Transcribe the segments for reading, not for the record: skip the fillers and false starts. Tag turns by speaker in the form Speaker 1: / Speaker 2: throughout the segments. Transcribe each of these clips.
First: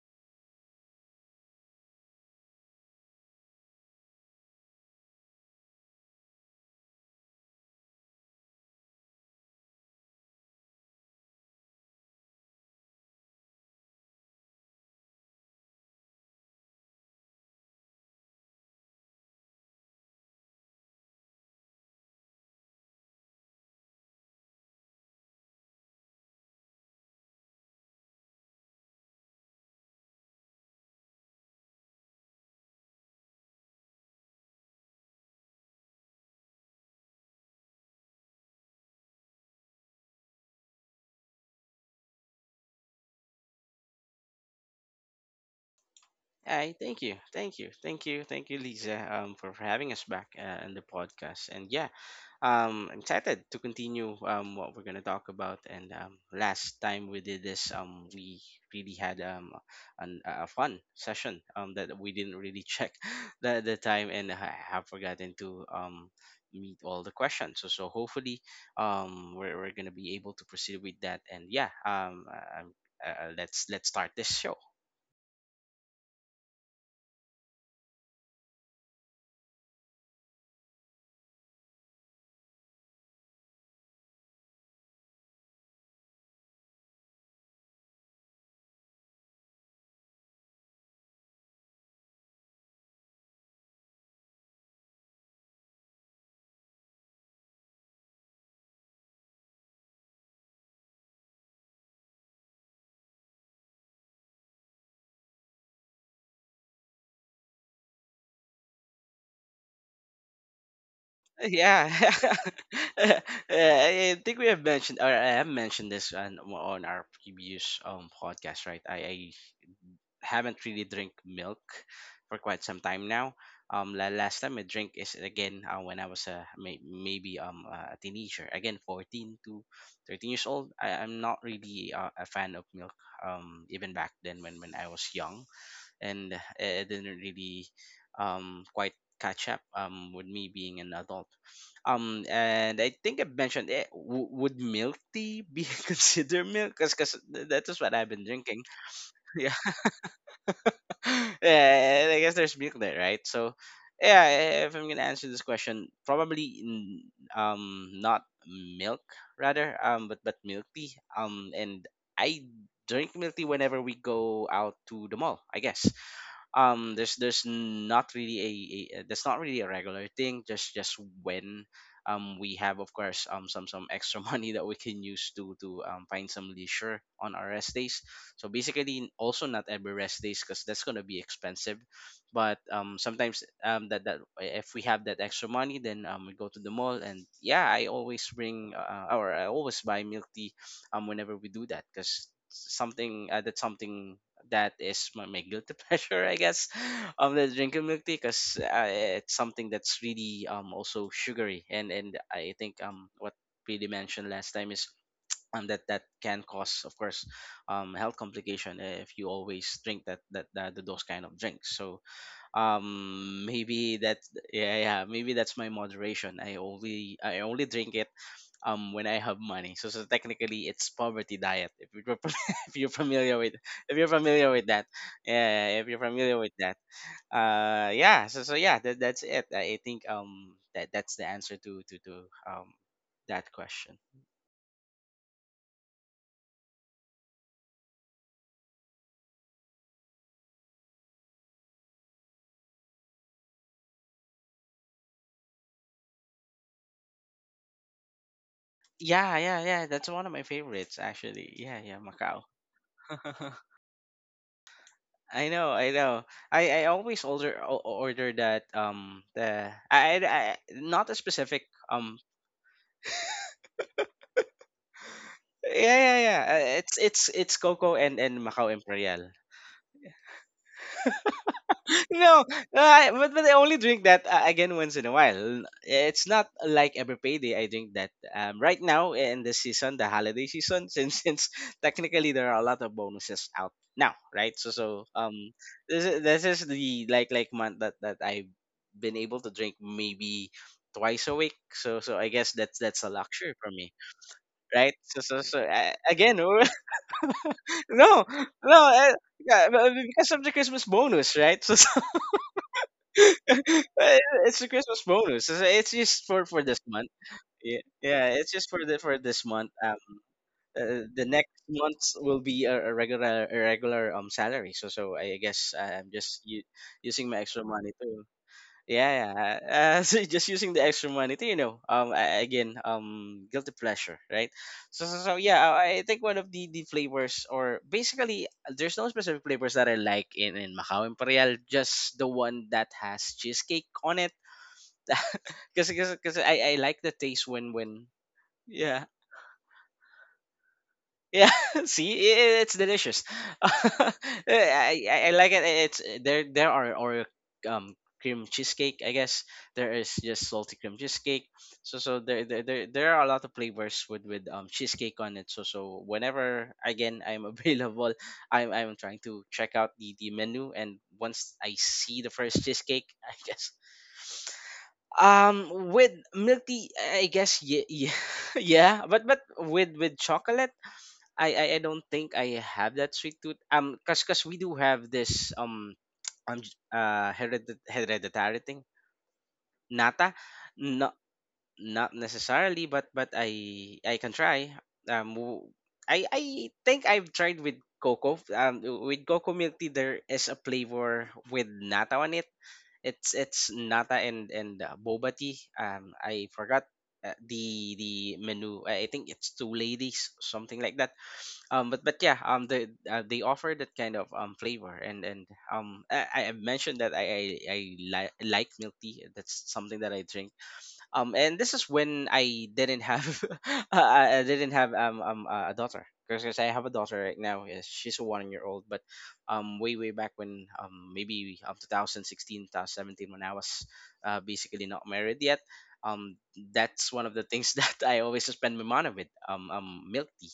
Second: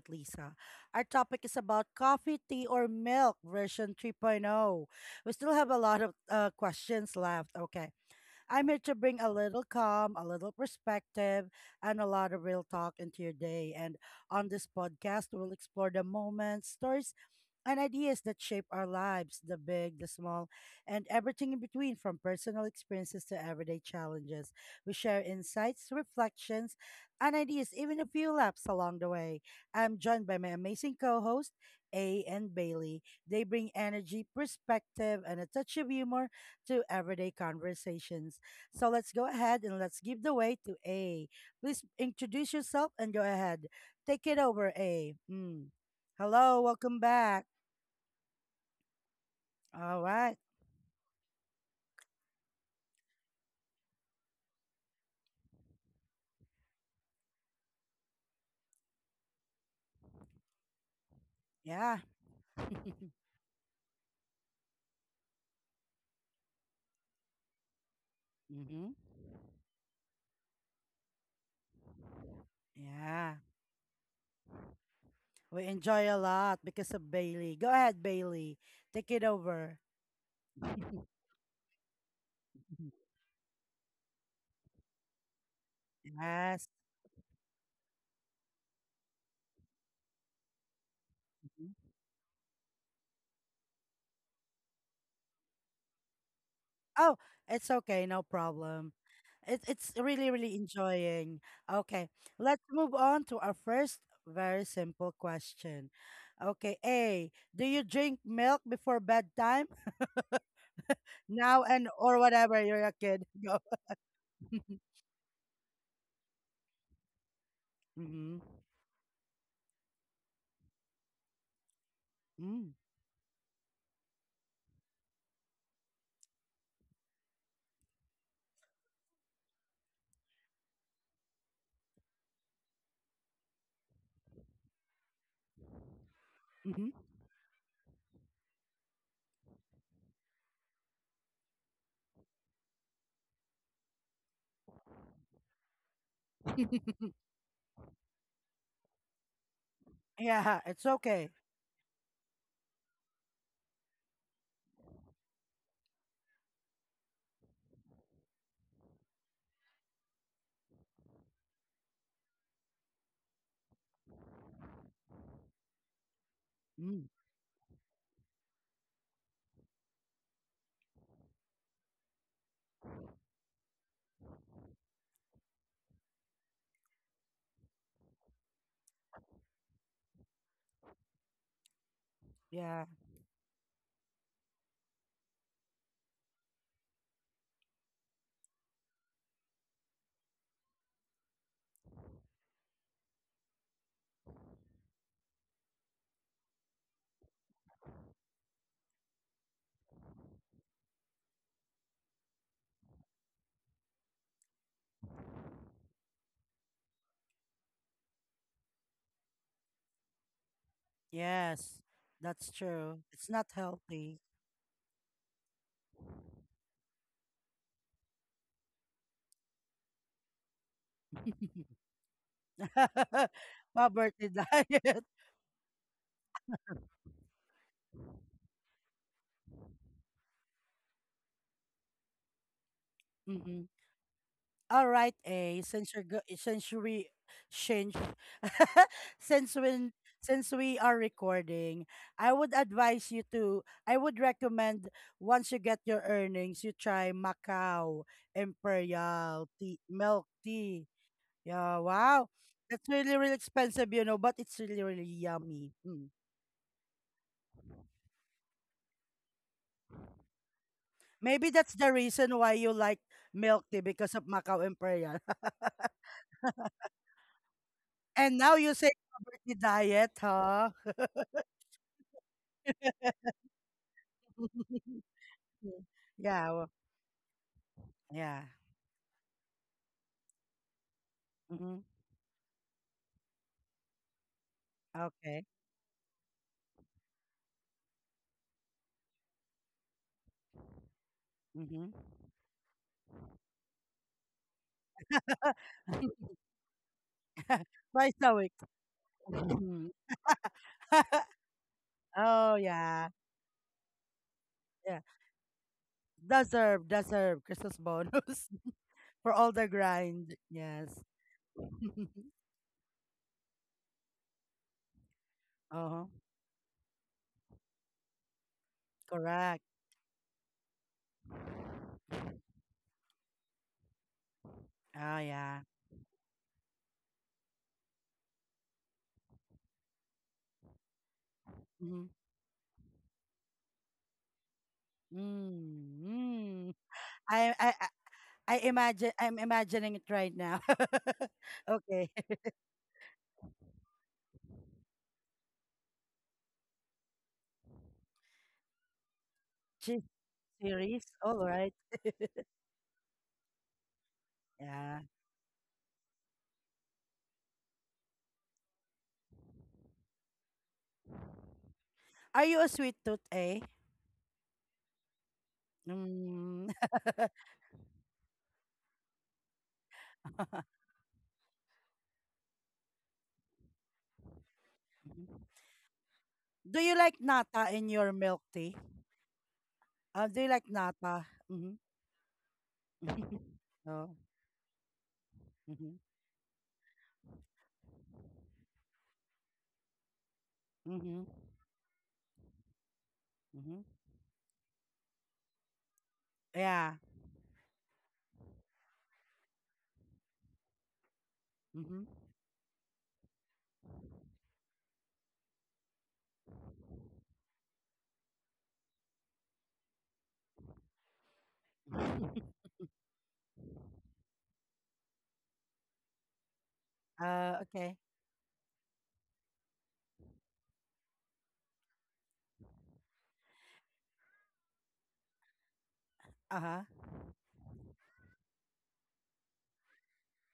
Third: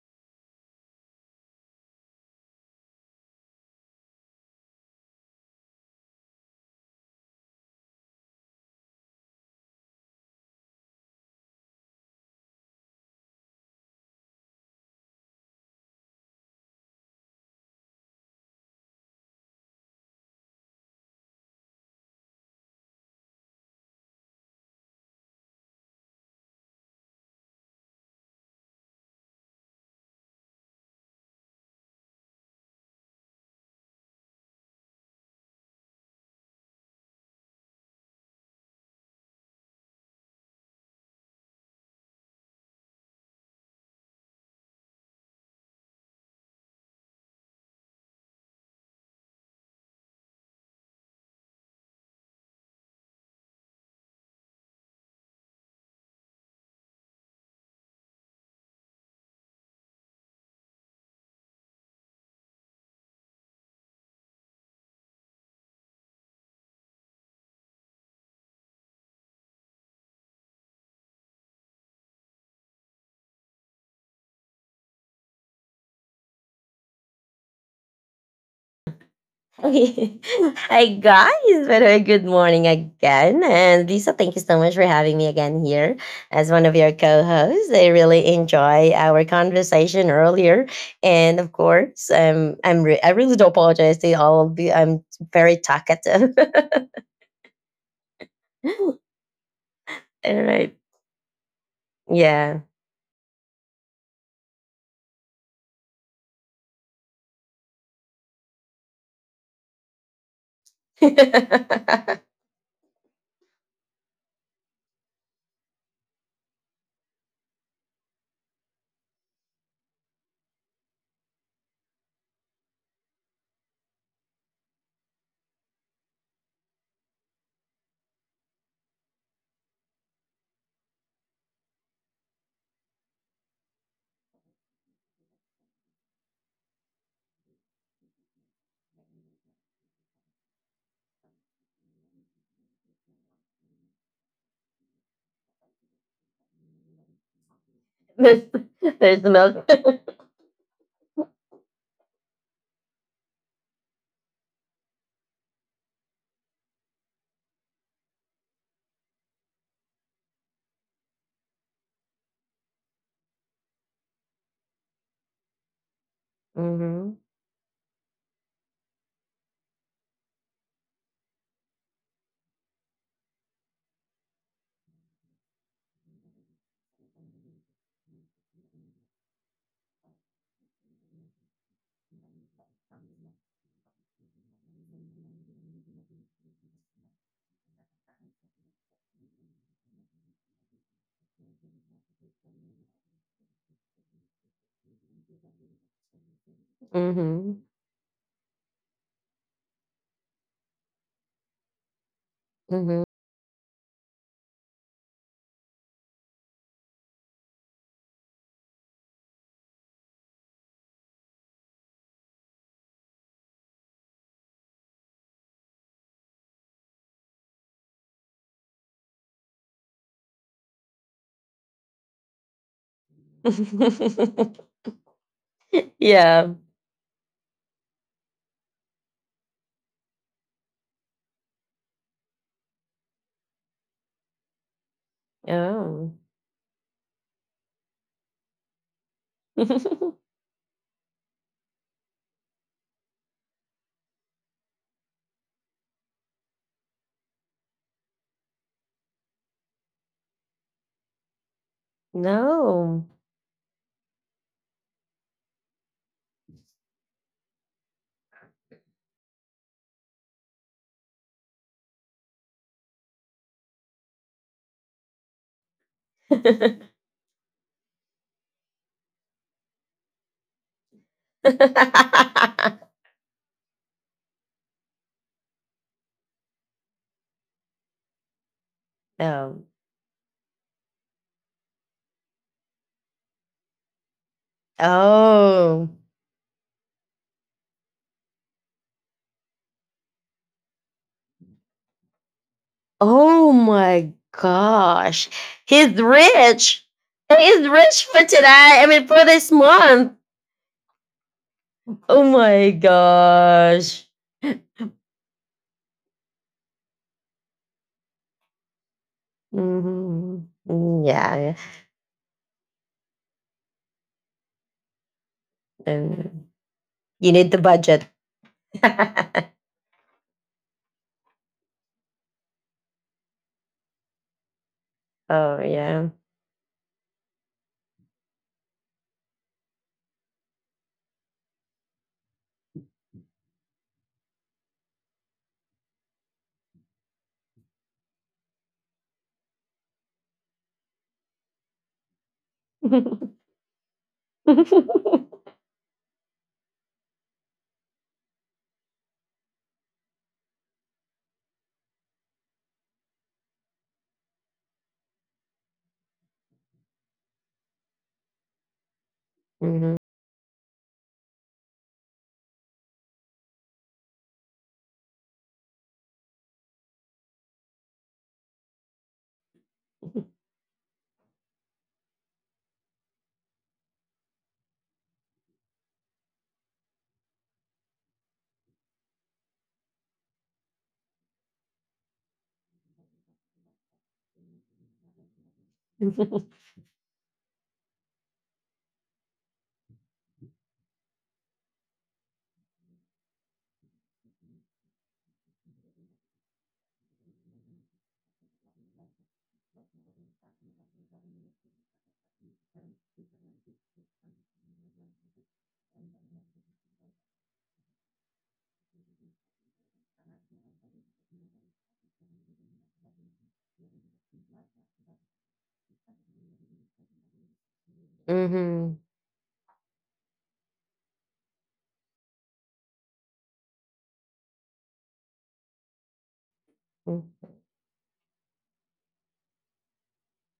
Speaker 1: with Lisa. Our topic is about coffee, tea, or milk version 3.0. We still have a lot of questions left. Okay. I'm here to bring a little calm, a little perspective, and a lot of real talk into your day. And on this podcast, we'll explore the moments, stories, and ideas that shape our lives, the big, the small, and everything in between, from personal experiences to everyday challenges. We share insights, reflections, and ideas, even a few laps along the way. I'm joined by my amazing co host, A and Bailey. They bring energy, perspective, and a touch of humor to everyday conversations. So let's go ahead and let's give the way to A. Please introduce yourself and go ahead. Take it over, A. Mm. Hello,
Speaker 2: Hi,
Speaker 1: welcome
Speaker 2: thank you,
Speaker 1: back.
Speaker 2: thank you, thank you, thank you, Lisa, for having us
Speaker 1: All
Speaker 2: back
Speaker 1: right.
Speaker 2: on the podcast. And yeah, I'm excited to continue what we're gonna talk about. And last time we did this, we really had a fun session that
Speaker 1: Yeah.
Speaker 2: we didn't really check the time and I have forgotten to meet all the questions. So hopefully
Speaker 1: Mm-hmm.
Speaker 2: we're gonna be able to proceed with that. And yeah,
Speaker 1: Yeah.
Speaker 2: let's start this show.
Speaker 1: We enjoy a lot because of Bailey. Go ahead, Bailey. Take it over.
Speaker 3: Okay. Hi guys, very well, good morning again. And Lisa, thank you so much for having me again here as one
Speaker 1: Yes.
Speaker 3: of your co-hosts. I really enjoy our conversation earlier. And of
Speaker 1: Mhm.
Speaker 3: course, I really do apologize to all of you. I'm very talkative.
Speaker 1: Oh, it's okay. No problem. It's really,
Speaker 3: All
Speaker 1: really
Speaker 3: right.
Speaker 1: enjoying. Okay.
Speaker 3: Yeah.
Speaker 1: Let's move on to our first very simple question. Okay. A, do you drink milk before bedtime? Now
Speaker 2: Yeah,
Speaker 1: and or whatever you're a
Speaker 2: Yeah,
Speaker 1: kid. Go.
Speaker 2: I think we have mentioned, or I have mentioned this on our previous
Speaker 1: mm-hmm.
Speaker 2: podcast, right? I haven't really drink milk for quite
Speaker 1: Mm-hmm.
Speaker 2: some time now. Last time I drink is again when I was maybe a teenager, again 14 to 13 years old. I'm not really a fan of milk. Even back then when I was young, and it didn't really quite catch up with me being an adult, and I think I mentioned it. Would milk tea be considered milk? Because cause 'cause th- that is what I've been
Speaker 3: There's,
Speaker 2: drinking.
Speaker 3: there's the
Speaker 2: Yeah.
Speaker 3: milk.
Speaker 1: Yeah, it's okay.
Speaker 2: Yeah, I guess there's milk there, right? So, yeah, if I'm gonna answer this question, probably not milk rather, but milk tea, and I drink milk tea whenever we go out to the mall, I guess.
Speaker 1: Mm.
Speaker 3: Hmm.
Speaker 2: There's not really that's not really a regular thing, just when we have, of course, some extra money that we can use to find some leisure on our rest days, so basically also not every rest days because that's going to be expensive. But
Speaker 1: Yeah.
Speaker 2: sometimes that if we have that extra money, then we go to the mall. And yeah, I always bring or I always buy milk tea whenever we do that because something, that's something that is my, my guilty pleasure, I guess, the
Speaker 3: Hmm.
Speaker 2: drinking milk tea, because it's something that's really also sugary. And I think
Speaker 3: Hmm.
Speaker 2: what Pili mentioned last time is that that can cause, of course, health complication if you always drink that those kind of drinks.
Speaker 1: Yes.
Speaker 2: So
Speaker 1: That's true. It's
Speaker 2: um
Speaker 1: not
Speaker 2: maybe that
Speaker 1: healthy.
Speaker 2: yeah, maybe that's my moderation. I only drink it when I have money. So so technically it's poverty diet. If you're if you're familiar with,
Speaker 1: My
Speaker 2: if you're
Speaker 1: birthday
Speaker 2: familiar with that,
Speaker 1: diet.
Speaker 2: yeah, if you're familiar
Speaker 3: Yeah.
Speaker 2: with that, yeah. So yeah, that's it. I think that that's the answer to um that
Speaker 1: Mm-mm.
Speaker 2: question.
Speaker 1: All right, A. Since you're
Speaker 3: Oh.
Speaker 1: go- since you we change, since when since we are recording, I would advise you to. I would recommend once you get your earnings, you try Macau
Speaker 2: Yeah,
Speaker 1: Imperial
Speaker 2: yeah,
Speaker 1: tea,
Speaker 2: yeah. That's one
Speaker 1: milk
Speaker 2: of my
Speaker 1: tea.
Speaker 2: favorites, actually.
Speaker 1: Yeah.
Speaker 2: Yeah, yeah,
Speaker 1: Wow.
Speaker 2: Macau.
Speaker 1: That's
Speaker 3: No.
Speaker 1: really really expensive, you know, but it's really really
Speaker 2: I know,
Speaker 1: yummy.
Speaker 2: I
Speaker 1: Mm.
Speaker 2: know. I always order that, the not a
Speaker 1: Maybe
Speaker 2: specific
Speaker 1: that's the
Speaker 2: um
Speaker 1: reason why you like milk tea because of Macau Imperial.
Speaker 2: Yeah, yeah, yeah. It's cocoa and
Speaker 1: And now
Speaker 2: Macau
Speaker 1: you say
Speaker 2: Imperial.
Speaker 1: poverty diet, huh?
Speaker 2: No, no, I, but I only drink that, again, once in a while. It's not
Speaker 1: yeah, w-
Speaker 2: like every payday I drink that.
Speaker 1: yeah.
Speaker 2: Right now in the
Speaker 3: um.
Speaker 2: season, the holiday season, since
Speaker 1: hmm
Speaker 2: technically there are a lot of bonuses out now, right? So
Speaker 1: Okay.
Speaker 3: Oh.
Speaker 2: this is the like month that that I've been able to drink maybe twice a week.
Speaker 1: hmm
Speaker 2: So I guess that's a
Speaker 3: Oh
Speaker 2: luxury for me,
Speaker 3: my
Speaker 2: right? So
Speaker 3: gosh.
Speaker 2: so so
Speaker 3: He's
Speaker 2: again,
Speaker 3: rich. He's rich
Speaker 1: Twice
Speaker 3: for
Speaker 2: No,
Speaker 1: a week.
Speaker 3: today. I
Speaker 2: no,
Speaker 3: mean,
Speaker 2: eh,
Speaker 3: for this
Speaker 2: yeah,
Speaker 1: Mhm.
Speaker 3: month.
Speaker 2: because of the Christmas bonus, right? So, so
Speaker 3: Oh
Speaker 1: oh
Speaker 3: my
Speaker 1: yeah,
Speaker 3: gosh.
Speaker 2: eh, it's a
Speaker 1: yeah.
Speaker 2: Christmas bonus. So so, it's just for this
Speaker 1: Deserve,
Speaker 2: month.
Speaker 1: deserve Christmas
Speaker 2: Yeah, yeah,
Speaker 1: bonus
Speaker 2: it's just for the for
Speaker 1: for
Speaker 2: this
Speaker 1: all the
Speaker 2: month.
Speaker 1: grind.
Speaker 3: Mhm.
Speaker 1: Yes.
Speaker 3: Mm,
Speaker 2: The
Speaker 3: yeah.
Speaker 2: next month will be a regular, salary. So I guess
Speaker 1: oh,
Speaker 2: I'm
Speaker 3: Um,
Speaker 2: just
Speaker 3: you
Speaker 2: using my
Speaker 3: need the
Speaker 2: extra money
Speaker 3: budget.
Speaker 2: to. Yeah, yeah.
Speaker 1: correct.
Speaker 2: So just using the extra money to, you know, a- again, guilty pleasure, right? So,
Speaker 1: Oh
Speaker 2: so, so
Speaker 3: Oh,
Speaker 2: yeah,
Speaker 1: yeah.
Speaker 2: I
Speaker 3: yeah.
Speaker 2: think one of the flavors, or basically, there's no specific flavors that I like in Macau Imperial,
Speaker 1: Mm-hmm.
Speaker 2: just the one that has cheesecake on it. Because
Speaker 1: Mm-hmm.
Speaker 2: I like the taste
Speaker 1: I, I
Speaker 2: when,
Speaker 1: I
Speaker 2: yeah.
Speaker 1: imagine I'm imagining it right now.
Speaker 2: Yeah,
Speaker 1: okay.
Speaker 2: See, it's delicious. I, I like it. It's there. There are Oreo um cream cheesecake. I guess there
Speaker 1: Cheese
Speaker 2: is just salty cream
Speaker 1: series. All
Speaker 2: cheesecake.
Speaker 1: right.
Speaker 2: There are a lot of flavors with
Speaker 1: yeah.
Speaker 2: cheesecake on it. So whenever again I'm available, I'm trying to check out
Speaker 3: Mhm.
Speaker 2: the menu. And once I see the
Speaker 1: Are you
Speaker 2: first
Speaker 1: a sweet
Speaker 2: cheesecake,
Speaker 1: tooth,
Speaker 2: I
Speaker 1: eh?
Speaker 2: guess with
Speaker 1: Mm.
Speaker 2: milk tea, I guess yeah, yeah. But with chocolate. I don't think I have that sweet tooth. Cause we do have this
Speaker 1: do you like nata in your milk tea?
Speaker 2: hereditary thing.
Speaker 1: Do you
Speaker 2: Nata,
Speaker 1: like nata?
Speaker 2: not
Speaker 1: Mm-hmm.
Speaker 2: necessarily, but
Speaker 1: oh.
Speaker 2: I can try. Um, w-
Speaker 1: Mm-hmm.
Speaker 2: I think I've tried with cocoa. With cocoa milk tea, there is a
Speaker 1: Mm-hmm.
Speaker 2: flavor with nata on it. It's
Speaker 1: Mm-hmm.
Speaker 2: nata and boba tea. I forgot
Speaker 1: Yeah.
Speaker 2: the menu. I think it's two ladies, something like that.
Speaker 1: Mm-hmm.
Speaker 2: But yeah, they offer that kind of flavor, and I mentioned that I like milk tea. That's something that I drink, and this is when I didn't have I didn't have, a daughter, because I have a daughter right now, yes,
Speaker 1: Okay.
Speaker 2: she's a 1 year old.
Speaker 3: Mhm.
Speaker 2: But way way back when, maybe 2016, 2017, when I was basically not married yet, um
Speaker 1: Uh-huh.
Speaker 2: that's
Speaker 3: Mm,
Speaker 2: one of the things that I always spend my money with, milk tea,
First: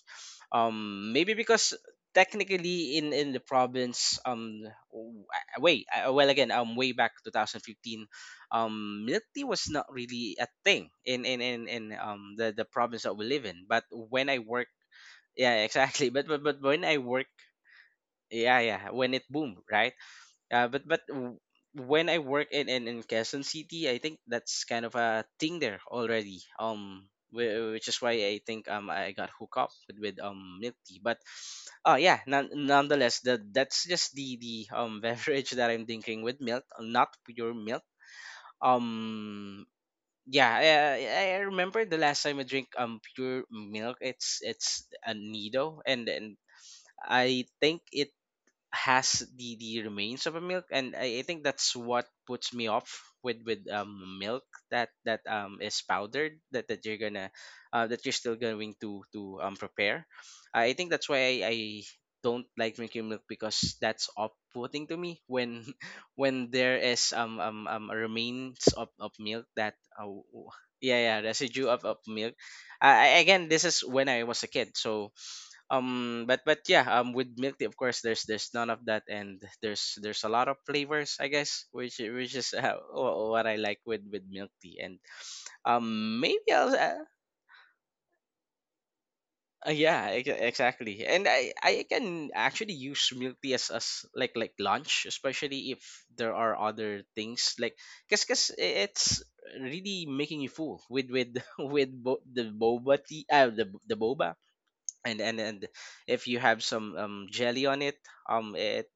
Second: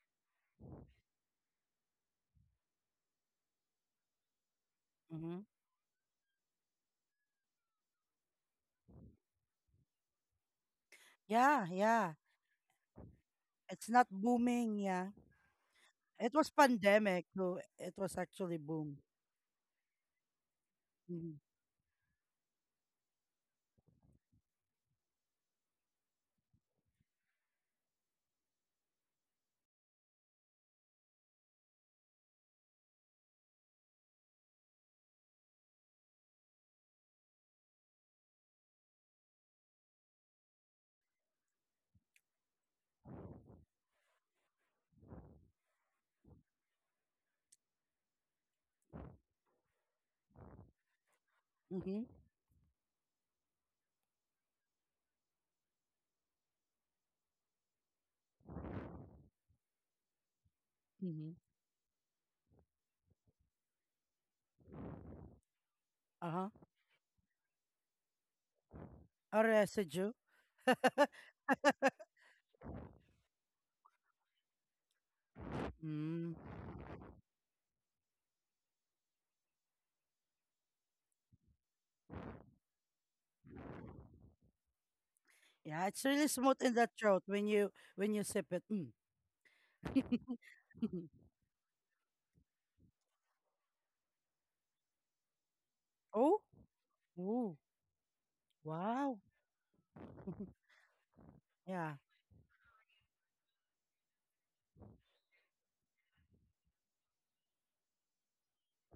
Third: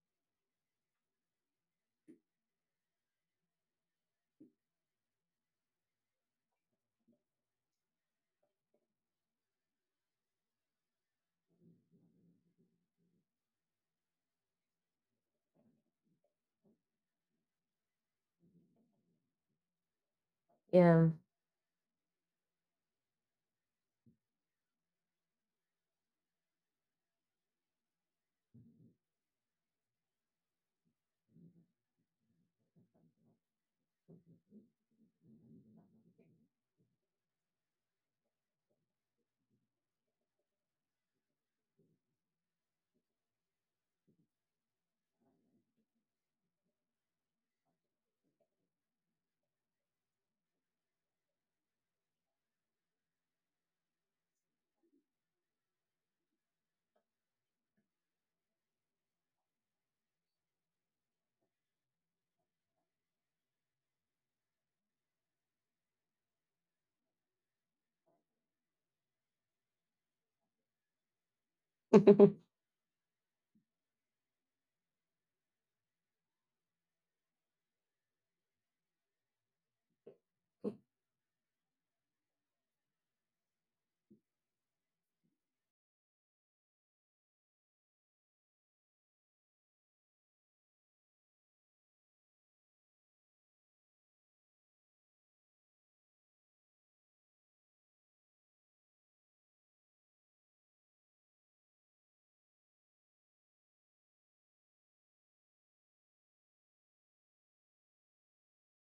Speaker 2: maybe because technically in the province,
Speaker 1: Mm-hmm.
Speaker 2: well, again, way back 2015, milk tea was not really a thing in
Speaker 1: Yeah,
Speaker 2: in
Speaker 1: yeah.
Speaker 2: the province that we live in. But
Speaker 1: It's not
Speaker 2: when I work,
Speaker 1: booming, yeah.
Speaker 2: yeah, exactly,
Speaker 1: It was
Speaker 2: but when I work,
Speaker 1: pandemic, so it was actually
Speaker 2: yeah yeah,
Speaker 1: boom.
Speaker 2: when it boomed, right, uh, but but
Speaker 3: yeah.
Speaker 1: Mm-hmm.
Speaker 2: w- when I work in, in Quezon City, I think that's kind of a thing there already. Which is why I think I got hooked up with, milk tea. But oh yeah, none, nonetheless, that that's just the beverage that I'm drinking, with milk, not pure milk, um, yeah. I remember the last time I drink pure milk. It's a Nido, and I think it has the remains of a milk. And I think that's
Speaker 1: mm-hmm.
Speaker 2: what puts me off with milk that is powdered, that you're gonna that you're still going to prepare. I think that's why
Speaker 1: Mm-hmm.
Speaker 2: I don't like drinking milk, because that's off-putting to me when
Speaker 1: Uh-huh.
Speaker 2: when there is remains of
Speaker 1: A
Speaker 2: milk that
Speaker 1: residue.
Speaker 2: w- yeah yeah, residue of milk, again this is when I was a kid. So um,
Speaker 1: Mm.
Speaker 2: but yeah, um, with milk tea, of course, there's none of that, and there's a lot of flavors, I guess, which is what I like with milk tea. And
Speaker 1: Yeah, it's
Speaker 2: um,
Speaker 1: really
Speaker 2: maybe
Speaker 1: smooth
Speaker 2: I'll
Speaker 1: in the throat when you sip it. Mm.
Speaker 2: yeah, exactly. And I can actually use milk tea as like lunch, especially if there
Speaker 1: Oh,
Speaker 2: are other
Speaker 1: ooh,
Speaker 2: things, because
Speaker 1: wow.
Speaker 2: it's really making you full with with
Speaker 1: Yeah.
Speaker 2: the boba tea, the boba and if you have some jelly on it, um, it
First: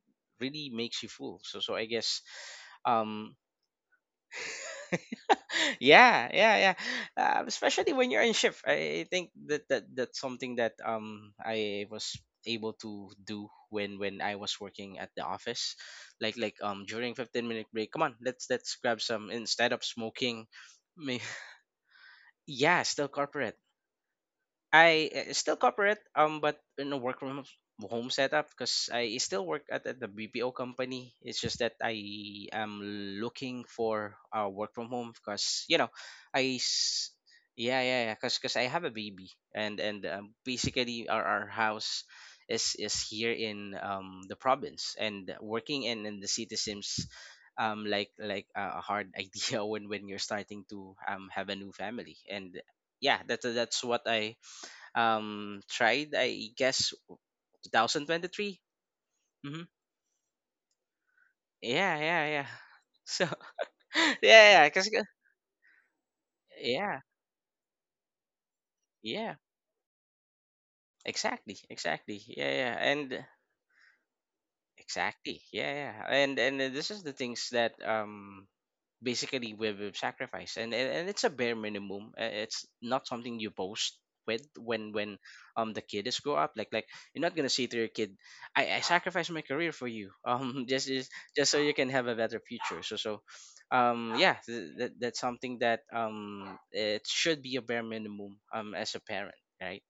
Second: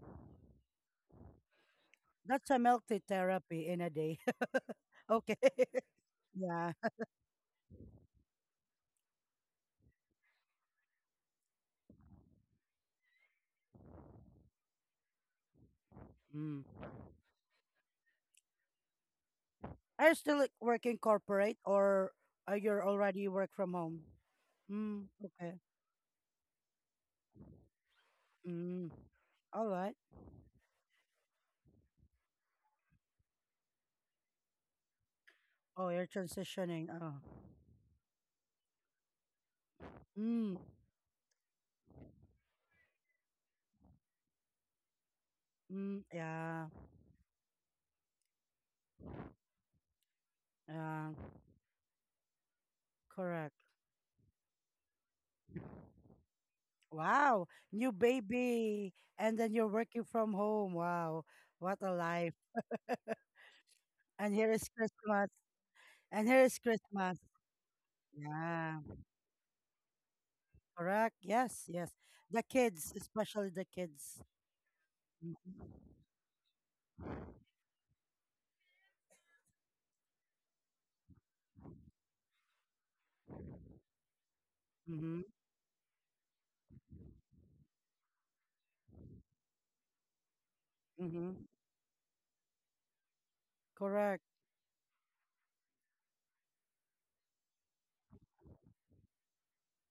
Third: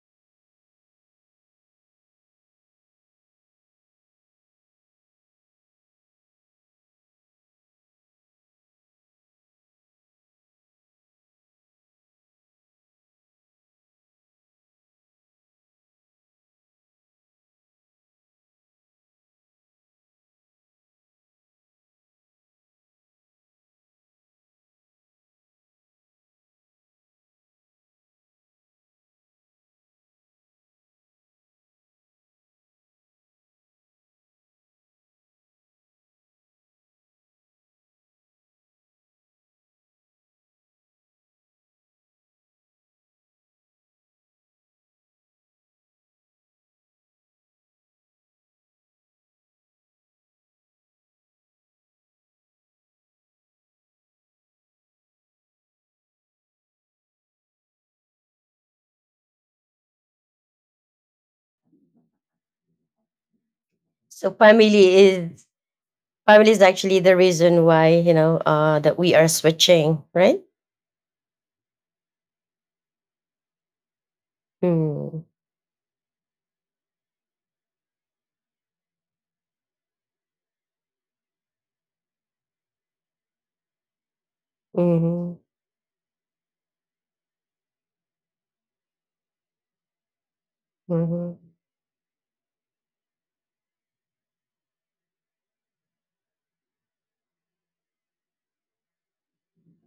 Speaker 2: really makes you full. So I guess
Speaker 1: That's a milk tea
Speaker 2: um
Speaker 1: therapy in a day. okay.
Speaker 2: yeah yeah
Speaker 1: yeah.
Speaker 2: yeah, especially when you're in shift. I think that, that that's something that I was able to do when I was working at the office, like
Speaker 1: Mm.
Speaker 2: during 15-minute break, come on, let's grab some instead of
Speaker 1: Are you still
Speaker 2: smoking.
Speaker 1: like, working
Speaker 2: May
Speaker 1: corporate or are you
Speaker 2: yeah, still
Speaker 1: already work
Speaker 2: corporate.
Speaker 1: from home? Mm.
Speaker 2: I
Speaker 1: Okay.
Speaker 2: still corporate, but in a work from home setup,
Speaker 1: Mm.
Speaker 2: because I still work
Speaker 1: All right.
Speaker 2: at the BPO company. It's just that I am looking for work from home, because you know,
Speaker 1: Oh, you're
Speaker 2: I
Speaker 1: transitioning.
Speaker 2: s-
Speaker 1: Oh.
Speaker 2: yeah yeah yeah, because I have a baby. And
Speaker 1: Mm.
Speaker 2: basically our house is here in the province, and working
Speaker 1: Mm.
Speaker 2: in the city
Speaker 1: Yeah.
Speaker 2: seems like a hard idea when you're starting to
Speaker 1: Yeah.
Speaker 2: have a new family. And yeah,
Speaker 1: Correct.
Speaker 2: that's what I tried, I guess,
Speaker 1: Wow, new
Speaker 2: 2023.
Speaker 1: baby, and then
Speaker 2: Mm-hmm.
Speaker 1: you're working from home. Wow, what a
Speaker 2: yeah yeah
Speaker 1: life!
Speaker 2: yeah so
Speaker 3: so
Speaker 1: And here is
Speaker 2: yeah yeah cause,
Speaker 3: family
Speaker 1: Christmas,
Speaker 3: is
Speaker 1: and here
Speaker 3: family
Speaker 1: is
Speaker 3: is actually
Speaker 2: yeah
Speaker 3: the
Speaker 1: Christmas.
Speaker 3: reason why
Speaker 1: Yeah,
Speaker 3: that we are
Speaker 2: yeah
Speaker 3: switching, right?
Speaker 1: correct.
Speaker 2: exactly
Speaker 1: Yes, yes.
Speaker 2: exactly
Speaker 1: The
Speaker 2: yeah yeah
Speaker 1: kids,
Speaker 2: and
Speaker 1: especially the kids.
Speaker 3: Mm.
Speaker 2: exactly yeah
Speaker 1: Mm-hmm,
Speaker 2: yeah and this is the things that basically with sacrifice and it's a bare minimum. It's not something you boast with when when
Speaker 1: mm-hmm.
Speaker 3: Mhm.
Speaker 2: um the kid is grow up, like, like, you're not gonna say to your kid, I sacrificed my career for you.
Speaker 1: mm-hmm,
Speaker 3: Mhm.
Speaker 2: Just so you can have a better future, so so,
Speaker 1: Correct.
Speaker 2: yeah, that's something that it should be a bare minimum as a parent, right?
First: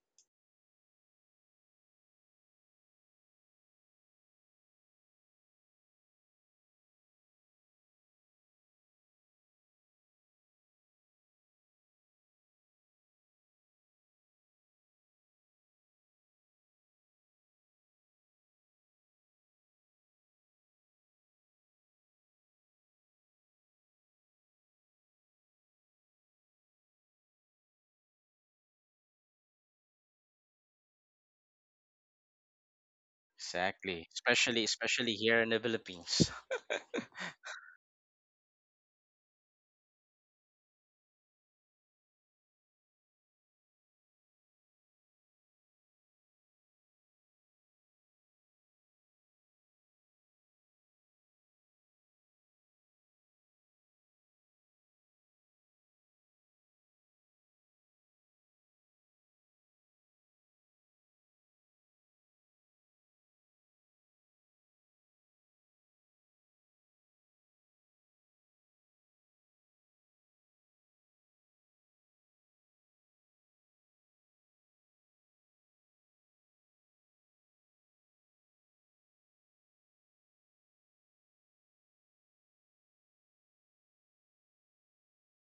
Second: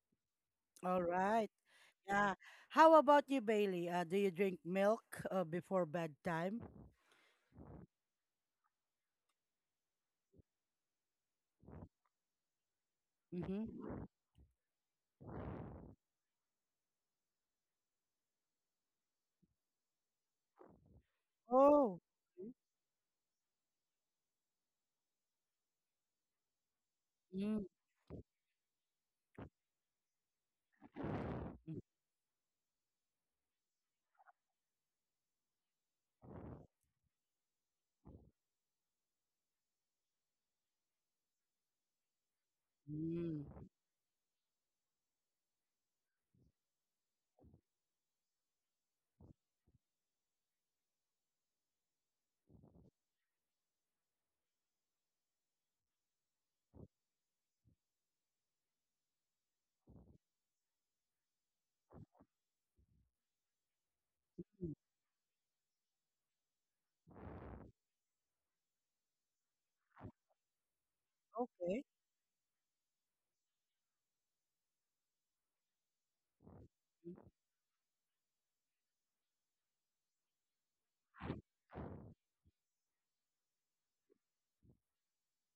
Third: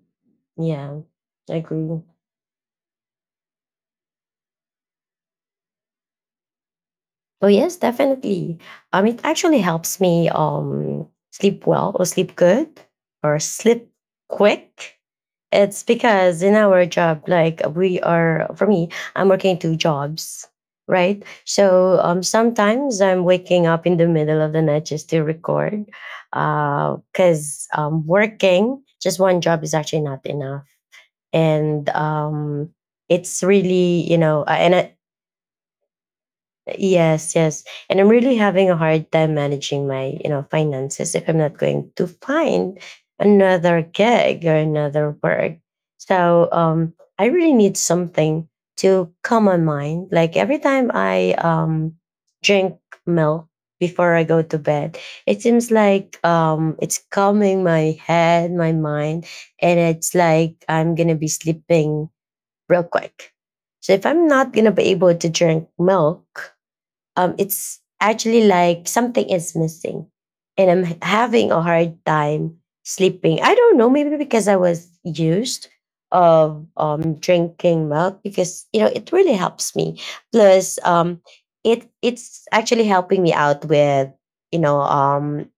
Speaker 3: Yeah,
Speaker 1: All right.
Speaker 3: I agree.
Speaker 1: Yeah. How about you, Bailey? Do you drink milk before bedtime?
Speaker 3: Oh yes, definitely. It actually helps me sleep well or sleep good or sleep
Speaker 1: Mm-hmm.
Speaker 3: quick. It's because in our job, like we are for me, I'm working two jobs, right? So
Speaker 1: Oh.
Speaker 3: sometimes I'm waking up in the middle of the night just to record.
Speaker 1: Mm-hmm.
Speaker 3: Because working just one job is actually not enough. And it's really,
Speaker 2: Exactly, especially
Speaker 3: and I.
Speaker 2: especially here in the Philippines.
Speaker 3: Yes, yes. And I'm really having a hard time managing my finances if I'm not going to find
Speaker 1: mm-hmm,
Speaker 3: another gig or another work. So I really need something to calm my mind. Like every time I drink milk before I go to bed, it seems like it's calming my head, my mind, and it's like I'm gonna be sleeping real quick. So if I'm not gonna
Speaker 1: mm-hmm,
Speaker 3: be able to drink milk it's actually like something is missing, and having a
Speaker 1: Okay.
Speaker 3: hard time sleeping. I don't know, maybe because I was used of drinking milk because it really helps me. Plus it's actually helping me out with you know um,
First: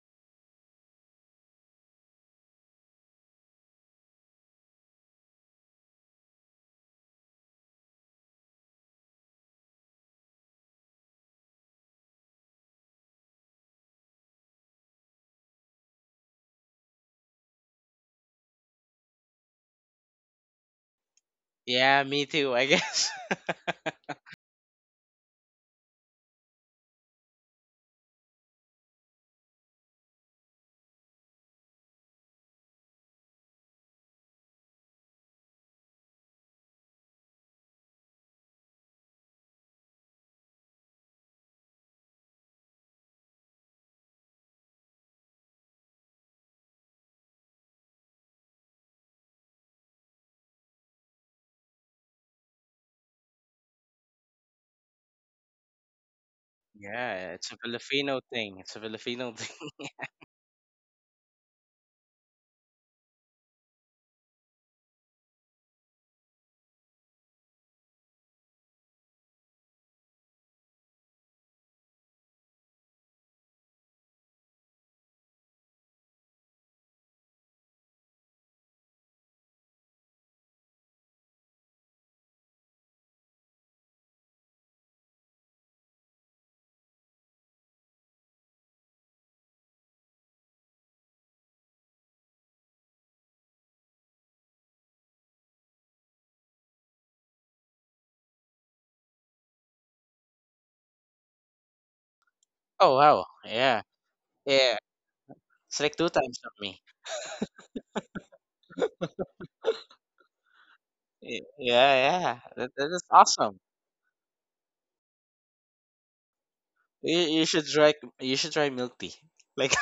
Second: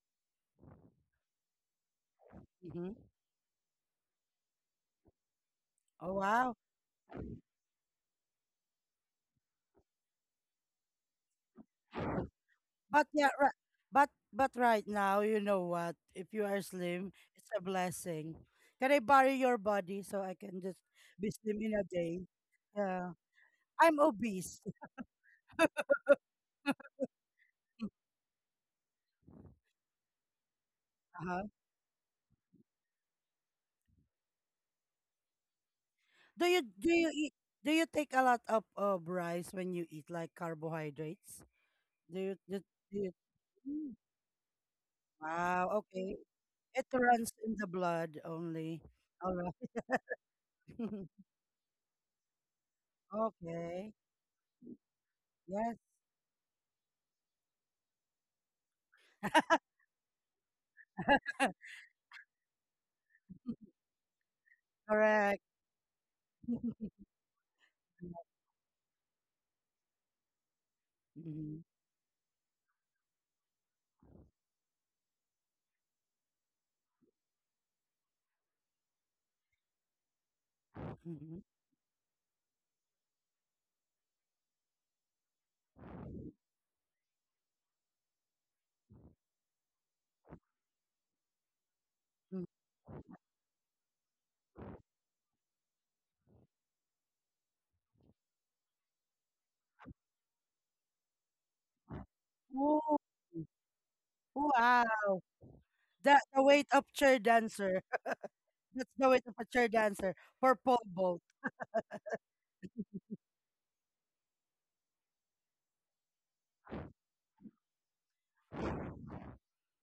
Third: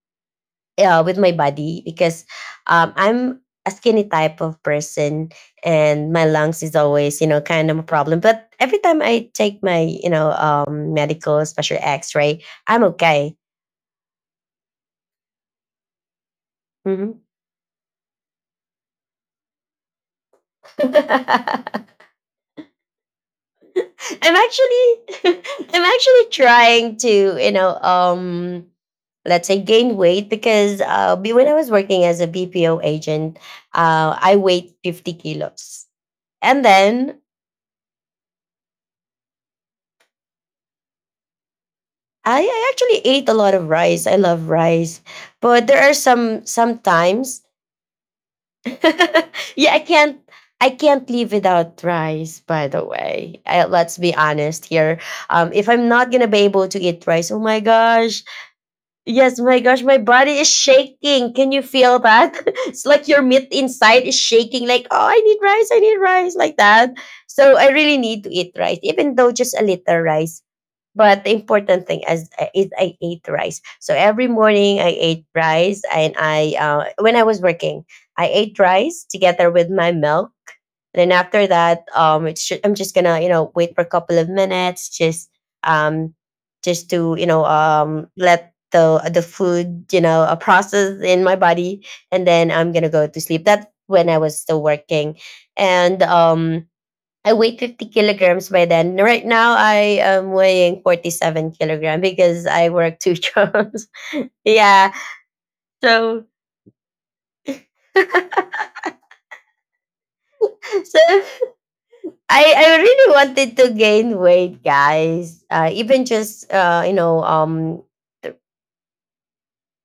Speaker 3: with my body because
Speaker 1: Mm-hmm.
Speaker 3: I'm a skinny type of person, and
Speaker 1: Oh,
Speaker 3: my
Speaker 1: wow.
Speaker 3: lungs is always kind of a problem. But every time I take my medical, especially x-ray, I'm
Speaker 1: But yeah,
Speaker 3: okay.
Speaker 1: right. But right now, you know what? If you are slim,
Speaker 3: Mhm.
Speaker 1: it's a blessing. Can I borrow your body so I can just be slim
Speaker 3: I'm
Speaker 1: in a
Speaker 2: Yeah,
Speaker 1: day?
Speaker 2: me too, I guess.
Speaker 1: Yeah, I'm obese.
Speaker 3: actually, I'm actually trying to let's say gain weight because when
Speaker 1: Uh-huh.
Speaker 3: I was working as a BPO agent, I weighed 50 kilos. And
Speaker 1: Do you
Speaker 3: then
Speaker 1: eat? Do you take a lot of rice when you eat like carbohydrates? Do you
Speaker 3: I,
Speaker 1: do,
Speaker 3: I
Speaker 1: do
Speaker 3: actually
Speaker 1: you?
Speaker 3: ate a lot of
Speaker 1: Mm.
Speaker 3: rice. I love rice, but
Speaker 1: Wow.
Speaker 3: there are
Speaker 1: Okay.
Speaker 3: some
Speaker 1: It runs
Speaker 3: sometimes.
Speaker 1: in the blood only. All right.
Speaker 3: Yeah, I can't. I can't live without rice. By the way,
Speaker 1: okay.
Speaker 3: let's be honest here. If
Speaker 1: Yes.
Speaker 3: I'm not gonna be able to eat rice,
Speaker 2: Yeah,
Speaker 3: oh
Speaker 2: it's a
Speaker 3: my
Speaker 2: Filipino
Speaker 3: gosh,
Speaker 2: thing, it's a Filipino
Speaker 3: yes, my
Speaker 2: thing.
Speaker 3: gosh, my body is shaking. Can you feel that? It's like your meat inside is shaking. Like, oh, I need
Speaker 1: Correct.
Speaker 3: rice. I need rice, like that. So I really need to eat rice, even though just a little rice, but the
Speaker 1: Mhm.
Speaker 3: important thing is I ate rice. So every morning I ate rice, and I when I was working, I ate rice together with my milk. Then
Speaker 1: Mhm.
Speaker 3: after that, I'm just gonna wait for a couple of minutes, um, just to let the food, process in my body, and
Speaker 1: mhm.
Speaker 3: then I'm gonna go to sleep. That's when I was still working, and I weighed 50 kilograms by then. Right now, I am weighing 47 kilograms because I
Speaker 2: Oh
Speaker 1: Oh,
Speaker 3: work two
Speaker 2: wow, yeah,
Speaker 3: jobs.
Speaker 2: yeah.
Speaker 1: wow.
Speaker 3: Yeah.
Speaker 2: It's like two
Speaker 3: So,
Speaker 2: times
Speaker 1: The
Speaker 2: of
Speaker 1: weight
Speaker 2: me.
Speaker 1: of chair dancer.
Speaker 3: so
Speaker 1: That's the weight of a chair dancer for pole vault.
Speaker 2: Yeah, yeah.
Speaker 3: I, I
Speaker 2: That is
Speaker 3: really wanted
Speaker 2: awesome.
Speaker 3: to gain weight, guys. Even just
Speaker 2: You should try, you should try milk tea. Like,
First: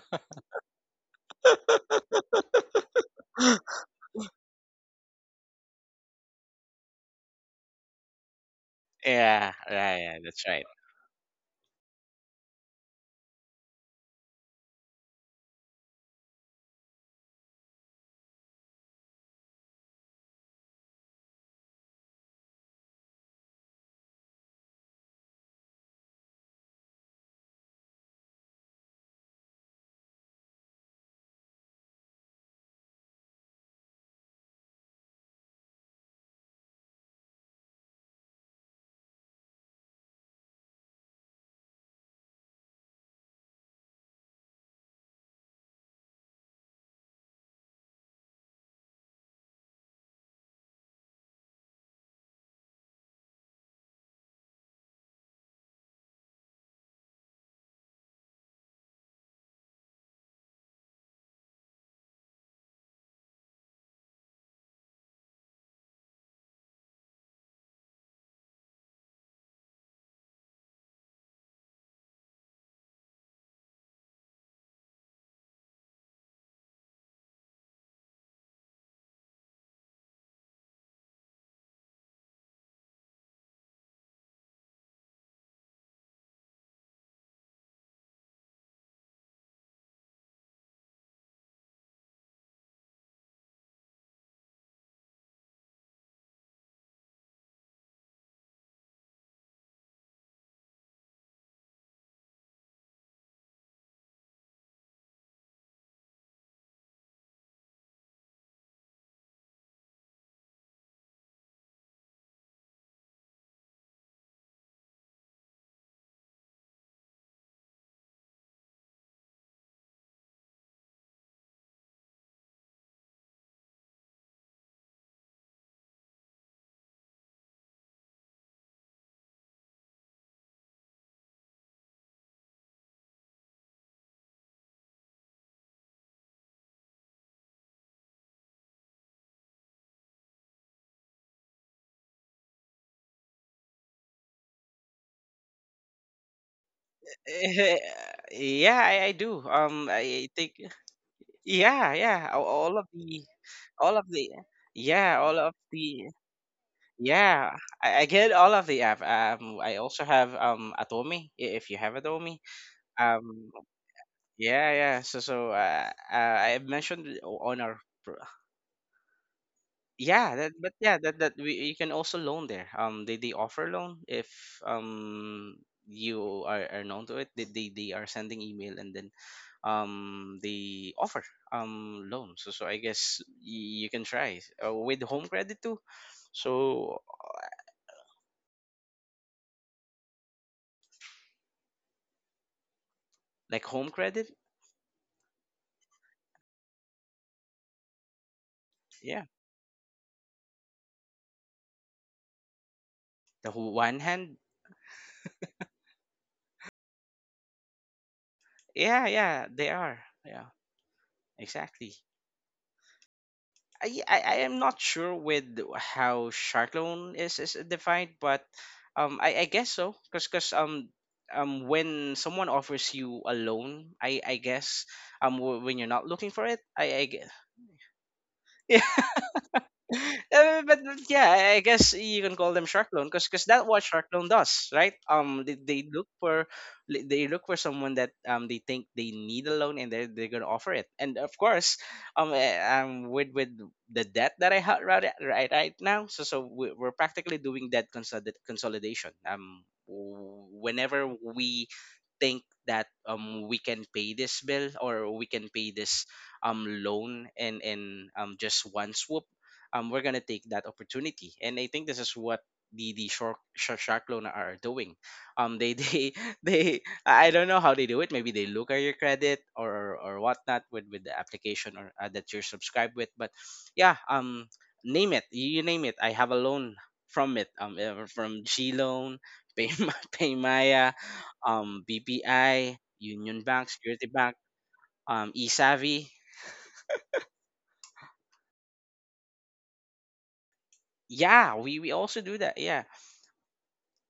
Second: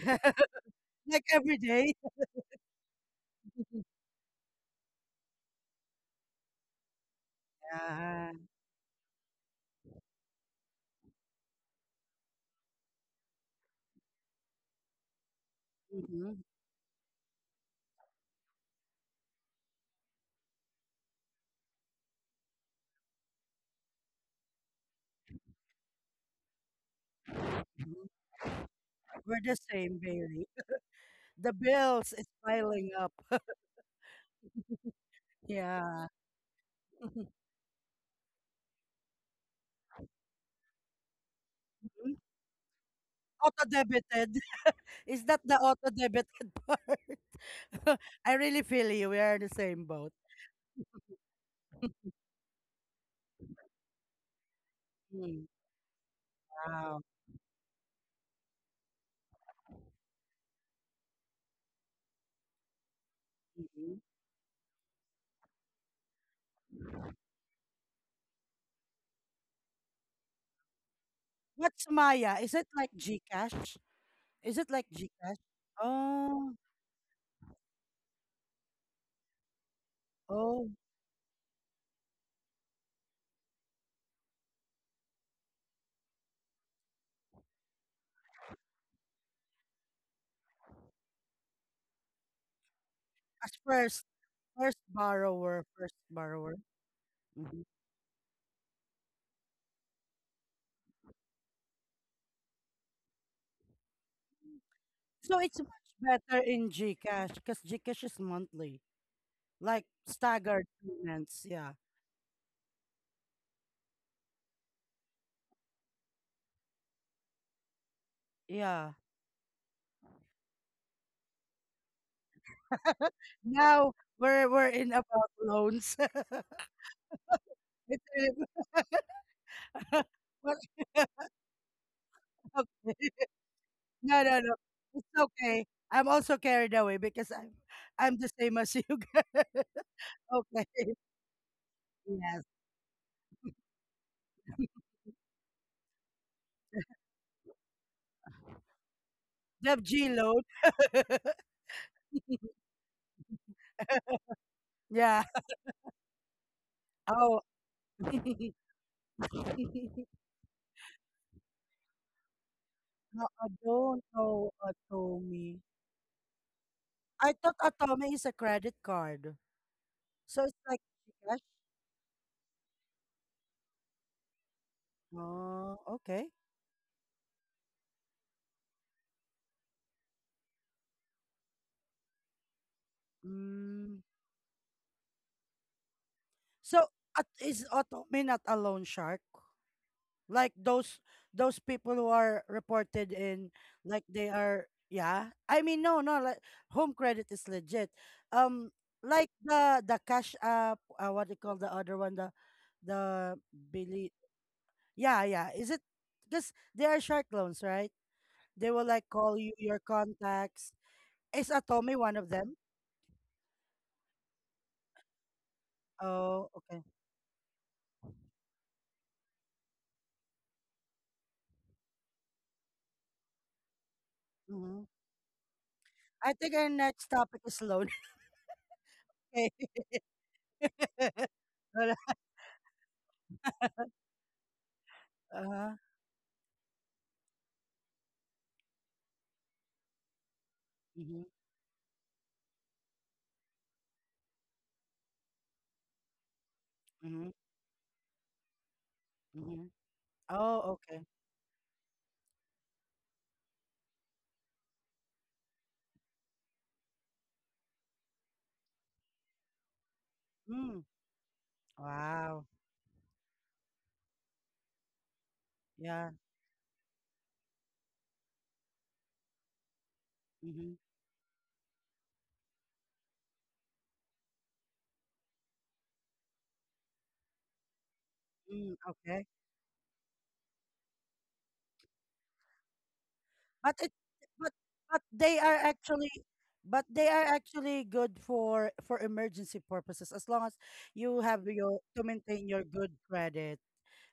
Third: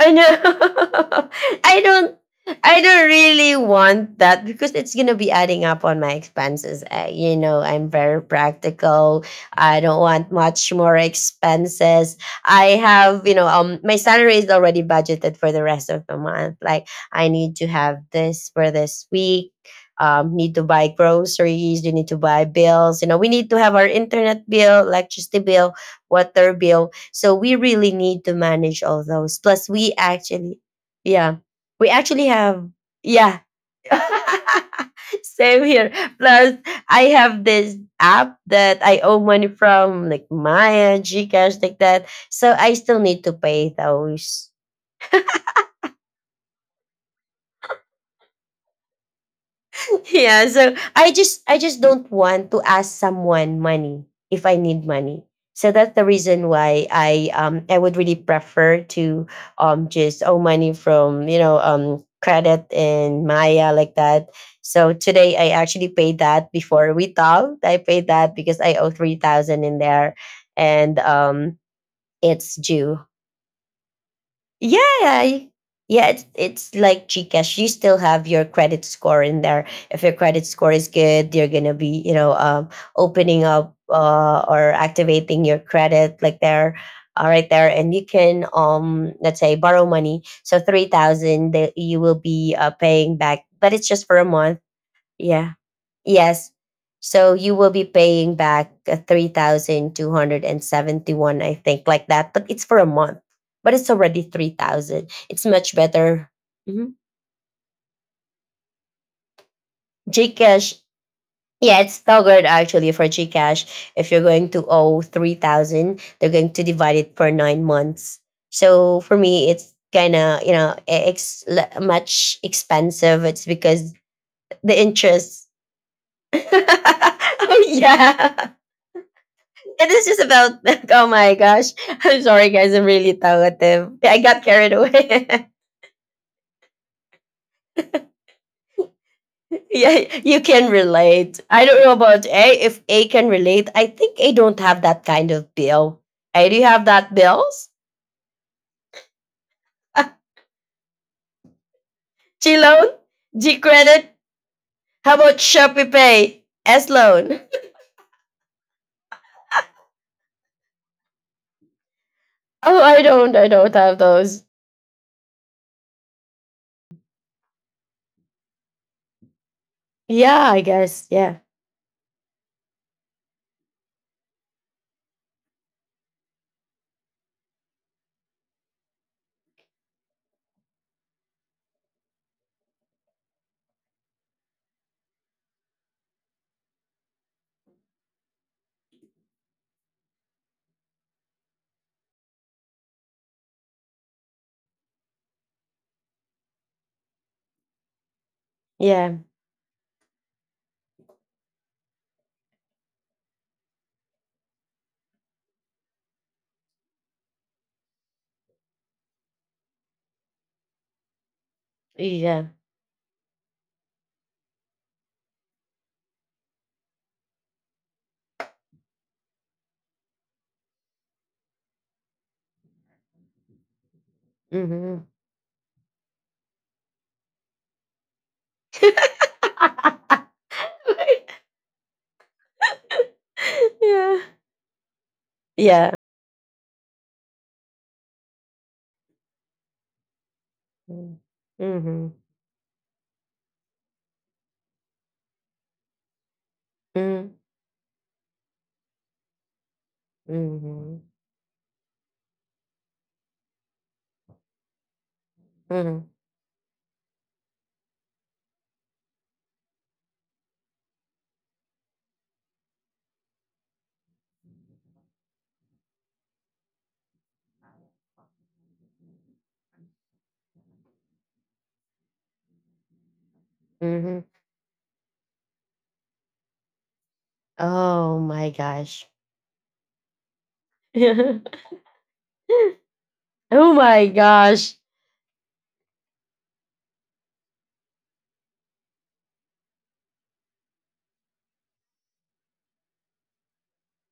Speaker 3: I
Speaker 1: Like
Speaker 3: know.
Speaker 1: every
Speaker 3: I
Speaker 1: day.
Speaker 3: don't. I don't really want that because it's gonna be adding up on my expenses. You know, I'm very
Speaker 1: Yeah.
Speaker 3: practical.
Speaker 2: yeah,
Speaker 3: I
Speaker 2: yeah,
Speaker 3: don't
Speaker 2: yeah.
Speaker 3: want
Speaker 2: That's right.
Speaker 3: much more expenses. I have my salary is already budgeted for the rest of the
Speaker 1: Mm-hmm.
Speaker 3: month. Like, I need to have this for this week. Need to buy groceries. You need to buy bills. We need to have our internet bill, electricity bill, water bill, so we really need to manage all
Speaker 1: We're
Speaker 3: those.
Speaker 1: the
Speaker 3: Plus, we
Speaker 1: same, Bailey.
Speaker 3: actually, yeah,
Speaker 1: The
Speaker 3: we
Speaker 1: bills is
Speaker 3: actually have.
Speaker 1: piling up.
Speaker 3: Yeah. Same here.
Speaker 1: Yeah.
Speaker 3: Plus, I have this app that I owe money from, like Maya, Gcash, like that. So I still need to
Speaker 1: Auto
Speaker 3: pay
Speaker 1: debited.
Speaker 3: those.
Speaker 1: Is that the auto debited part? I really feel you. We are in the same boat.
Speaker 3: Yeah. So I just don't want to ask someone money if I need money.
Speaker 1: Mm,
Speaker 3: So that's the reason why
Speaker 1: Wow.
Speaker 3: I would really prefer to just owe money from credit and Maya, like
Speaker 1: Mhm.
Speaker 3: that. So today I actually paid that before we talked. I paid that because I owe 3,000 in there. And
Speaker 1: What's Maya? Is
Speaker 3: it's
Speaker 1: it like
Speaker 3: due.
Speaker 1: Gcash? Is it
Speaker 3: Yeah,
Speaker 1: like Gcash?
Speaker 3: yeah, it's
Speaker 1: Oh,
Speaker 3: it's like Gcash. You still have your credit score in there. If your credit
Speaker 1: oh.
Speaker 3: score is good, you're gonna be opening up, or activating your credit like there, right there, and you can, let's say, borrow money. So 3,000, that you will be paying back,
Speaker 1: As
Speaker 3: but it's
Speaker 1: first
Speaker 3: just for a month.
Speaker 1: first
Speaker 3: Yeah.
Speaker 1: borrower, first
Speaker 3: Yes.
Speaker 1: borrower.
Speaker 3: So you
Speaker 1: Mhm.
Speaker 3: will be paying back 3,271, I think, like that. But it's for a month. But it's already 3,000.
Speaker 1: So
Speaker 3: It's
Speaker 1: it's
Speaker 3: much
Speaker 1: much
Speaker 3: better.
Speaker 1: better in
Speaker 3: Mhm.
Speaker 1: GCash because GCash is monthly, like staggered
Speaker 3: Gcash.
Speaker 1: payments. Yeah,
Speaker 3: Yeah, it's staggered actually for Gcash. If you're going to owe 3,000, they're going to divide it for 9 months.
Speaker 1: yeah.
Speaker 3: So for me, it's kind of, much expensive. It's because
Speaker 1: Now we're
Speaker 3: the
Speaker 1: in about
Speaker 3: interest.
Speaker 1: loans.
Speaker 3: Oh,
Speaker 1: It's really-
Speaker 3: yeah. It is
Speaker 1: but-
Speaker 3: just about. Oh my gosh. I'm sorry, guys. I'm
Speaker 1: okay.
Speaker 3: really talkative. I
Speaker 1: No, no,
Speaker 3: got
Speaker 1: no.
Speaker 3: carried
Speaker 1: It's
Speaker 3: away.
Speaker 1: okay. I'm also carried away because I'm the same as you guys.
Speaker 3: Yeah, you can
Speaker 1: Okay.
Speaker 3: relate. I don't know about
Speaker 1: Yes.
Speaker 3: A. If A can relate, I think A don't have that kind of bill. A, do you have that bills?
Speaker 2: Eh, yeah, I do.
Speaker 1: Deb G
Speaker 2: I
Speaker 1: load.
Speaker 2: think yeah, yeah.
Speaker 3: G loan, G
Speaker 2: All
Speaker 3: credit.
Speaker 2: of the,
Speaker 3: How
Speaker 2: yeah,
Speaker 1: Yeah.
Speaker 3: about
Speaker 2: all of
Speaker 3: Shopee
Speaker 2: the.
Speaker 3: Pay, S loan?
Speaker 1: Oh.
Speaker 2: Yeah, I get all of the app. I also have Atomi, if you have Atomi.
Speaker 3: Oh, i
Speaker 1: No,
Speaker 3: don't
Speaker 1: I
Speaker 3: i
Speaker 2: Um,
Speaker 3: don't have
Speaker 1: don't
Speaker 3: those.
Speaker 1: know
Speaker 2: yeah, yeah. So so
Speaker 1: Atomy.
Speaker 2: uh, I mentioned it
Speaker 1: I thought
Speaker 2: on our
Speaker 1: Atomy
Speaker 2: pr-
Speaker 1: is a credit card.
Speaker 2: yeah,
Speaker 1: So
Speaker 3: Yeah,
Speaker 2: that,
Speaker 1: it's
Speaker 3: I
Speaker 2: but
Speaker 1: like
Speaker 2: yeah,
Speaker 3: guess.
Speaker 2: that that
Speaker 3: Yeah,
Speaker 1: cash.
Speaker 2: we, you can also loan there. They offer loan if um
Speaker 1: Oh, okay.
Speaker 2: you are known to it. They, they are sending email, and then they offer loan. So so I guess you
Speaker 1: Mm.
Speaker 2: can try, with home credit too.
Speaker 1: So
Speaker 2: So
Speaker 1: at, is Atomy not a loan shark? Like those people who are reported in
Speaker 2: like home
Speaker 1: like
Speaker 2: credit.
Speaker 1: they are yeah. I mean no no like home credit is legit. Um
Speaker 3: yeah,
Speaker 2: Yeah.
Speaker 1: like the cash app what do you call the other one the
Speaker 2: The one
Speaker 1: Billy
Speaker 2: hand?
Speaker 1: yeah yeah is it because they are shark loans right. They will
Speaker 2: Yeah,
Speaker 1: like call
Speaker 2: yeah,
Speaker 1: you
Speaker 2: they
Speaker 1: your
Speaker 2: are. Yeah,
Speaker 1: contacts. Is
Speaker 2: exactly.
Speaker 1: Atomy one of
Speaker 3: yeah.
Speaker 1: them?
Speaker 2: I am not sure with how
Speaker 1: Oh,
Speaker 2: shark
Speaker 1: okay.
Speaker 2: loan is defined, but I guess so. Because 'cause, when someone offers you a loan, I
Speaker 1: hmm
Speaker 2: guess,
Speaker 3: Hmm.
Speaker 2: when you're not
Speaker 1: I
Speaker 2: looking for
Speaker 1: think
Speaker 2: it,
Speaker 1: our
Speaker 2: I
Speaker 1: next
Speaker 2: guess.
Speaker 1: topic is loan. Okay.
Speaker 2: But yeah, I
Speaker 1: Wala.
Speaker 2: guess you can call them shark loan, because that's what shark
Speaker 3: Yeah,
Speaker 2: loan does, right?
Speaker 1: Uh-huh.
Speaker 2: They
Speaker 3: yeah.
Speaker 2: look for they look for someone that they think they need a loan, and they're gonna offer it. And
Speaker 1: hmm
Speaker 2: of course,
Speaker 3: Mm-hmm.
Speaker 2: um, with the debt that I have right now, so we're
Speaker 1: hmm
Speaker 3: Mm,
Speaker 2: practically doing that consolidation.
Speaker 1: hmm Oh, okay.
Speaker 3: mhm,
Speaker 2: Whenever we think that we can pay this bill, or we can pay
Speaker 3: mhm,
Speaker 2: this loan in just one swoop, we're gonna take that
Speaker 1: Mm.
Speaker 2: opportunity. And I think this is what
Speaker 1: Wow.
Speaker 2: the shark loan are doing. Um,
Speaker 1: Yeah.
Speaker 2: they they, I don't know how they do it. Maybe they look at your credit, or whatnot,
Speaker 1: hmm
Speaker 2: with the application or, that you're subscribed with. But yeah.
Speaker 3: mhm.
Speaker 2: Name it, you name it, I have a loan from it.
Speaker 3: Oh
Speaker 2: From
Speaker 3: my
Speaker 1: Mm,
Speaker 2: G
Speaker 3: gosh.
Speaker 2: Loan,
Speaker 1: okay.
Speaker 2: pay, Paymaya, BPI, Union Bank,
Speaker 3: Oh
Speaker 1: But it
Speaker 3: my
Speaker 2: Security Bank,
Speaker 1: but
Speaker 3: gosh.
Speaker 1: but they are actually
Speaker 2: eSavvy.
Speaker 1: but they are actually good for emergency purposes as long as you have
Speaker 2: Yeah,
Speaker 1: your
Speaker 2: we
Speaker 1: to
Speaker 2: also do
Speaker 1: maintain
Speaker 2: that.
Speaker 1: your
Speaker 2: Yeah,
Speaker 1: good credit.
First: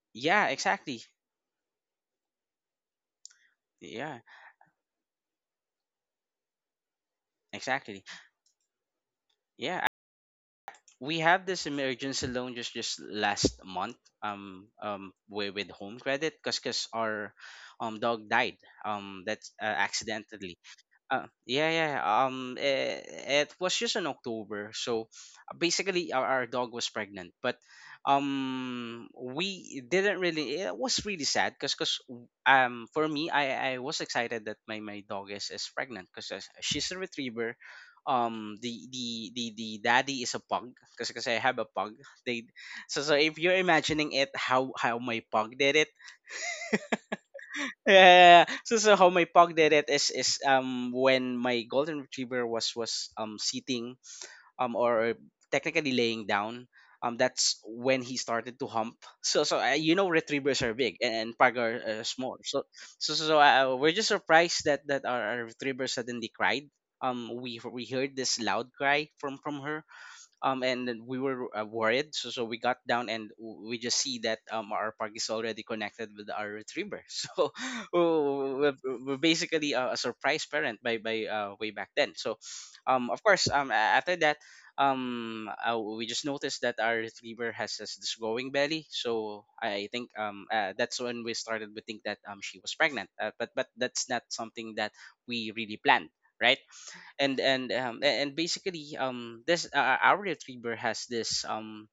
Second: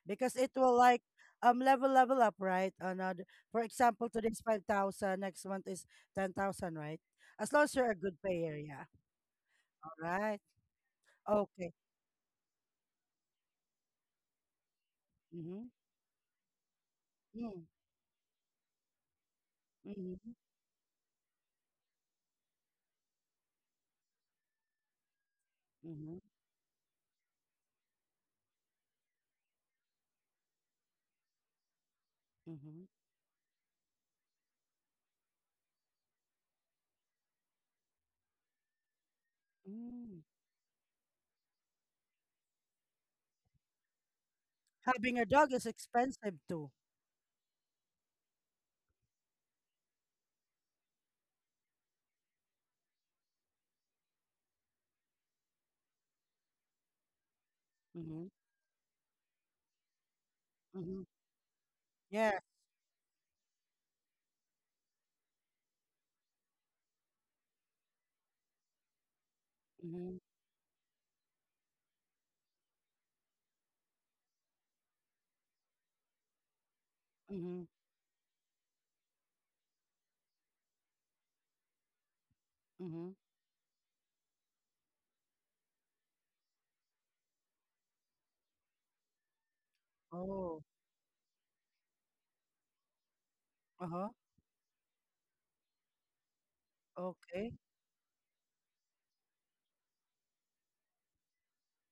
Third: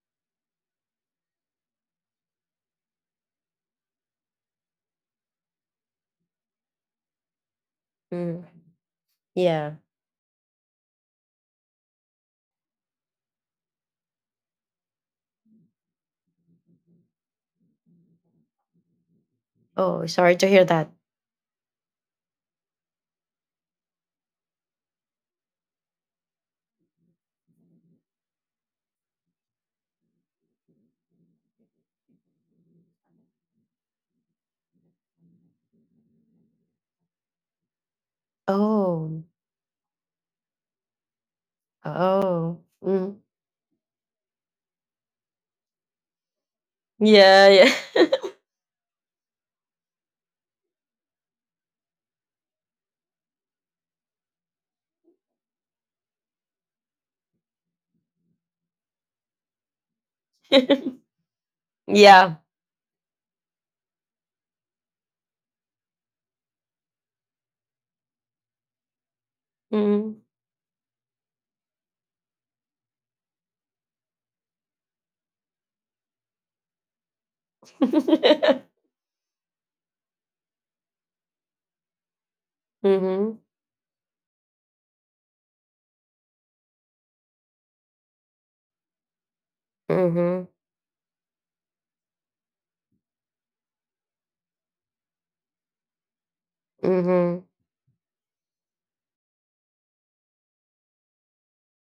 Speaker 1: Because
Speaker 2: yeah,
Speaker 1: it will like
Speaker 2: exactly.
Speaker 1: level level up right another for example
Speaker 2: Yeah,
Speaker 1: today's 5,000 next month is 10,000 right as long as you're a
Speaker 2: exactly.
Speaker 1: good
Speaker 3: Mm,
Speaker 1: payer yeah
Speaker 3: yeah.
Speaker 2: Yeah,
Speaker 1: all right
Speaker 2: we have this
Speaker 1: okay
Speaker 2: emergency loan just last month.
Speaker 1: mm-hmm.
Speaker 2: With home credit, 'cause our
Speaker 1: Mm,
Speaker 2: dog died. That's,
Speaker 3: Oh,
Speaker 1: Mm-hmm.
Speaker 3: sorry to
Speaker 2: accidentally.
Speaker 3: hear that.
Speaker 2: Yeah, yeah, yeah. It was just in October, so basically
Speaker 1: Mm-hmm.
Speaker 2: our dog was pregnant. But we didn't really. It was really sad, because
Speaker 1: Mm-hmm.
Speaker 2: for me, I was excited that my dog is pregnant, because she's a retriever. Um, the the
Speaker 3: Oh.
Speaker 2: the
Speaker 1: Mm.
Speaker 2: daddy is a pug, because I have a pug. They,
Speaker 3: Oh.
Speaker 2: so,
Speaker 3: Mm.
Speaker 2: if you're imagining it, how
Speaker 1: Having
Speaker 2: my
Speaker 1: a dog
Speaker 2: pug
Speaker 1: is
Speaker 2: did it.
Speaker 1: expensive too
Speaker 3: Yeah,
Speaker 2: Yeah. Yeah, yeah. So so how my pug did it, is when my golden retriever was sitting, or technically laying down, that's when he
Speaker 1: mm-hmm.
Speaker 2: started to hump. So so, you know, retrievers are
Speaker 3: yeah.
Speaker 2: big,
Speaker 1: Mm-hmm.
Speaker 2: and pug are,
Speaker 3: Yeah.
Speaker 1: Yeah
Speaker 2: small. So so so, so, we're just surprised that our retriever suddenly cried. Um, we heard this loud cry from her,
Speaker 1: mm-hmm.
Speaker 3: Mm.
Speaker 2: and then we were, worried. So so we got down, and we just see that our pug is already connected with our retriever. So
Speaker 1: Mm-hmm.
Speaker 2: oh, we're basically a surprise parent by, way back then. So
Speaker 1: Mm-hmm.
Speaker 2: of
Speaker 3: Mhm.
Speaker 2: course, after that, we just noticed that our retriever has this growing belly. So I think,
Speaker 3: Mhm.
Speaker 1: Oh
Speaker 2: that's when we started to think that she was pregnant. Uh, but that's
Speaker 1: uh-huh
Speaker 2: not something that we really planned, right? and
Speaker 3: Mhm.
Speaker 1: okay
Speaker 2: and and basically this, our retriever has this um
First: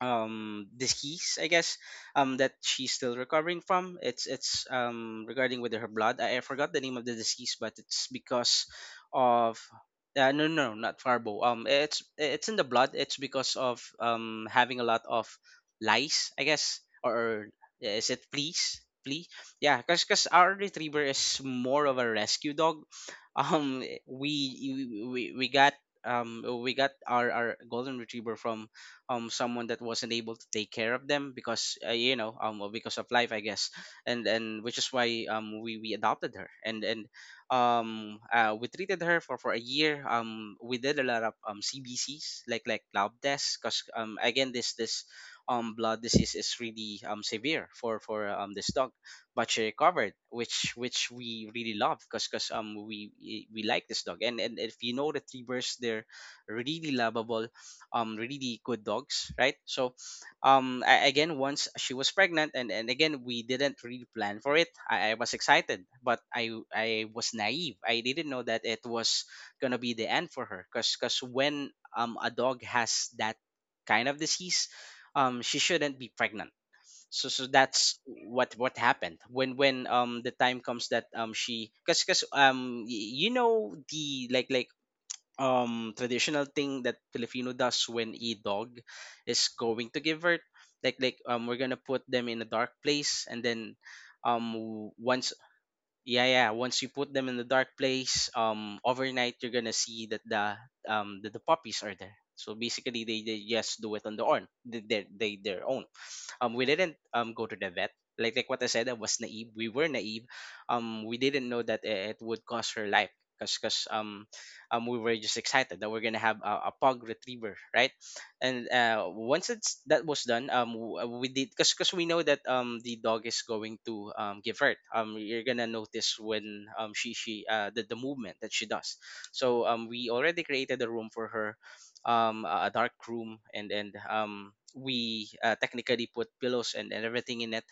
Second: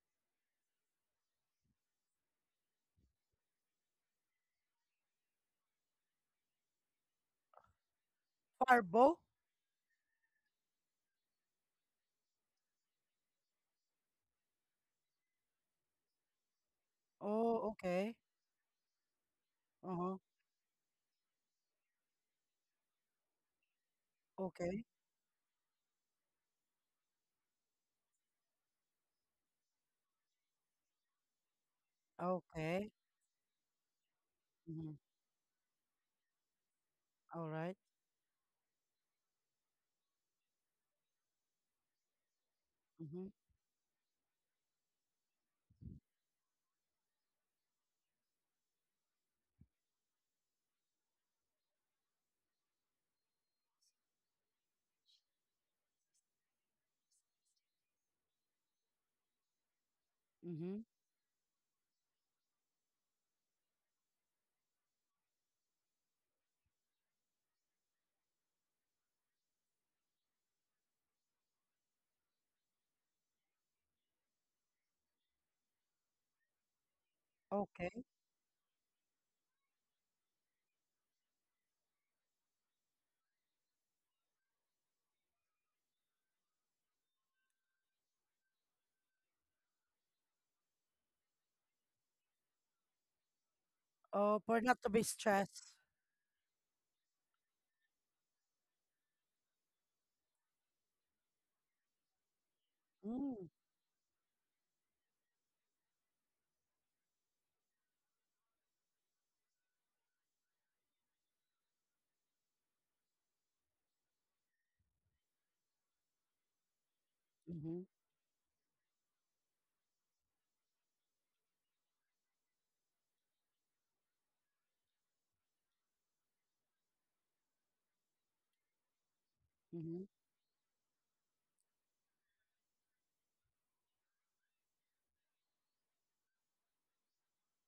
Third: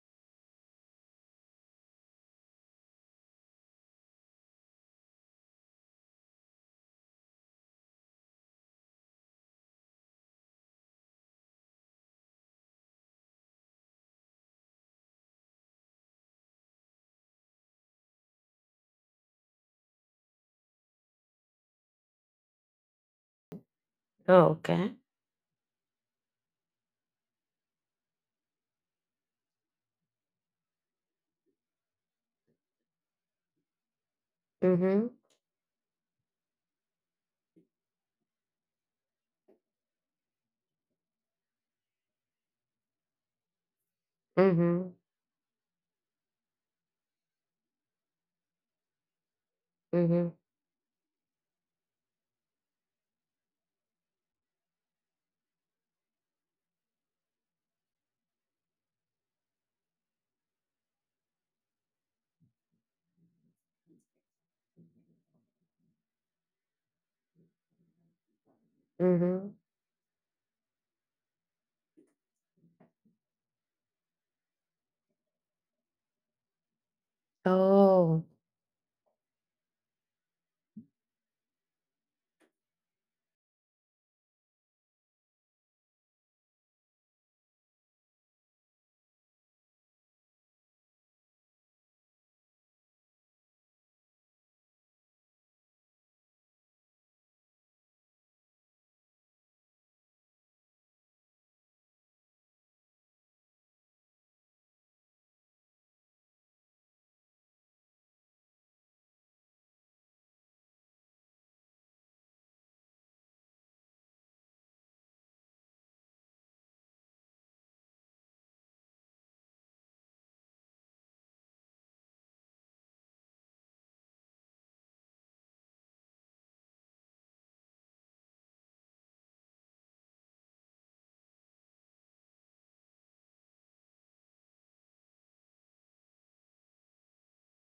Speaker 2: um disease, I guess, that she's still recovering from. It's regarding with her blood. I forgot the name of the disease, but it's because
Speaker 1: farbo
Speaker 2: of, no no, not farbo. Um, it's in the blood, it's because of having a lot of lice, I guess, or
Speaker 1: oh
Speaker 2: is
Speaker 1: okay
Speaker 2: it fleas, flea? Yeah,
Speaker 1: uh-huh
Speaker 2: because our retriever is more of a rescue dog. Um,
Speaker 1: okay
Speaker 3: Okay.
Speaker 2: we got, we got our golden retriever from someone that wasn't able to take care of them, because, you know, well,
Speaker 1: okay
Speaker 2: because of life, I guess. And which is
Speaker 1: mm-hmm.
Speaker 3: Mhm.
Speaker 2: why we adopted her. And
Speaker 1: All right
Speaker 2: we treated her for a year. Um, we did a lot of CBCs, like lab
Speaker 1: mm-hmm.
Speaker 2: tests, because again,
Speaker 3: Mhm.
Speaker 2: this blood disease is really severe for this dog. But she recovered,
Speaker 3: Mhm.
Speaker 2: which we really love, because we like this dog. And if you know the retrievers, they're really lovable, really good dogs, right? So
Speaker 1: Mm-hmm.
Speaker 2: I, again, once she was pregnant, and again, we didn't really plan for it. I was excited, but I was naive, I didn't know that it was
Speaker 3: Mhm.
Speaker 2: gonna be the end for her. Because when a dog has that kind of disease, she shouldn't be pregnant. So so that's
Speaker 1: Okay.
Speaker 3: Oh,
Speaker 2: what happened when the time comes that she, because you know, the, like, traditional thing that Filipino does when a dog is going to give birth. Like, we're gonna put them in a dark place, and then
Speaker 1: Oh, for not
Speaker 2: w-
Speaker 1: to be
Speaker 2: once
Speaker 1: stressed.
Speaker 2: yeah, yeah, once you put them in the dark place overnight, you're gonna see that the puppies are there. So basically, they
Speaker 1: Mm.
Speaker 2: just do it on their own. They their own. Um, we didn't go to the vet. Like what I said, I was naive, we were naive. Um, we didn't know that it would cost her life, because 'cause we were just excited that we're gonna have a pug retriever,
Speaker 1: Mm-hmm.
Speaker 2: right? And uh, once it's that was done, we did, because we know that the dog is going to give birth. Um, you're gonna notice when she the movement that she does. So we
Speaker 1: Mm-hmm.
Speaker 2: already created a room for her, a dark room. And we, technically put pillows and everything in it.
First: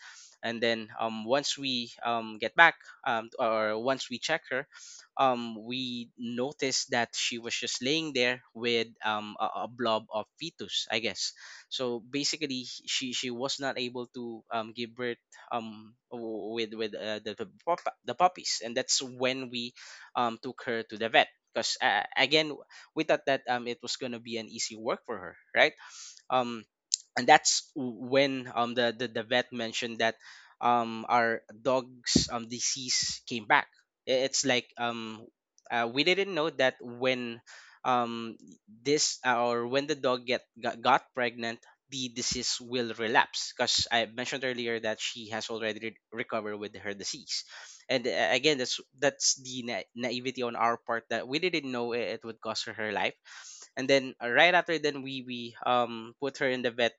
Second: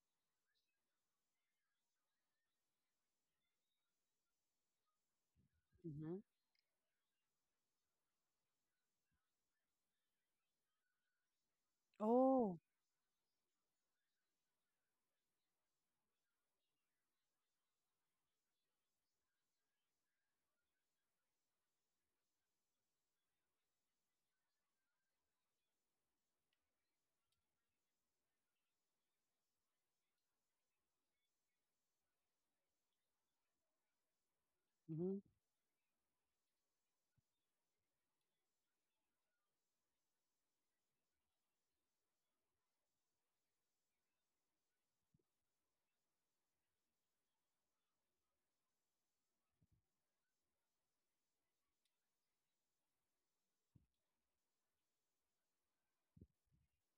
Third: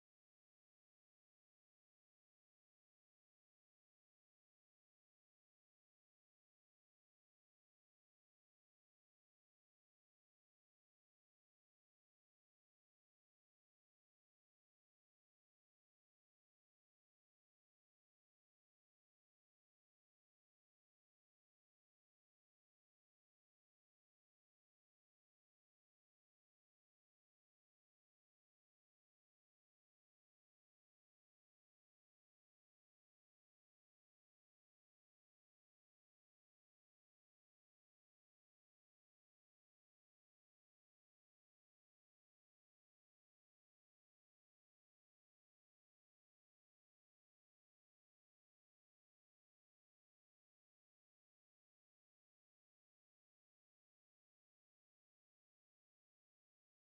Speaker 2: And then once we get back, or once we check her, we
Speaker 1: Mm-hmm.
Speaker 2: noticed that she was just laying there with a blob of fetus, I guess. So
Speaker 1: Oh.
Speaker 2: basically, she was not able to give birth with the puppies. And that's when we took her to the vet, because again, we thought that it was going to be an easy work for her, right? Um, and that's when um, the vet mentioned that um, our dog's disease came back. It's like,
Speaker 1: Mm-hmm.
Speaker 2: um, we didn't know that when um, this or when the dog got pregnant, the disease will relapse, because I mentioned earlier that she has already recovered with her disease. And again, that's the naivety on our part, that we didn't know it would cost her her life. And then right after then, we put her in the vet.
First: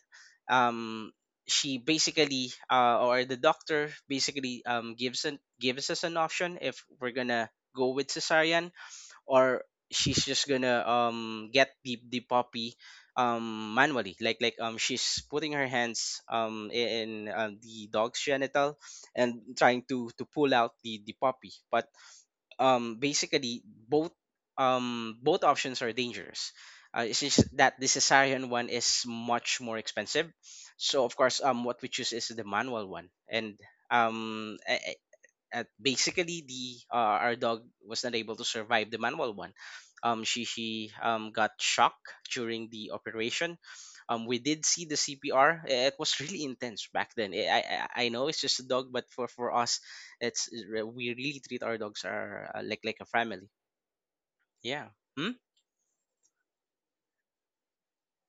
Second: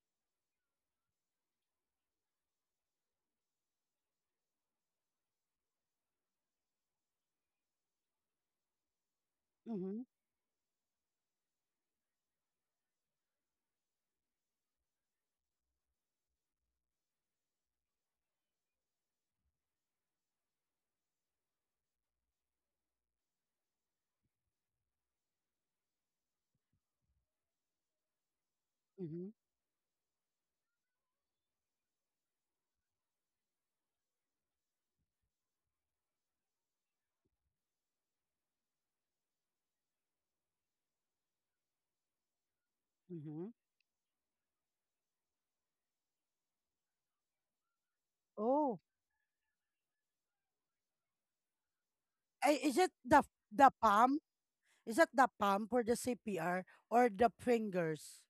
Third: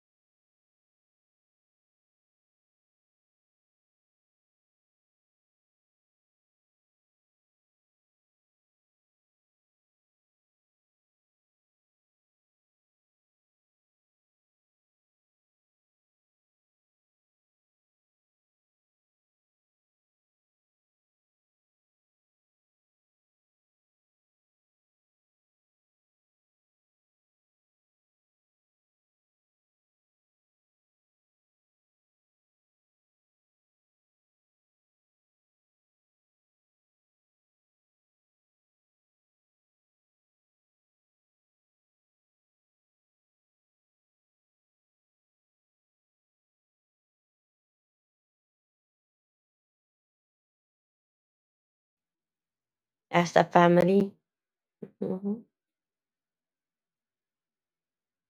Speaker 2: Um, she basically or the doctor basically gives gives us an option, if we're gonna go with cesarean, or
Speaker 1: Mm-hmm.
Speaker 2: she's just gonna get the puppy manually, like um, she's putting her hands in the dog's genital, and trying to pull out the puppy. But um, basically, both both options are dangerous. Uh, it's just that the cesarean one is
Speaker 1: Mm-hmm.
Speaker 2: much more expensive. So of course um, what we choose is the manual one. And um, at basically the our dog was not able to survive the manual one. She got shocked during the
Speaker 1: Mm-hmm.
Speaker 2: operation. We did see the CPR. It was really intense back then. I know it's just a
Speaker 1: Oh.
Speaker 2: dog, but for us, it's we really treat our dogs are
Speaker 1: Ay, is
Speaker 2: like
Speaker 1: it
Speaker 2: like a
Speaker 3: as a
Speaker 2: family.
Speaker 1: the
Speaker 3: family.
Speaker 1: palm?
Speaker 2: Yeah.
Speaker 1: Is that the
Speaker 2: Hmm?
Speaker 3: Mhm.
Speaker 1: palm for the CPR or the fingers?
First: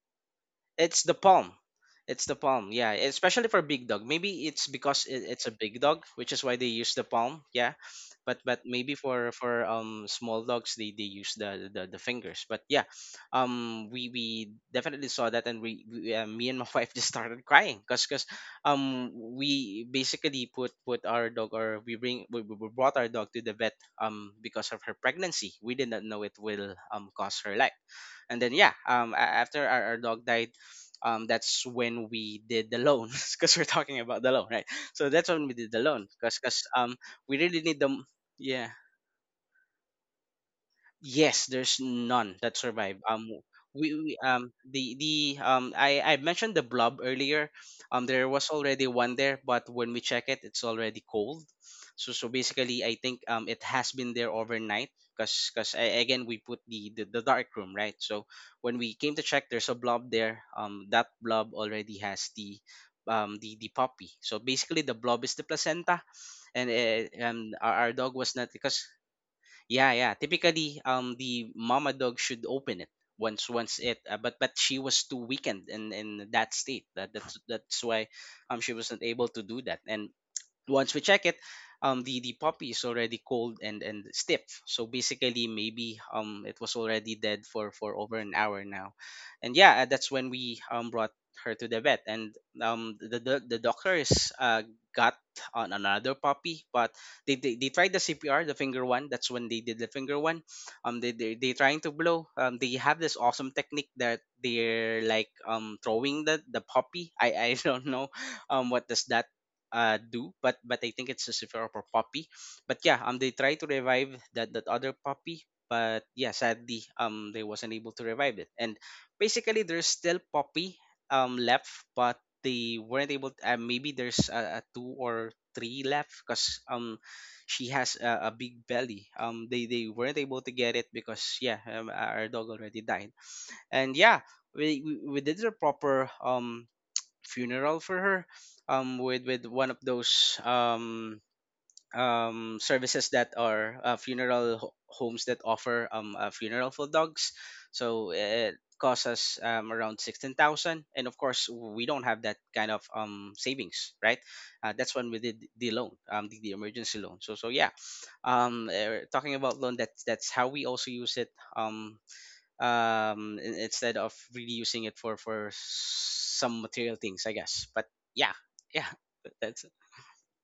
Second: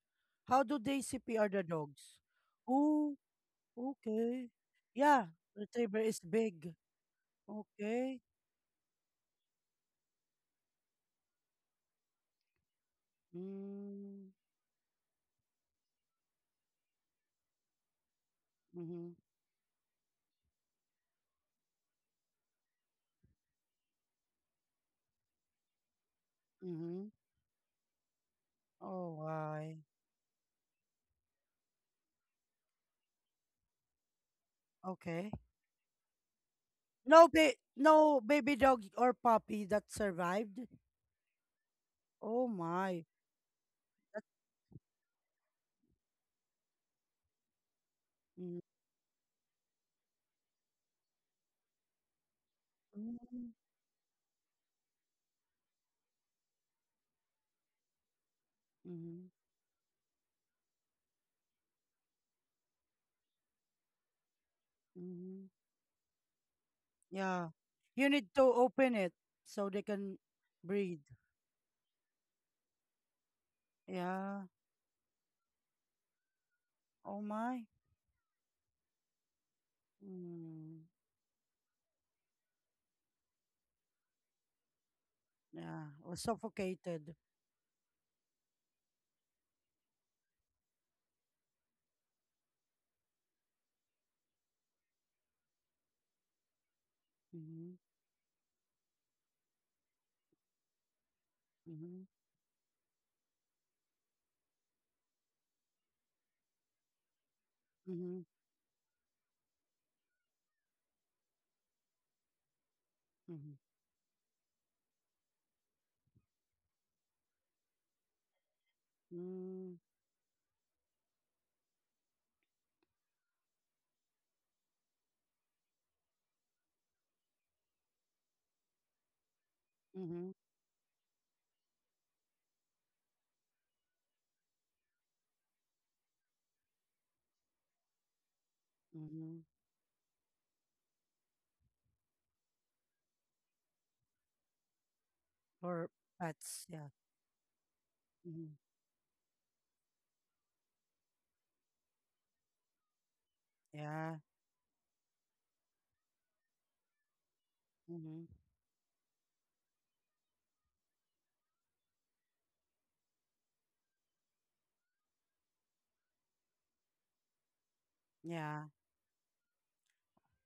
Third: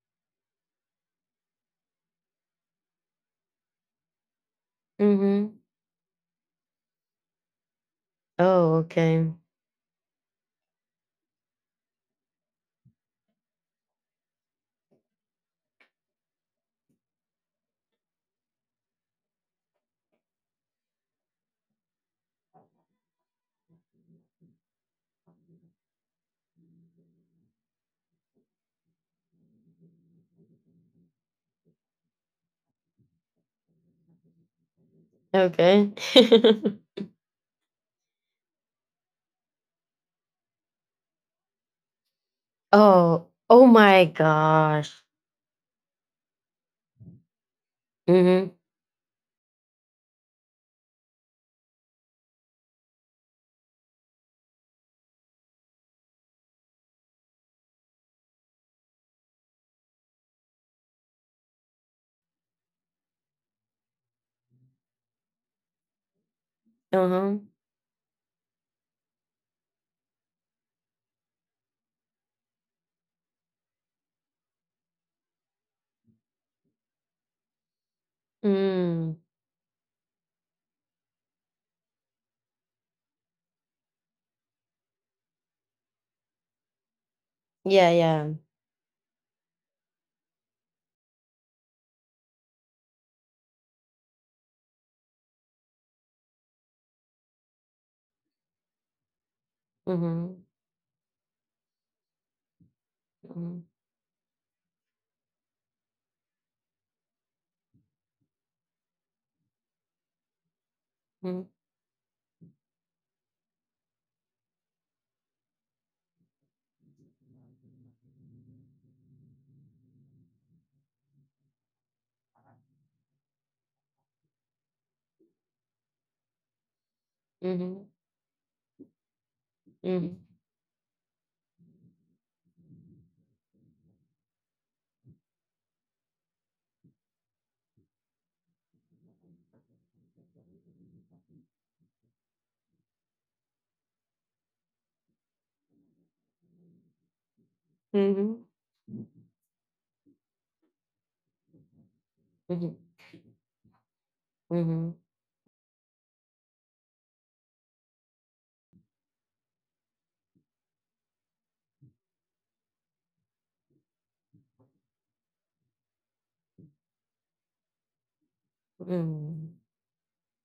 Speaker 1: How do they
Speaker 2: It's the
Speaker 1: CPR
Speaker 2: palm.
Speaker 1: the dogs?
Speaker 2: It's the palm. Yeah,
Speaker 1: Oh,
Speaker 2: especially for big dog. Maybe
Speaker 1: okay.
Speaker 2: it's because
Speaker 1: Yeah,
Speaker 2: it's a
Speaker 3: Mhm.
Speaker 2: big
Speaker 1: retriever
Speaker 2: dog,
Speaker 1: is
Speaker 2: which is why they
Speaker 1: big.
Speaker 2: use the palm. Yeah,
Speaker 1: Okay.
Speaker 2: but
Speaker 3: Oh,
Speaker 2: maybe for
Speaker 3: okay.
Speaker 2: for small dogs, they use the fingers. But yeah, we
Speaker 1: Mm.
Speaker 2: we definitely saw that, and we me and my wife just started crying because because
Speaker 1: Mm-hmm.
Speaker 2: um we basically put our dog or we brought our dog to the vet because of her pregnancy. We did not know it will
Speaker 1: Mm-hmm.
Speaker 2: cause her life, and then yeah,
Speaker 1: Oh,
Speaker 2: after
Speaker 1: why?
Speaker 2: our dog died, that's when we did the loan because we're talking about the loan, right? So
Speaker 1: Okay.
Speaker 2: that's when we did the
Speaker 3: Okay.
Speaker 2: loan because um
Speaker 1: No,
Speaker 2: we
Speaker 1: ba-
Speaker 2: really need the.
Speaker 1: no baby
Speaker 2: yeah.
Speaker 1: dog or puppy that survived.
Speaker 2: Yes, there's none
Speaker 1: Oh
Speaker 2: that survive.
Speaker 1: my.
Speaker 3: Oh, oh my
Speaker 2: We
Speaker 1: That's,
Speaker 3: gosh.
Speaker 2: the I mentioned the blob earlier. There was
Speaker 3: Mhm.
Speaker 1: mm,
Speaker 2: already one there, but when we check it, it's already cold. So so basically, I think
Speaker 1: mm,
Speaker 2: it has been there overnight because again we put the dark room, right. So when we came to
Speaker 1: mm,
Speaker 2: check, there's a blob there. That blob already has the the puppy. So basically, the blob is the
Speaker 1: mm.
Speaker 2: placenta, and
Speaker 3: Uh-huh.
Speaker 1: Yeah.
Speaker 2: our
Speaker 1: You
Speaker 2: dog
Speaker 1: need
Speaker 2: was
Speaker 1: to
Speaker 2: not, because
Speaker 1: open it so they
Speaker 2: yeah, yeah.
Speaker 1: can
Speaker 2: Typically,
Speaker 1: breathe.
Speaker 2: the mama dog should open it once it. Uh, but
Speaker 1: Yeah.
Speaker 2: but she was too weakened in that state.
Speaker 1: Oh my.
Speaker 2: That's why, she wasn't
Speaker 3: Mm.
Speaker 2: able to do that. And
Speaker 1: Mm,
Speaker 2: once we check it, the puppy is already cold and stiff. So basically,
Speaker 1: yeah.
Speaker 2: maybe
Speaker 1: Or
Speaker 2: it was
Speaker 1: suffocated.
Speaker 2: already dead
Speaker 3: Yeah,
Speaker 2: for over
Speaker 3: yeah.
Speaker 2: an hour now, and yeah, that's when we brought her to the vet, and the doctors got on another puppy, but they
Speaker 1: Mm-hmm,
Speaker 2: tried the CPR, the finger one. That's when they did the finger one.
Speaker 3: Mhm.
Speaker 2: They they trying to
Speaker 1: mm-hmm,
Speaker 2: blow. They have this awesome technique that they're like throwing the puppy. I don't know
Speaker 1: mm-hmm,
Speaker 2: what does that do, but I think it's
Speaker 3: Mhm.
Speaker 2: a
Speaker 3: Mhm.
Speaker 2: Sephiroth or puppy. But yeah, they
Speaker 1: mm-hmm,
Speaker 2: tried to revive that that other puppy, but yeah, sadly, they wasn't able to revive it. And basically,
Speaker 1: mm,
Speaker 2: there's still puppy left, but they weren't able to, maybe there's a two or three left because she has a big belly. They weren't
Speaker 3: Mhm.
Speaker 1: mm-hmm,
Speaker 2: able to get it because yeah, our dog already died. And yeah, we did the proper funeral for her um with
Speaker 1: mm-hmm.
Speaker 2: with one of those services that are funeral homes that offer
Speaker 1: Or
Speaker 2: a
Speaker 1: pets.
Speaker 2: funeral for
Speaker 1: Yeah.
Speaker 2: dogs, so
Speaker 3: Mhm.
Speaker 1: Mm-hmm.
Speaker 2: it cost us around 16,000, and of course we don't have that
Speaker 3: Mhm.
Speaker 2: kind of
Speaker 3: Mhm.
Speaker 2: savings,
Speaker 1: Yeah.
Speaker 2: right?
Speaker 3: Mhm.
Speaker 2: That's when we did the loan, the emergency loan. So so yeah,
Speaker 1: Mm-hmm.
Speaker 2: talking about loan, that's how we also use it, um instead of really using it for some material things, I guess. But yeah,
Speaker 1: Yeah.
Speaker 2: yeah,
Speaker 3: Mhm.
Speaker 2: that's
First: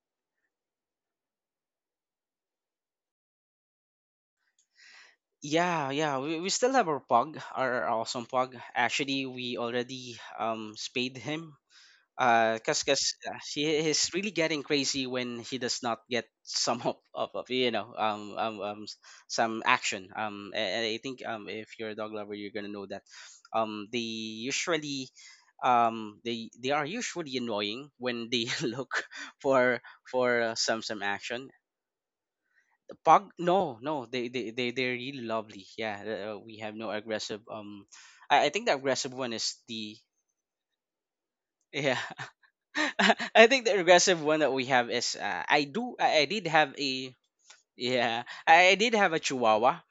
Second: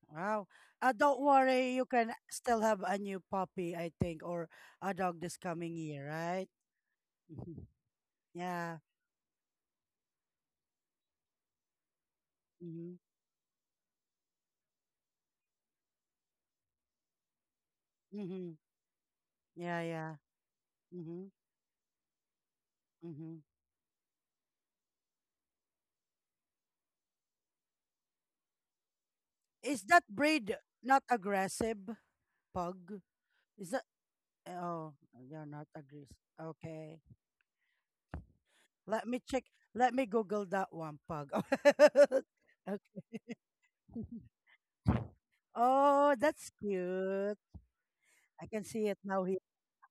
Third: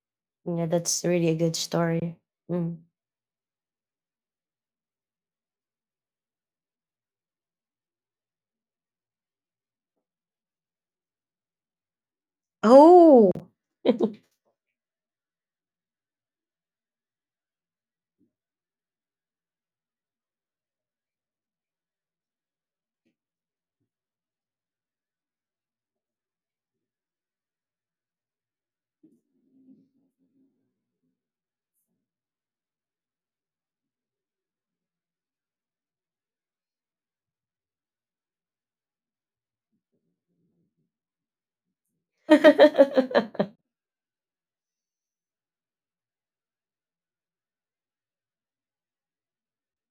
Speaker 1: Wow.
Speaker 3: Yeah, that's
Speaker 1: Don't
Speaker 3: really a good
Speaker 1: worry. You can
Speaker 3: story.
Speaker 1: still
Speaker 3: Mm.
Speaker 1: have a new puppy, I think, or a dog this coming year,
Speaker 2: yeah we
Speaker 1: right?
Speaker 2: still have our pug, our awesome pug.
Speaker 1: Yeah.
Speaker 2: Actually, we already spayed him because because uh, 'cause-
Speaker 1: Mhm.
Speaker 2: 'cause,
Speaker 3: Oh.
Speaker 2: uh, he he's really getting crazy when he does not get some of
Speaker 1: Mhm.
Speaker 2: some
Speaker 1: Yeah,
Speaker 2: action,
Speaker 1: yeah.
Speaker 2: and I think
Speaker 1: Mhm.
Speaker 2: if you're a dog lover, you're gonna know that
Speaker 1: Mhm.
Speaker 2: they usually they are usually annoying when they look for
Speaker 1: Is that
Speaker 2: for
Speaker 1: breed
Speaker 2: some
Speaker 1: not
Speaker 2: action.
Speaker 1: aggressive
Speaker 2: The
Speaker 1: pug?
Speaker 2: pug,
Speaker 1: Is
Speaker 2: no
Speaker 1: that
Speaker 2: no
Speaker 1: oh,
Speaker 2: they're really
Speaker 1: they're
Speaker 2: lovely,
Speaker 1: not
Speaker 2: yeah,
Speaker 1: aggressive.
Speaker 2: we have no
Speaker 1: Okay.
Speaker 2: aggressive I think the
Speaker 1: Let
Speaker 2: aggressive
Speaker 1: me
Speaker 2: one
Speaker 1: check.
Speaker 2: is
Speaker 1: Let
Speaker 2: the
Speaker 1: me Google that one pug.
Speaker 2: yeah
Speaker 1: okay.
Speaker 2: I think the regressive one that we have is
Speaker 1: Oh,
Speaker 2: I did
Speaker 1: that's
Speaker 2: have a
Speaker 1: cute.
Speaker 2: yeah
Speaker 1: I can
Speaker 2: I
Speaker 1: see
Speaker 2: did
Speaker 1: it
Speaker 2: have a
Speaker 1: now here.
Speaker 2: Chihuahua.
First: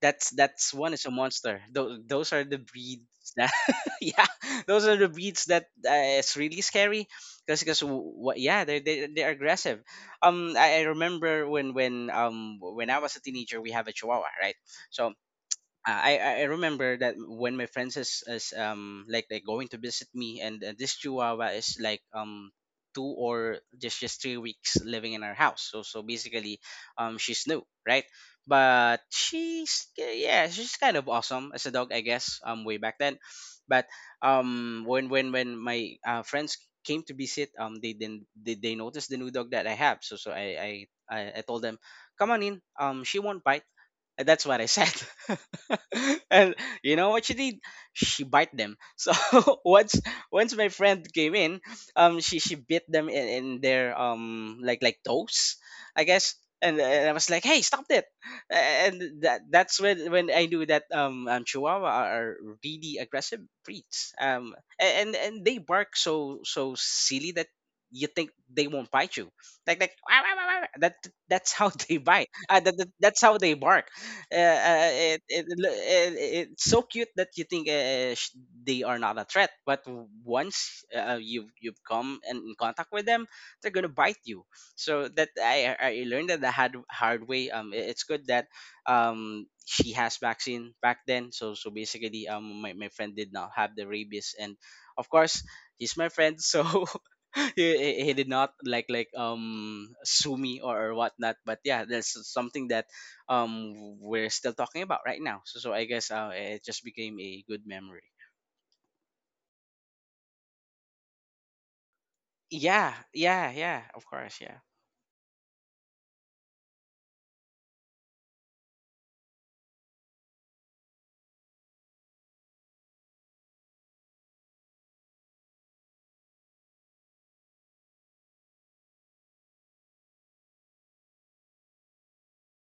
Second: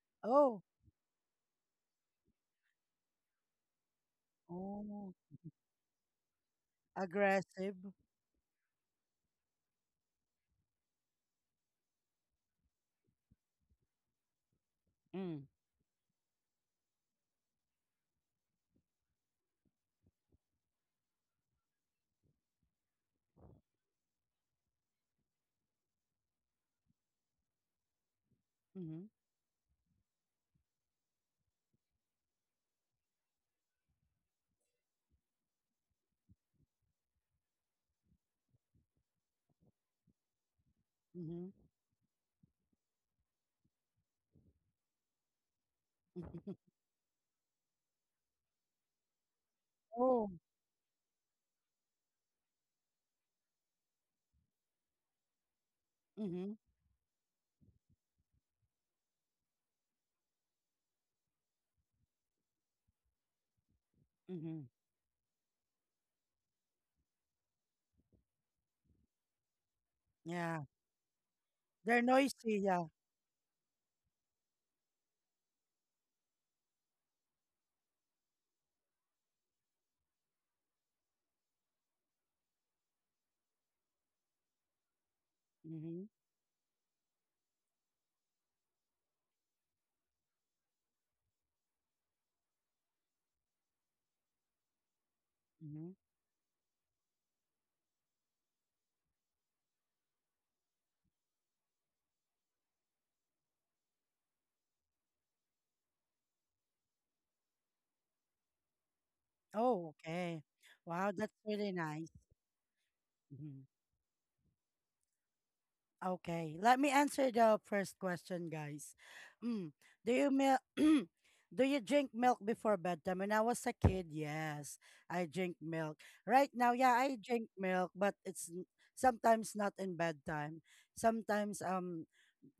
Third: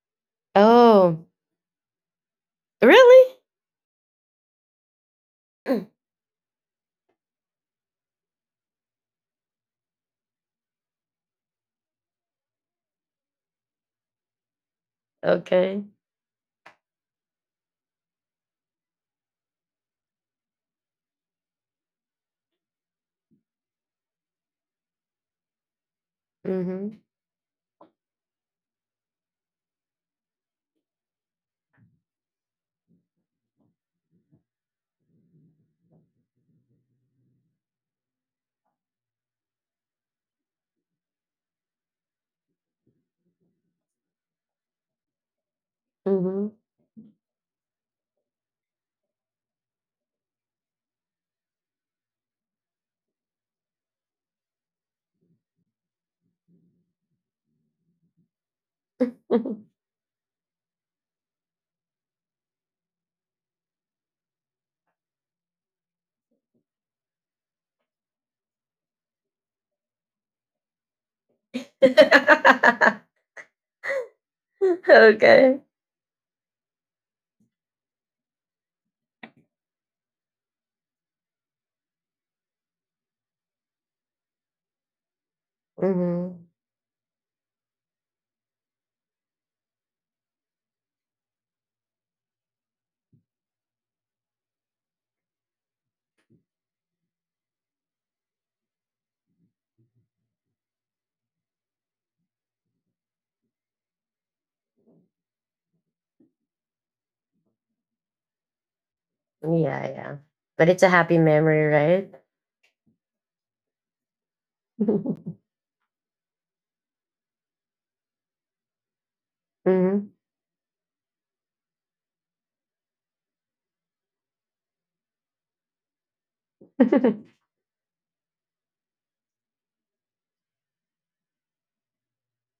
Speaker 1: Oh.
Speaker 2: That's one is a
Speaker 3: Oh,
Speaker 2: monster. Those are the breeds
Speaker 3: really?
Speaker 2: that yeah those are the
Speaker 1: Oh,
Speaker 2: breeds that
Speaker 3: Mm.
Speaker 2: it's really scary because
Speaker 1: aggressive.
Speaker 2: because what yeah they're aggressive. I remember when I was a teenager we have a Chihuahua, right. so.
Speaker 1: Mm.
Speaker 3: Okay.
Speaker 2: I, I I remember that when my friends is like they going to visit me, and this chihuahua is like two or just 3 weeks living in our house, so so basically
Speaker 3: Mhm.
Speaker 2: she's new, right? But
Speaker 1: Mhm.
Speaker 2: she's yeah she's kind of awesome as a dog, I guess, way back then. But when my friends came to visit they then they noticed the new dog that I have, so I
Speaker 1: Mhm.
Speaker 2: told them come on in, she won't bite, and that's what I said.
Speaker 3: Mhm.
Speaker 2: And you know what she did? She bite them. So once
Speaker 1: oh.
Speaker 2: once my friend came in, she bit them in their like toes, I guess.
Speaker 1: Mhm.
Speaker 2: And I was like, "Hey, stop it!" And that's when I knew that Chihuahua are really aggressive breeds.
Speaker 1: Mhm.
Speaker 2: And they bark so so silly that you think they won't bite you. Like, "Wah, wah, wah, wah,
Speaker 1: Yeah.
Speaker 2: wah." That's how they
Speaker 1: They're
Speaker 2: bite.
Speaker 1: noisy, yeah.
Speaker 2: That's how they bark,
Speaker 3: Okay.
Speaker 2: it's so cute that you think they are not a threat, but once you've come and in contact with them, they're gonna bite you. So that I
Speaker 1: Mhm.
Speaker 2: learned that
Speaker 3: Mhm.
Speaker 2: the hard way. Um, I- it's good that she has vaccine back then, so so basically my friend did not have the rabies, and of course
Speaker 1: Mhm.
Speaker 2: he's my friend, so he did not like sue me or whatnot, but yeah that's something that we're still talking about right now. So so I guess it just became a good memory.
Speaker 3: Yeah,
Speaker 1: Oh,
Speaker 3: yeah.
Speaker 1: okay.
Speaker 3: But it's a
Speaker 1: Wow,
Speaker 3: happy
Speaker 1: that's
Speaker 3: memory,
Speaker 1: really nice.
Speaker 3: right?
Speaker 2: Yeah, yeah,
Speaker 1: Mhm.
Speaker 2: yeah. Of course, yeah,
Speaker 1: Okay, let me answer the first question, guys. Mm,
Speaker 3: Mhm.
Speaker 1: do you mil do you drink milk before bedtime? When I was a kid, yes, I drink milk. Right now, yeah, I drink milk, but it's n- sometimes not in bedtime. Sometimes um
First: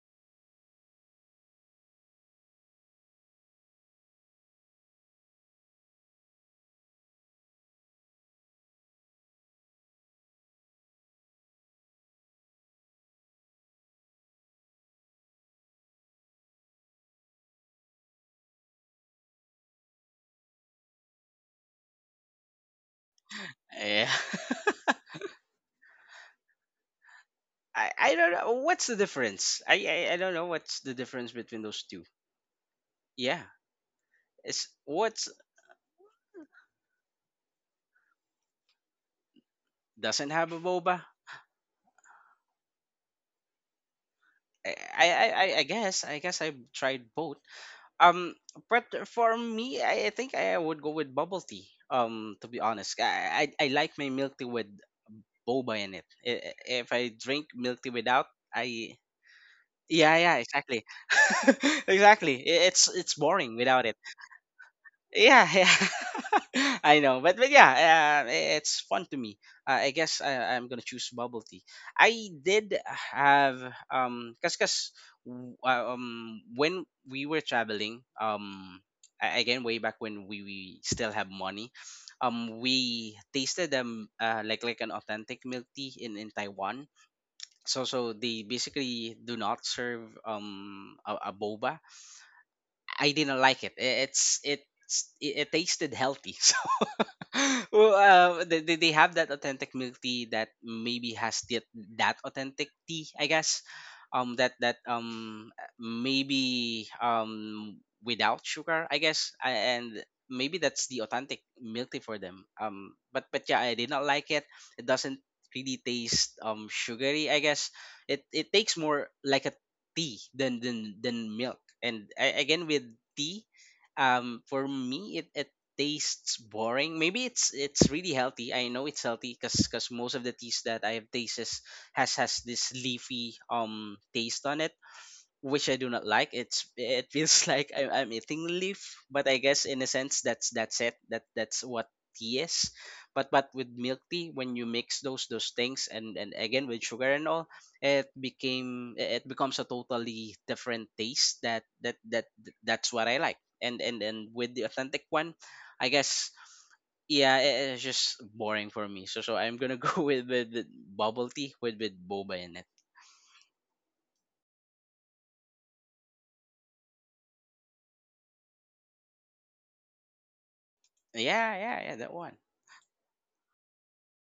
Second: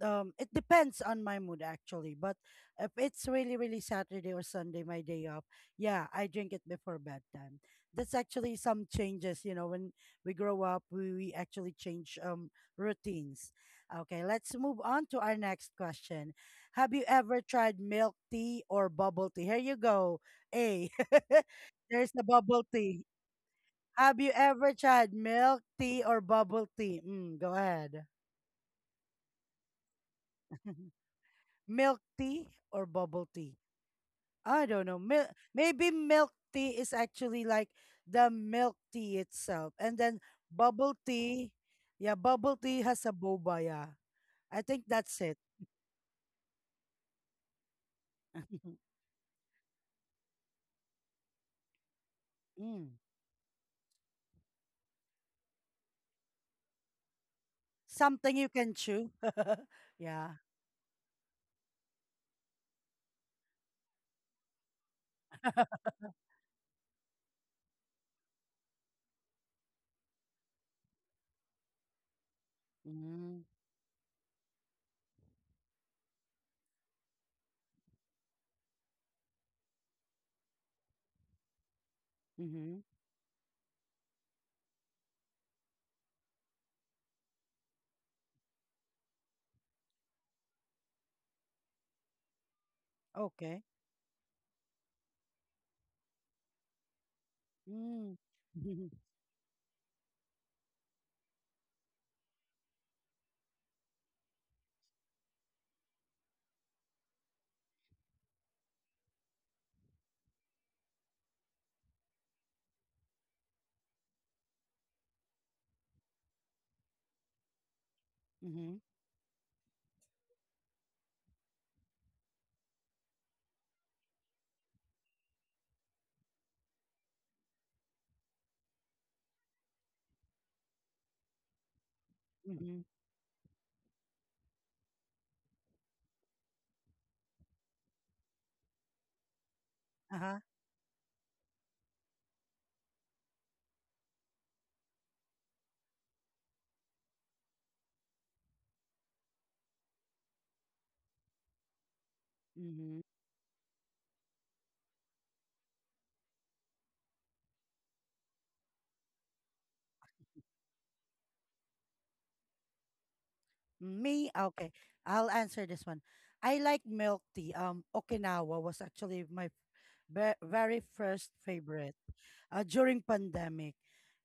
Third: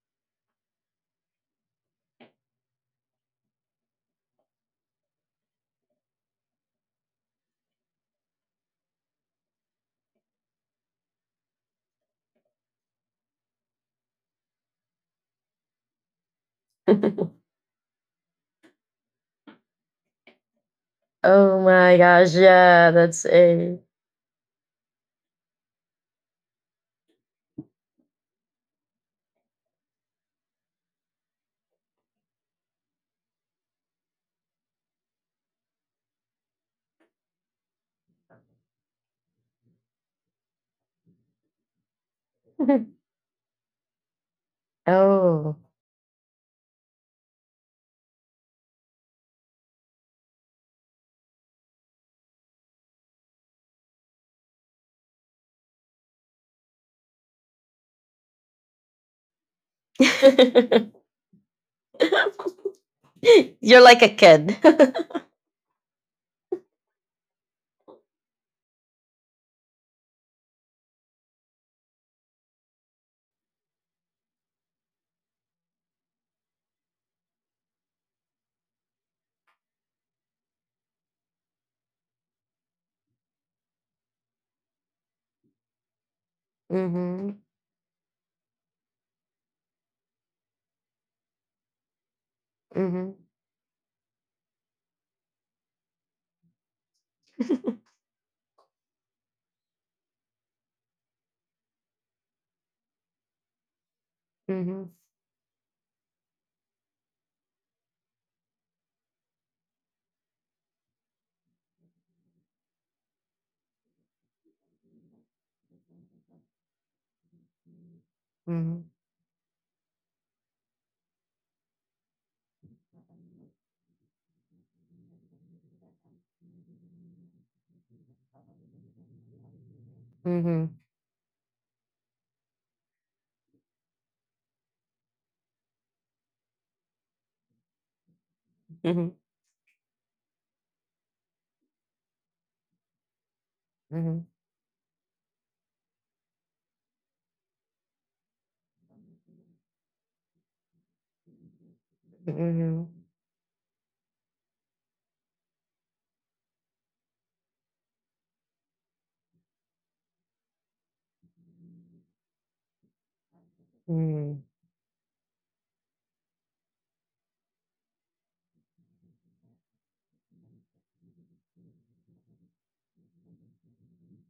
Speaker 1: um it depends on my mood actually, but if it's really really Saturday or Sunday my day off, yeah I drink it before bedtime. That's actually some changes, you know, when we grow up we actually change routines. Okay, let's move on to our next question. Have you ever tried milk tea or bubble tea? Here you go, A.
Speaker 3: Oh my
Speaker 1: There's the
Speaker 3: gosh,
Speaker 1: bubble
Speaker 3: yeah,
Speaker 1: tea.
Speaker 3: that's a.
Speaker 2: yeah.
Speaker 1: Have you ever tried milk tea or bubble tea? Mm, go
Speaker 2: I
Speaker 1: ahead.
Speaker 2: I don't know what's the difference. I don't know what's the difference between those
Speaker 1: Milk
Speaker 2: two.
Speaker 1: tea or bubble
Speaker 2: Yeah,
Speaker 1: tea. I
Speaker 2: it's
Speaker 1: don't know.
Speaker 2: what's
Speaker 1: Mil- maybe milk tea is actually like the milk tea itself. And then
Speaker 2: doesn't have a
Speaker 1: bubble
Speaker 2: boba.
Speaker 1: tea, yeah, bubble tea has a boba, yeah. I think that's it.
Speaker 3: Oh.
Speaker 2: I guess I've tried both. Um, but for me, I think I would go with bubble tea. To be
Speaker 1: mm.
Speaker 2: honest, I like my milk tea with boba in it. If I drink milk tea without,
Speaker 1: Something you can
Speaker 2: I
Speaker 1: chew.
Speaker 2: yeah,
Speaker 1: yeah.
Speaker 2: yeah, exactly. Exactly. It's boring
Speaker 3: You're
Speaker 2: without it.
Speaker 3: like a kid.
Speaker 2: Yeah, yeah. I know, but yeah, it's fun to me. I guess I'm gonna choose bubble tea. I did
Speaker 1: Mm.
Speaker 2: have um, cause cause when we were traveling again way back when we still have money,
Speaker 1: Mm-hmm.
Speaker 2: we tasted like an authentic milk tea in Taiwan,
Speaker 3: Mm-hmm.
Speaker 2: so so they basically do not serve a boba.
Speaker 3: Mm-hmm.
Speaker 2: I didn't like
Speaker 1: Okay.
Speaker 2: it. It's it tasted healthy well,
Speaker 1: Mm.
Speaker 2: they have that authentic milk tea that maybe has that that authentic tea, I guess. That
Speaker 3: Mm-hmm.
Speaker 2: that maybe without sugar, I guess, and maybe that's the authentic milk tea for them. But yeah, I did not like it. It doesn't really taste sugary. I guess it takes
Speaker 1: Mm-hmm.
Speaker 3: Mm-hmm.
Speaker 2: more like a tea than milk. And I, again with tea, for me it tastes boring. Maybe it's really healthy. I know it's healthy because most of the teas
Speaker 3: Mm-hmm.
Speaker 2: that I have tastes has this
Speaker 1: Mm-hmm.
Speaker 2: leafy taste on it, which I do not like. It's it feels like I'm eating leaf,
Speaker 3: Mhm.
Speaker 2: but I guess in a sense
Speaker 1: Uh-huh.
Speaker 2: that's it. That's what tea is. But with milk
Speaker 3: Mm-hmm.
Speaker 2: tea, when you mix those things and again with sugar and all, it becomes a totally different taste.
Speaker 3: Mm-hmm.
Speaker 2: That's
Speaker 1: Mm-hmm.
Speaker 2: what I like. And with the authentic one, I guess yeah, it's just boring for me. So so I'm gonna go with with bubble tea with boba in it.
Speaker 1: Me?
Speaker 3: Mm-hmm.
Speaker 1: Okay. I'll answer this one. I like milk tea. Okinawa was actually my ve- very first
Speaker 2: Yeah, yeah
Speaker 1: favorite
Speaker 2: that one.
Speaker 1: during pandemic.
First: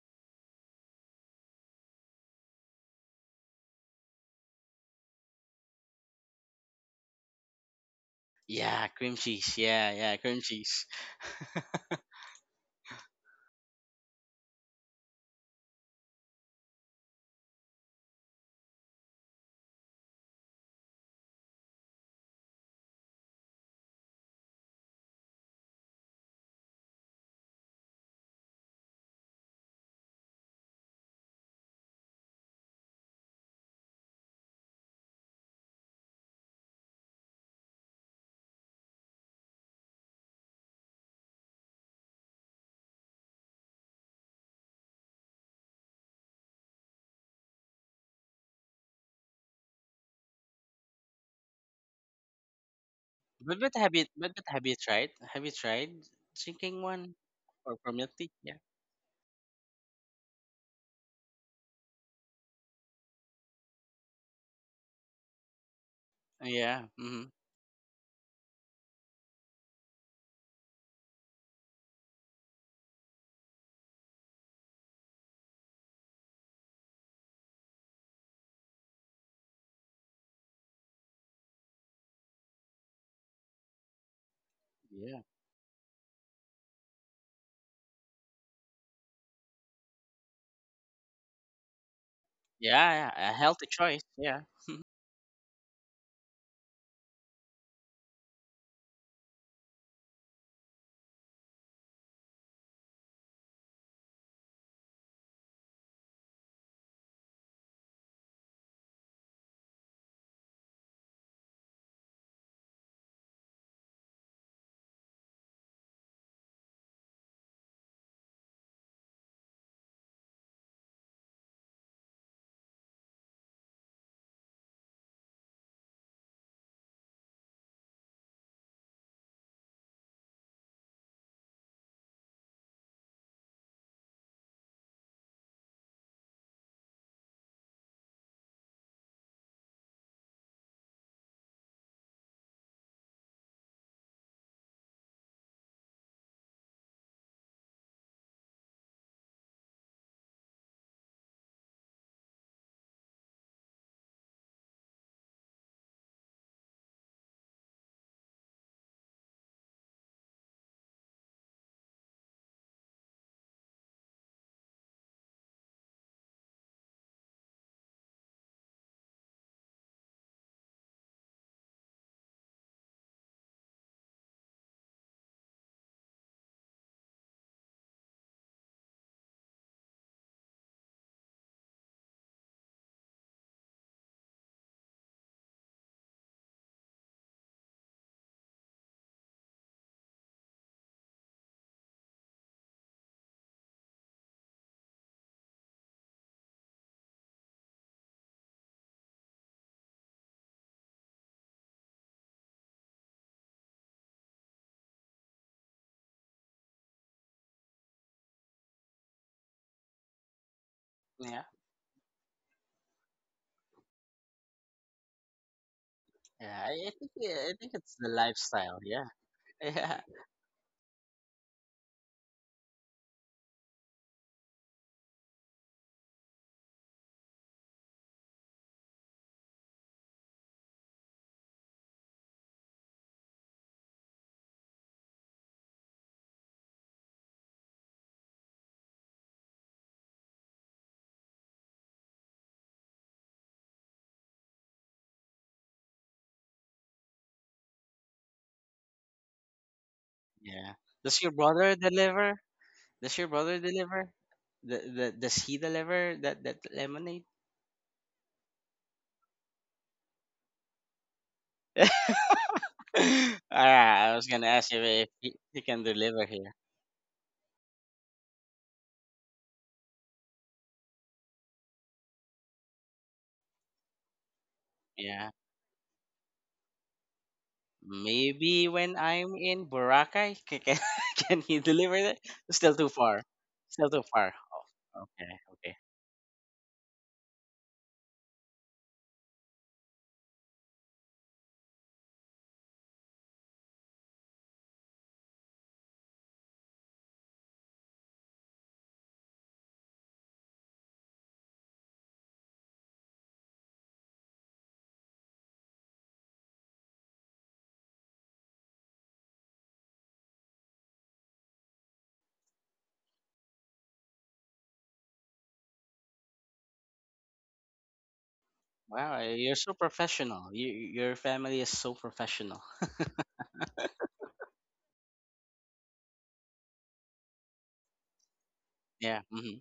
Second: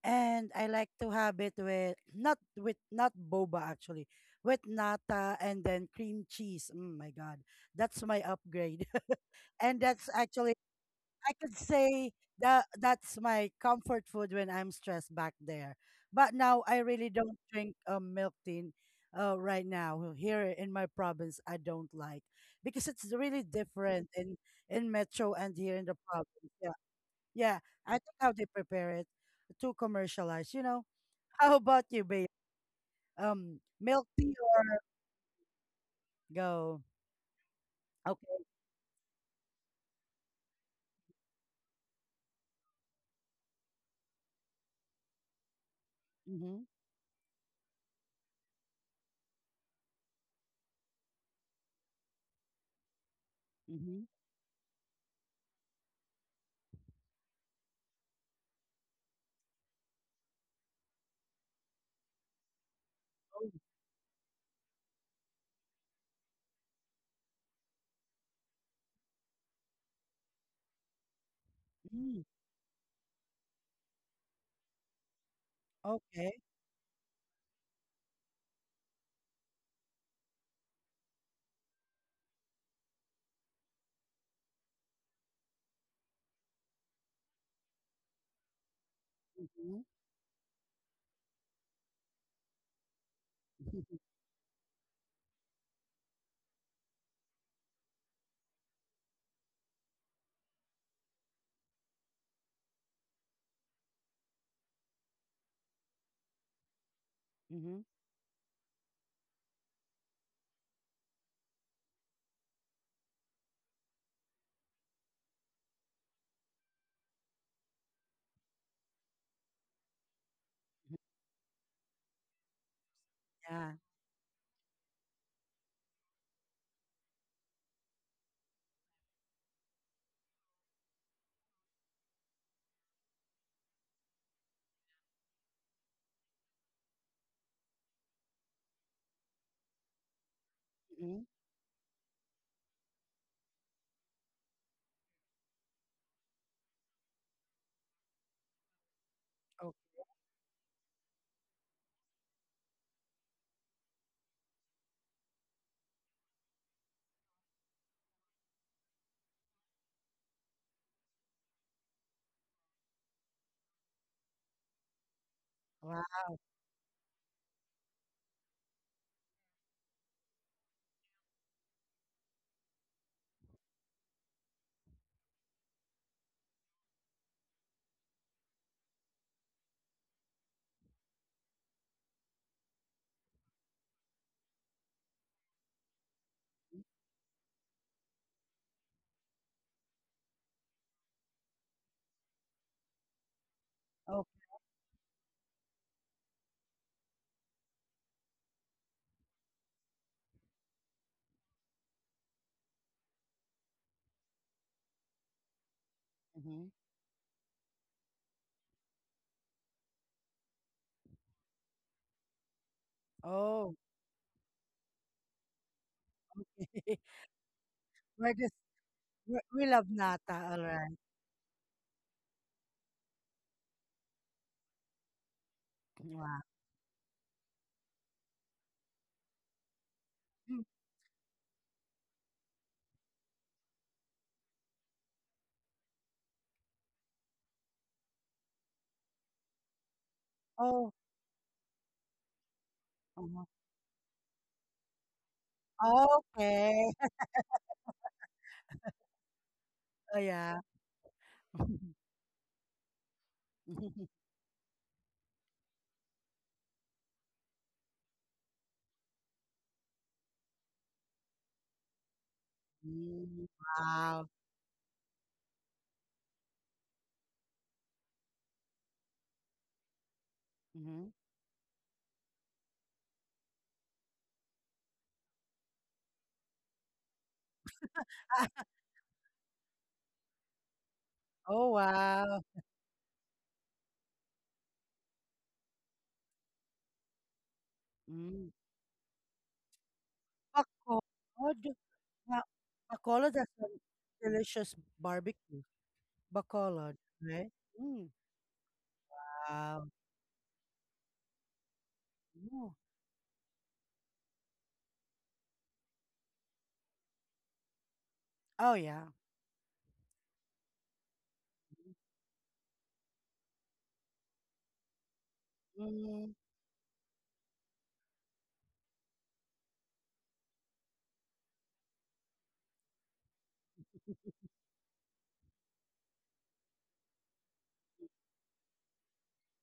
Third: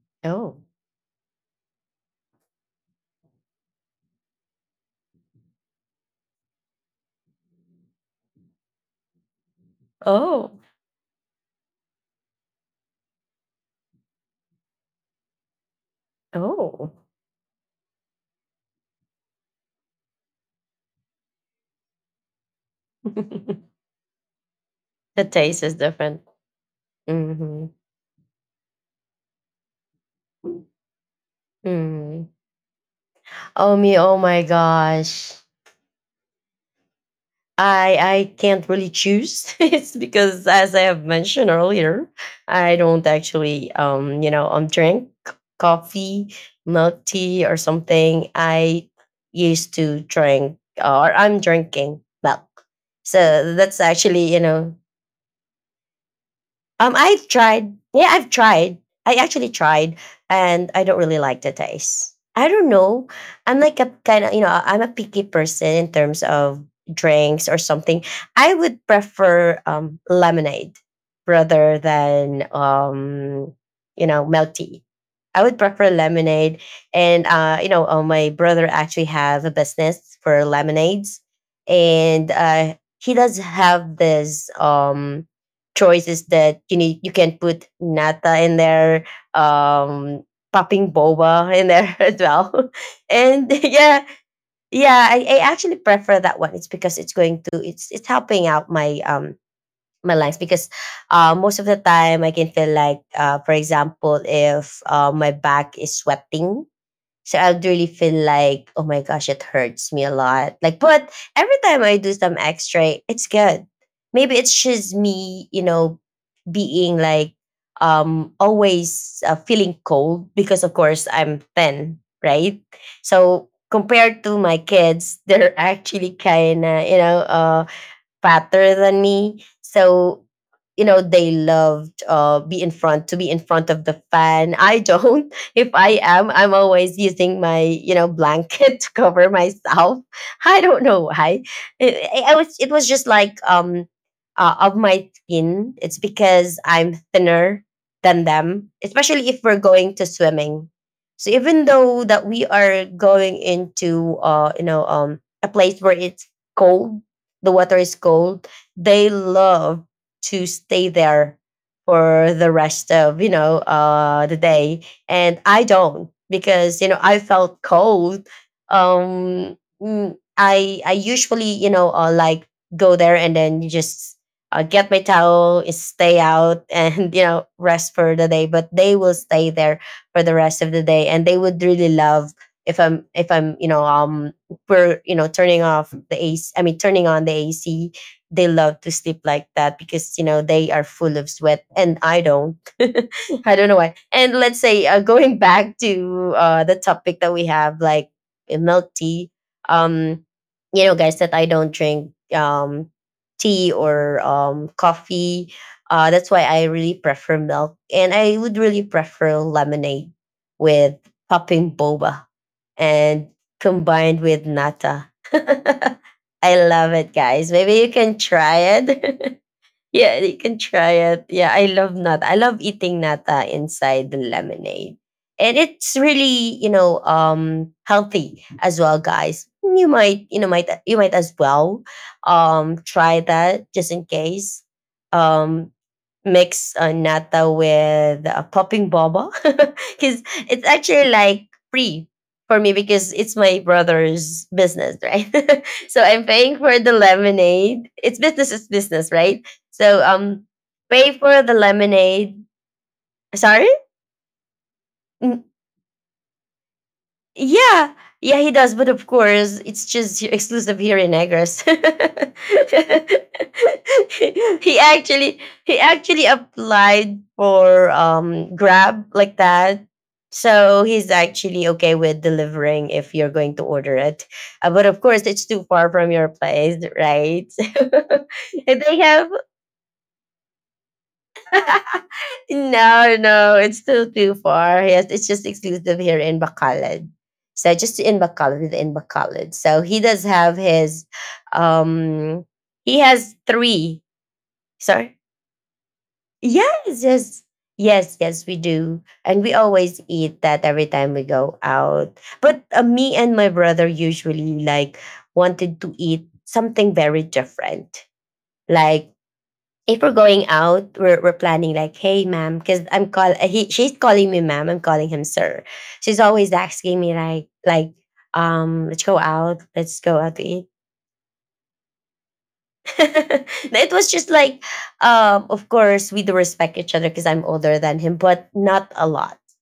Speaker 1: And
Speaker 3: Oh.
Speaker 1: I like to have it with not boba actually, with nata and then cream cheese. Oh my God, that's my upgrade.
Speaker 2: Yeah, cream cheese.
Speaker 1: and
Speaker 2: Yeah,
Speaker 1: that's
Speaker 2: yeah, cream
Speaker 3: Oh,
Speaker 1: actually
Speaker 2: cheese.
Speaker 1: I could say that that's my comfort food when I'm stressed back there. But now I
Speaker 3: oh.
Speaker 1: really don't drink milk tea right now here in my province. I don't like because it's really
Speaker 3: The
Speaker 1: different in metro and
Speaker 3: taste
Speaker 1: here
Speaker 3: is
Speaker 1: in the
Speaker 3: different.
Speaker 1: province. Yeah, yeah.
Speaker 3: Mm-hmm.
Speaker 1: I think how they prepare it to commercialize. You know, how about you,
Speaker 3: Mm.
Speaker 1: babe?
Speaker 3: Oh me,
Speaker 1: Milk
Speaker 3: oh
Speaker 1: tea
Speaker 3: my
Speaker 1: or
Speaker 3: gosh.
Speaker 1: go?
Speaker 3: I
Speaker 1: Okay.
Speaker 3: can't really choose. It's because as I have mentioned earlier, I don't actually drink coffee,
Speaker 1: Mm-hmm.
Speaker 3: milk tea, or something. I used to drink or I'm drinking milk. So
Speaker 2: but but
Speaker 3: that's
Speaker 2: have
Speaker 1: Mm-hmm.
Speaker 2: you
Speaker 3: actually
Speaker 2: but, but have you tried? Have you tried drinking one
Speaker 3: I tried.
Speaker 2: or from
Speaker 3: Yeah,
Speaker 2: milk
Speaker 3: I've
Speaker 2: tea? Yeah,
Speaker 3: tried. I actually tried, and I don't really like the taste. I don't know. I'm like a kind of I'm a picky person in terms of
Speaker 2: yeah, mm-hmm.
Speaker 3: drinks or something. I would prefer lemonade rather
Speaker 1: Mm-hmm.
Speaker 3: than milk tea. I would prefer
Speaker 1: Okay.
Speaker 3: lemonade, and my brother actually have a business for lemonades, and he does have this.
Speaker 2: Yeah,
Speaker 3: Choices that you need, you can put nata in there,
Speaker 1: Mm-hmm.
Speaker 3: um popping boba in there as well.
Speaker 2: yeah, yeah. A
Speaker 3: And
Speaker 2: healthy choice.
Speaker 3: yeah,
Speaker 2: Yeah,
Speaker 3: yeah, I actually prefer that one. It's because it's going to it's helping out my lungs because most of the time I can feel like, for example if my back is sweating, so I'd
Speaker 1: Mm-hmm.
Speaker 3: really feel like, oh my gosh, it hurts me a lot. Like, but every time I do some x-ray, it's good. Maybe it's just me being like always feeling cold because of course I'm thin, right? So
Speaker 1: Yeah.
Speaker 3: compared to my kids, they're actually kind of fatter than me. So they loved be in front of the fan. I don't. If I am, I'm always using my blanket to cover myself. I don't know
Speaker 1: Mm-hmm.
Speaker 3: why. It was just like of my skin. It's because I'm thinner than them, especially if we're going to swimming. So even though that we are going into a place where it's cold, the water is cold, they love to stay there for the rest of the day, and I
Speaker 1: Wow.
Speaker 3: don't because I felt cold. I usually like go there and then just get my towel, and stay out, and rest for the day. But they will stay there for the rest of the day, and they would really love if I'm we're you know turning off the AC. I mean, turning on the AC. They love to sleep like that because you know they are full of sweat, and I don't. I don't know why.
Speaker 1: Oh.
Speaker 3: And let's say going back to the topic that we have, like milk tea. Um, you know, guys, that I don't drink tea or coffee. That's why I
Speaker 1: hmm
Speaker 3: really prefer milk, and I would really prefer lemonade with
Speaker 2: yeah,
Speaker 3: popping boba and
Speaker 1: Oh.
Speaker 3: combined with nata. I
Speaker 2: yeah. I
Speaker 3: love
Speaker 2: think
Speaker 3: it,
Speaker 2: yeah,
Speaker 3: guys.
Speaker 2: I think
Speaker 3: Maybe you
Speaker 2: it's the
Speaker 3: can
Speaker 1: we're just
Speaker 3: try
Speaker 2: lifestyle.
Speaker 3: it.
Speaker 2: Yeah,
Speaker 1: we, we love
Speaker 2: yeah,
Speaker 3: Yeah,
Speaker 1: nata.
Speaker 3: you can
Speaker 1: All
Speaker 3: try
Speaker 1: right.
Speaker 3: it. Yeah, I love nata. I love eating nata inside the lemonade. And it's
Speaker 1: Wow.
Speaker 3: really, you know, healthy as well, guys. You might,
Speaker 1: Mm.
Speaker 3: you might as well try that just in case. Um mix nata with popping boba because it's
Speaker 1: Oh.
Speaker 3: actually like free for me because it's
Speaker 1: uh-huh.
Speaker 3: my brother's business, right? So I'm paying for
Speaker 1: Okay.
Speaker 3: the lemonade. It's business is business, right? So
Speaker 1: Oh yeah.
Speaker 2: yeah.
Speaker 3: pay
Speaker 2: Does your
Speaker 3: for the
Speaker 2: brother
Speaker 3: lemonade.
Speaker 2: deliver? Does your brother
Speaker 3: Sorry.
Speaker 2: deliver? Does
Speaker 3: Mm,
Speaker 2: he deliver that that lemonade?
Speaker 3: yeah, yeah, he does. But of course, it's just exclusive here in Negros.
Speaker 1: Mm,
Speaker 2: Alright, I
Speaker 1: wow.
Speaker 2: was gonna ask
Speaker 3: He
Speaker 2: you if he,
Speaker 3: actually,
Speaker 2: he
Speaker 3: he
Speaker 2: can
Speaker 3: actually
Speaker 2: deliver here.
Speaker 3: applied for Grab like that. So
Speaker 1: hmm
Speaker 3: he's actually okay with delivering if you're going to order it. But of course,
Speaker 2: Yeah.
Speaker 3: it's too far from your place, right?
Speaker 2: Maybe
Speaker 3: and they
Speaker 2: when
Speaker 3: have.
Speaker 2: I'm in Boracay, can he
Speaker 1: Oh
Speaker 2: deliver it?
Speaker 1: wow.
Speaker 2: Still too
Speaker 3: No,
Speaker 2: far.
Speaker 3: no, it's
Speaker 2: Still too
Speaker 3: still too
Speaker 2: far.
Speaker 3: far.
Speaker 2: Oh,
Speaker 3: Yes, it's
Speaker 2: okay,
Speaker 3: just
Speaker 2: okay.
Speaker 3: exclusive here in Bacolod. So just in
Speaker 1: Mm.
Speaker 3: Bacolod, in Bacolod. So he does have his,
Speaker 1: Bacolod. Wow.
Speaker 3: um, he
Speaker 1: Bacolod
Speaker 3: has
Speaker 1: has a
Speaker 3: three.
Speaker 1: delicious
Speaker 3: Sorry.
Speaker 1: barbecue. Bacolod,
Speaker 3: Yes, yes,
Speaker 1: right? Mm.
Speaker 3: yes, yes. We do, and we
Speaker 1: Wow.
Speaker 3: always eat that every time we go out. But
Speaker 1: Mm.
Speaker 3: me and my brother usually like wanted to eat something very different,
Speaker 1: Oh yeah.
Speaker 3: like if we're going out, we're planning like, hey, ma'am, because I'm call he she's calling me ma'am, I'm calling him sir. She's
Speaker 1: Mm.
Speaker 3: always asking me like
Speaker 2: Wow, you're so
Speaker 3: let's go out to
Speaker 2: professional.
Speaker 3: eat.
Speaker 2: Your family is so professional.
Speaker 3: It was just like of course we do respect each other because I'm older than him, but not a
Speaker 2: Yeah.
Speaker 3: lot
Speaker 2: Mm-hmm.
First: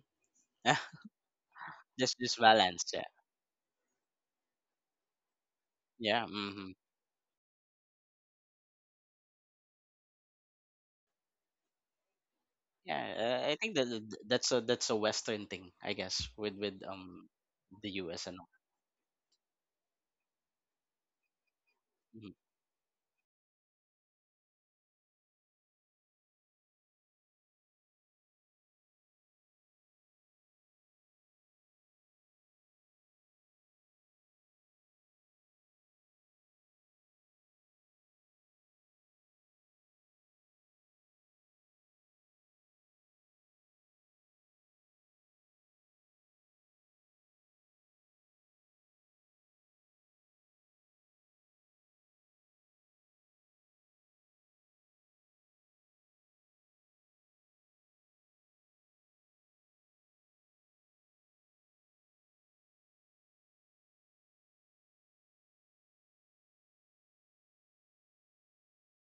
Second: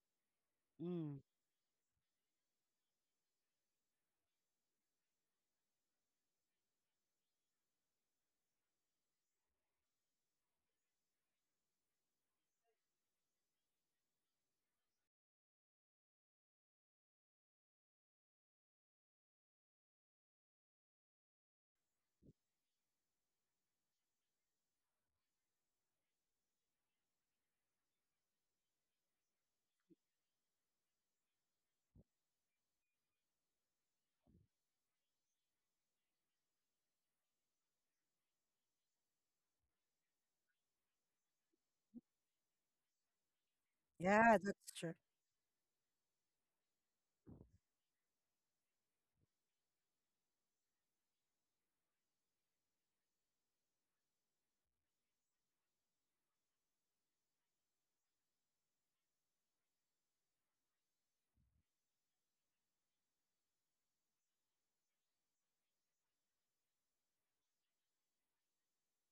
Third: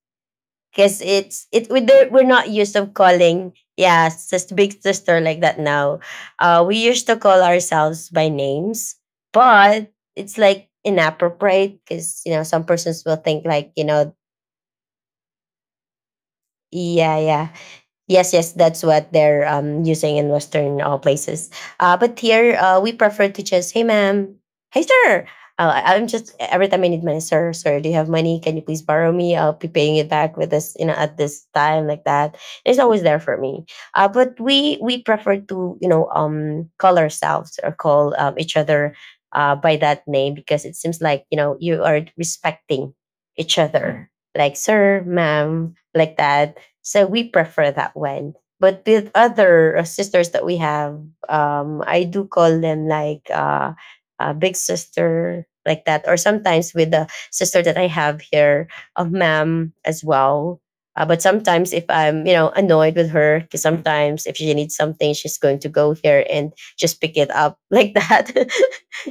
Speaker 2: Yeah.
Speaker 3: because
Speaker 1: Mm.
Speaker 3: it's it we don't,
Speaker 2: Just,
Speaker 3: we're
Speaker 2: just
Speaker 3: not used
Speaker 2: balance.
Speaker 3: to
Speaker 2: Yeah.
Speaker 3: calling yeah sis, big sister like that now.
Speaker 2: Yeah. Mm-hmm.
Speaker 3: We used to call ourselves by names but it's like inappropriate because you know some persons
Speaker 2: Yeah.
Speaker 3: will think
Speaker 2: I
Speaker 3: like
Speaker 2: think
Speaker 3: you
Speaker 2: that
Speaker 3: know.
Speaker 2: that- that's a that's a Western thing, I guess, with with
Speaker 3: Yeah,
Speaker 2: um
Speaker 3: yeah.
Speaker 2: the U.S.
Speaker 3: Yes,
Speaker 2: and all.
Speaker 3: yes, that's what they're using in Western places. But
Speaker 2: Mhm.
Speaker 3: here, we prefer to just, hey, ma'am, hey, sir. I'm just every time I need money, sir, sir. Do you have money? Can you please borrow me? I'll be paying it back with this, you know, at this time like that. It's always there for me. But we prefer to, you know, call ourselves or call each other by that name because it seems like you know you are respecting each other,
Speaker 1: Yeah,
Speaker 3: like
Speaker 1: that's true.
Speaker 3: sir, ma'am, like that, so we prefer that one. But with other sisters that we have, I do call them like a big sister, like that. Or sometimes with the sister that I have here, a ma'am as well. But sometimes if I'm, you know, annoyed with her, because sometimes if she needs something, she's going to go here and just pick it up like that.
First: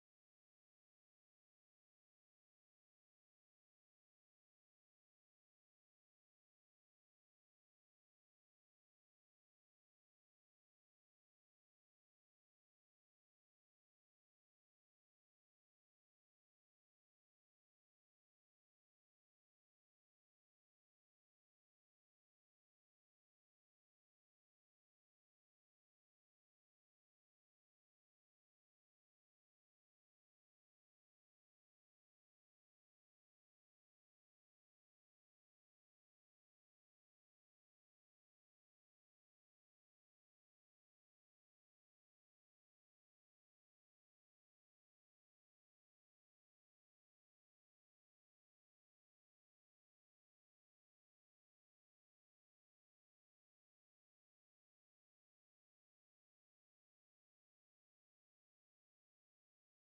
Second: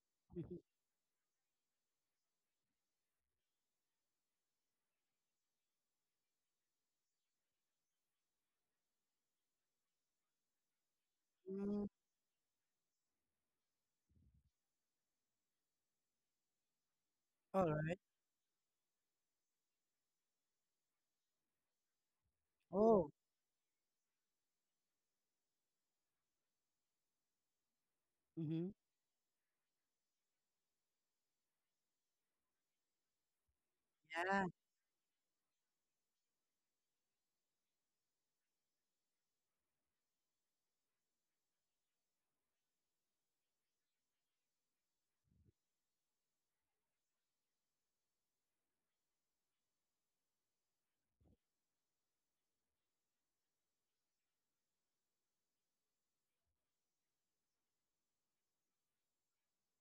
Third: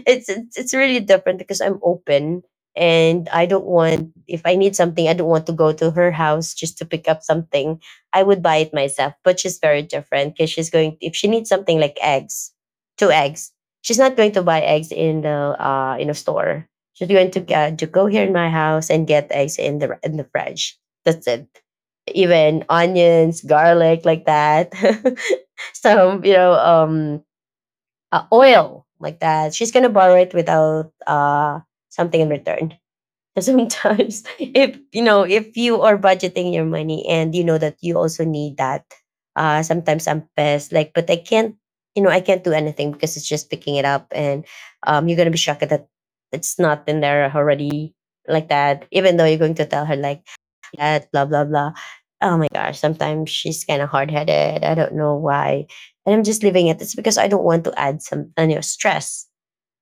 Speaker 3: it's really different because I'm open and I don't want if I need something, I don't want to go to her house just to pick up something. I would buy it myself, but she's very different because she's going if she needs something
Speaker 1: Mm,
Speaker 3: like eggs, two eggs, she's not going to buy eggs in the in a store. She's going
Speaker 1: all
Speaker 3: to
Speaker 1: right.
Speaker 3: go here in my house and get eggs in the fridge. That's it. Even
Speaker 1: Oh,
Speaker 3: onions, garlic, like that. Some you know
Speaker 1: Mm-hmm.
Speaker 3: oil like that. She's gonna borrow it without something in return sometimes.
Speaker 1: yeah.
Speaker 3: If you know if you are budgeting your money and you know that you also need that, sometimes I'm pissed like, but I can't, you know, I can't do anything because it's just picking it up. And you're gonna be shocked that it's not in there already like that, even though you're going to tell her like that, blah blah blah. Oh my gosh, sometimes she's kind of hard-headed, I don't know why, and I'm just leaving it. It's because I don't want to add some, you know, stress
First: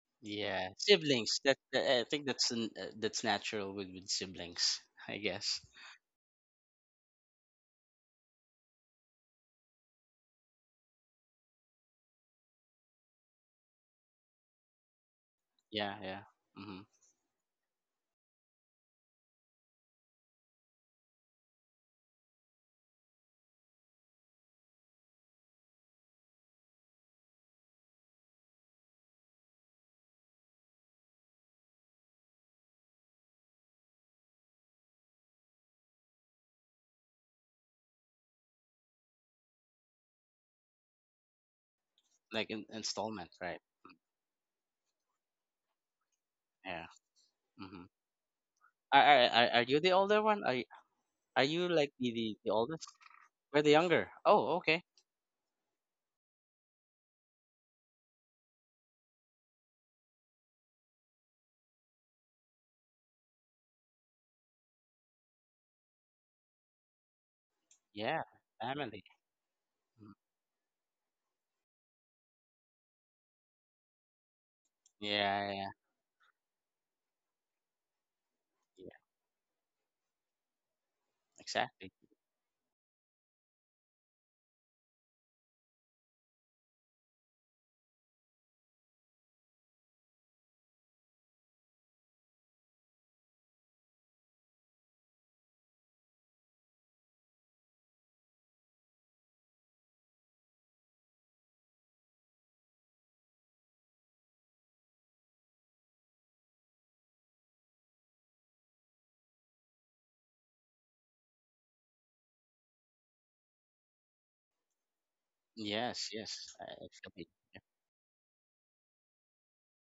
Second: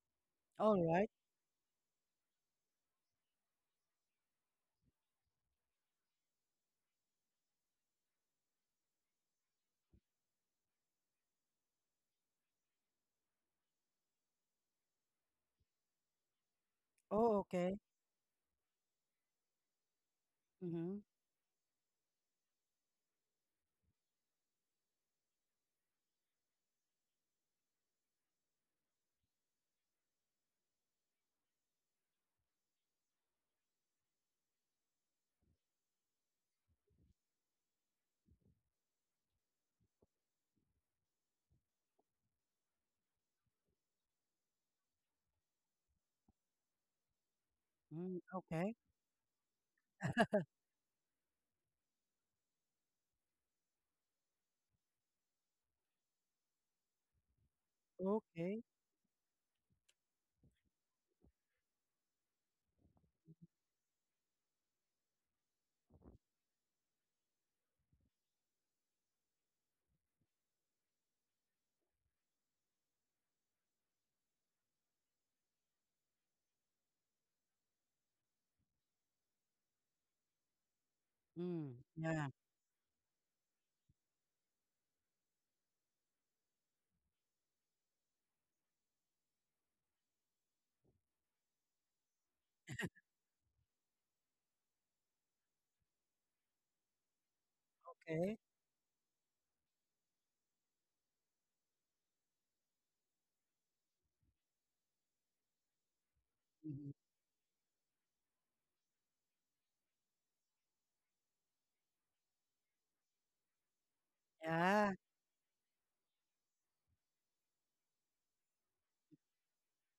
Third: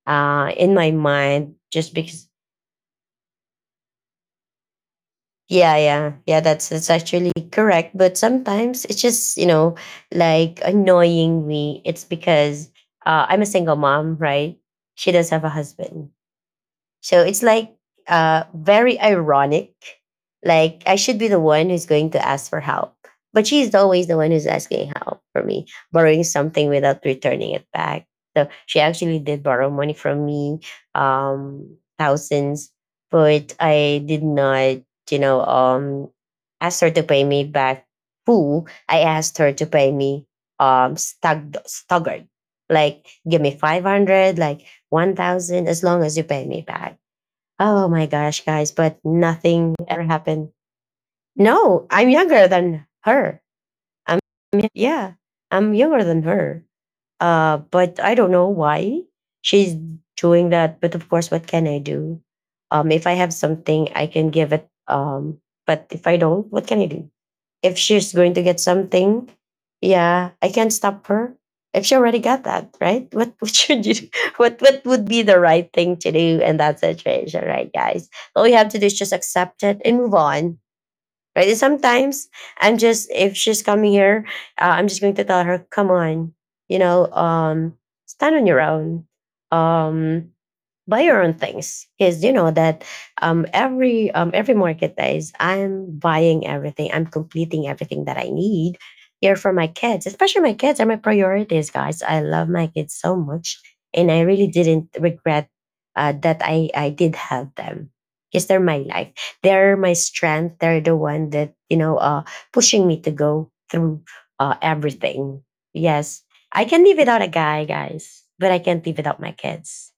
Speaker 2: Yeah,
Speaker 3: in
Speaker 1: All
Speaker 3: my
Speaker 1: right.
Speaker 2: siblings.
Speaker 3: mind
Speaker 2: That
Speaker 3: just
Speaker 2: I think
Speaker 3: because.
Speaker 2: that's natural with siblings, I guess.
Speaker 3: Yeah, yeah, yeah. That's actually correct. But sometimes it's just you know like annoying me. It's because I'm a single mom, right? She does have a
Speaker 2: Yeah.
Speaker 3: husband,
Speaker 2: Yeah. Mm-hmm.
Speaker 3: so
Speaker 1: Oh,
Speaker 3: it's like
Speaker 1: okay.
Speaker 3: very ironic. Like I
Speaker 1: Mm-hmm.
Speaker 3: should be the one who's going to ask for help, but she's always the one who's asking help for me, borrowing something without returning it back. So she actually did borrow money from me, thousands, but I did not, you know, ask her to pay me back full. I asked her to pay me staggered,
Speaker 2: Like
Speaker 3: like
Speaker 2: installment,
Speaker 3: give me
Speaker 2: right?
Speaker 3: 500, like 1,000, as long as you pay me
Speaker 2: Yeah.
Speaker 3: back.
Speaker 2: Mm-hmm.
Speaker 3: Oh my
Speaker 1: mm
Speaker 3: gosh, guys,
Speaker 1: Okay.
Speaker 3: but
Speaker 2: Are
Speaker 3: nothing
Speaker 2: you the
Speaker 3: ever
Speaker 2: older one?
Speaker 3: happened.
Speaker 2: Are you
Speaker 3: No,
Speaker 2: like
Speaker 3: I'm
Speaker 2: the, the
Speaker 3: younger
Speaker 2: the
Speaker 3: than
Speaker 2: oldest?
Speaker 3: her.
Speaker 2: We're the younger.
Speaker 3: I'm
Speaker 2: Oh, okay.
Speaker 3: yeah, I'm younger than her. But I don't know
Speaker 1: Okay.
Speaker 3: why she's doing that. But of course, what can I do? If I have something, I can give it. But if I don't, what can I do? If she's
Speaker 2: Yeah,
Speaker 3: going to get
Speaker 2: family.
Speaker 3: something,
Speaker 2: Mm.
Speaker 3: yeah, I can't stop her. If she already got that, right? What what should you do? What would be the
Speaker 2: Yeah, yeah,
Speaker 3: right
Speaker 2: yeah,
Speaker 3: thing to do in that situation, right, guys? All you have to do is
Speaker 2: yeah.
Speaker 3: just accept it and move on. Right? And
Speaker 1: mm
Speaker 2: Exactly.
Speaker 3: sometimes
Speaker 1: Yeah.
Speaker 3: I'm just if she's coming here, I'm just going to tell her, come on, you know, stand on your own. Um, buy your own things because you know that every market days I'm buying everything, I'm completing everything that I
Speaker 1: Okay.
Speaker 3: need here for my kids. Especially my kids are my priorities, guys. I love my kids so much, and I really didn't regret that i
Speaker 1: Mm-hmm.
Speaker 3: i did have them because they're my life, they're my strength, they're the one that you know pushing me to go through
Speaker 1: Yeah.
Speaker 3: everything.
Speaker 2: Yes,
Speaker 3: Yes,
Speaker 2: yes. I
Speaker 3: I can
Speaker 2: I
Speaker 3: live
Speaker 2: feel
Speaker 3: without
Speaker 2: it.
Speaker 3: a guy, guys, but I can't live without my kids.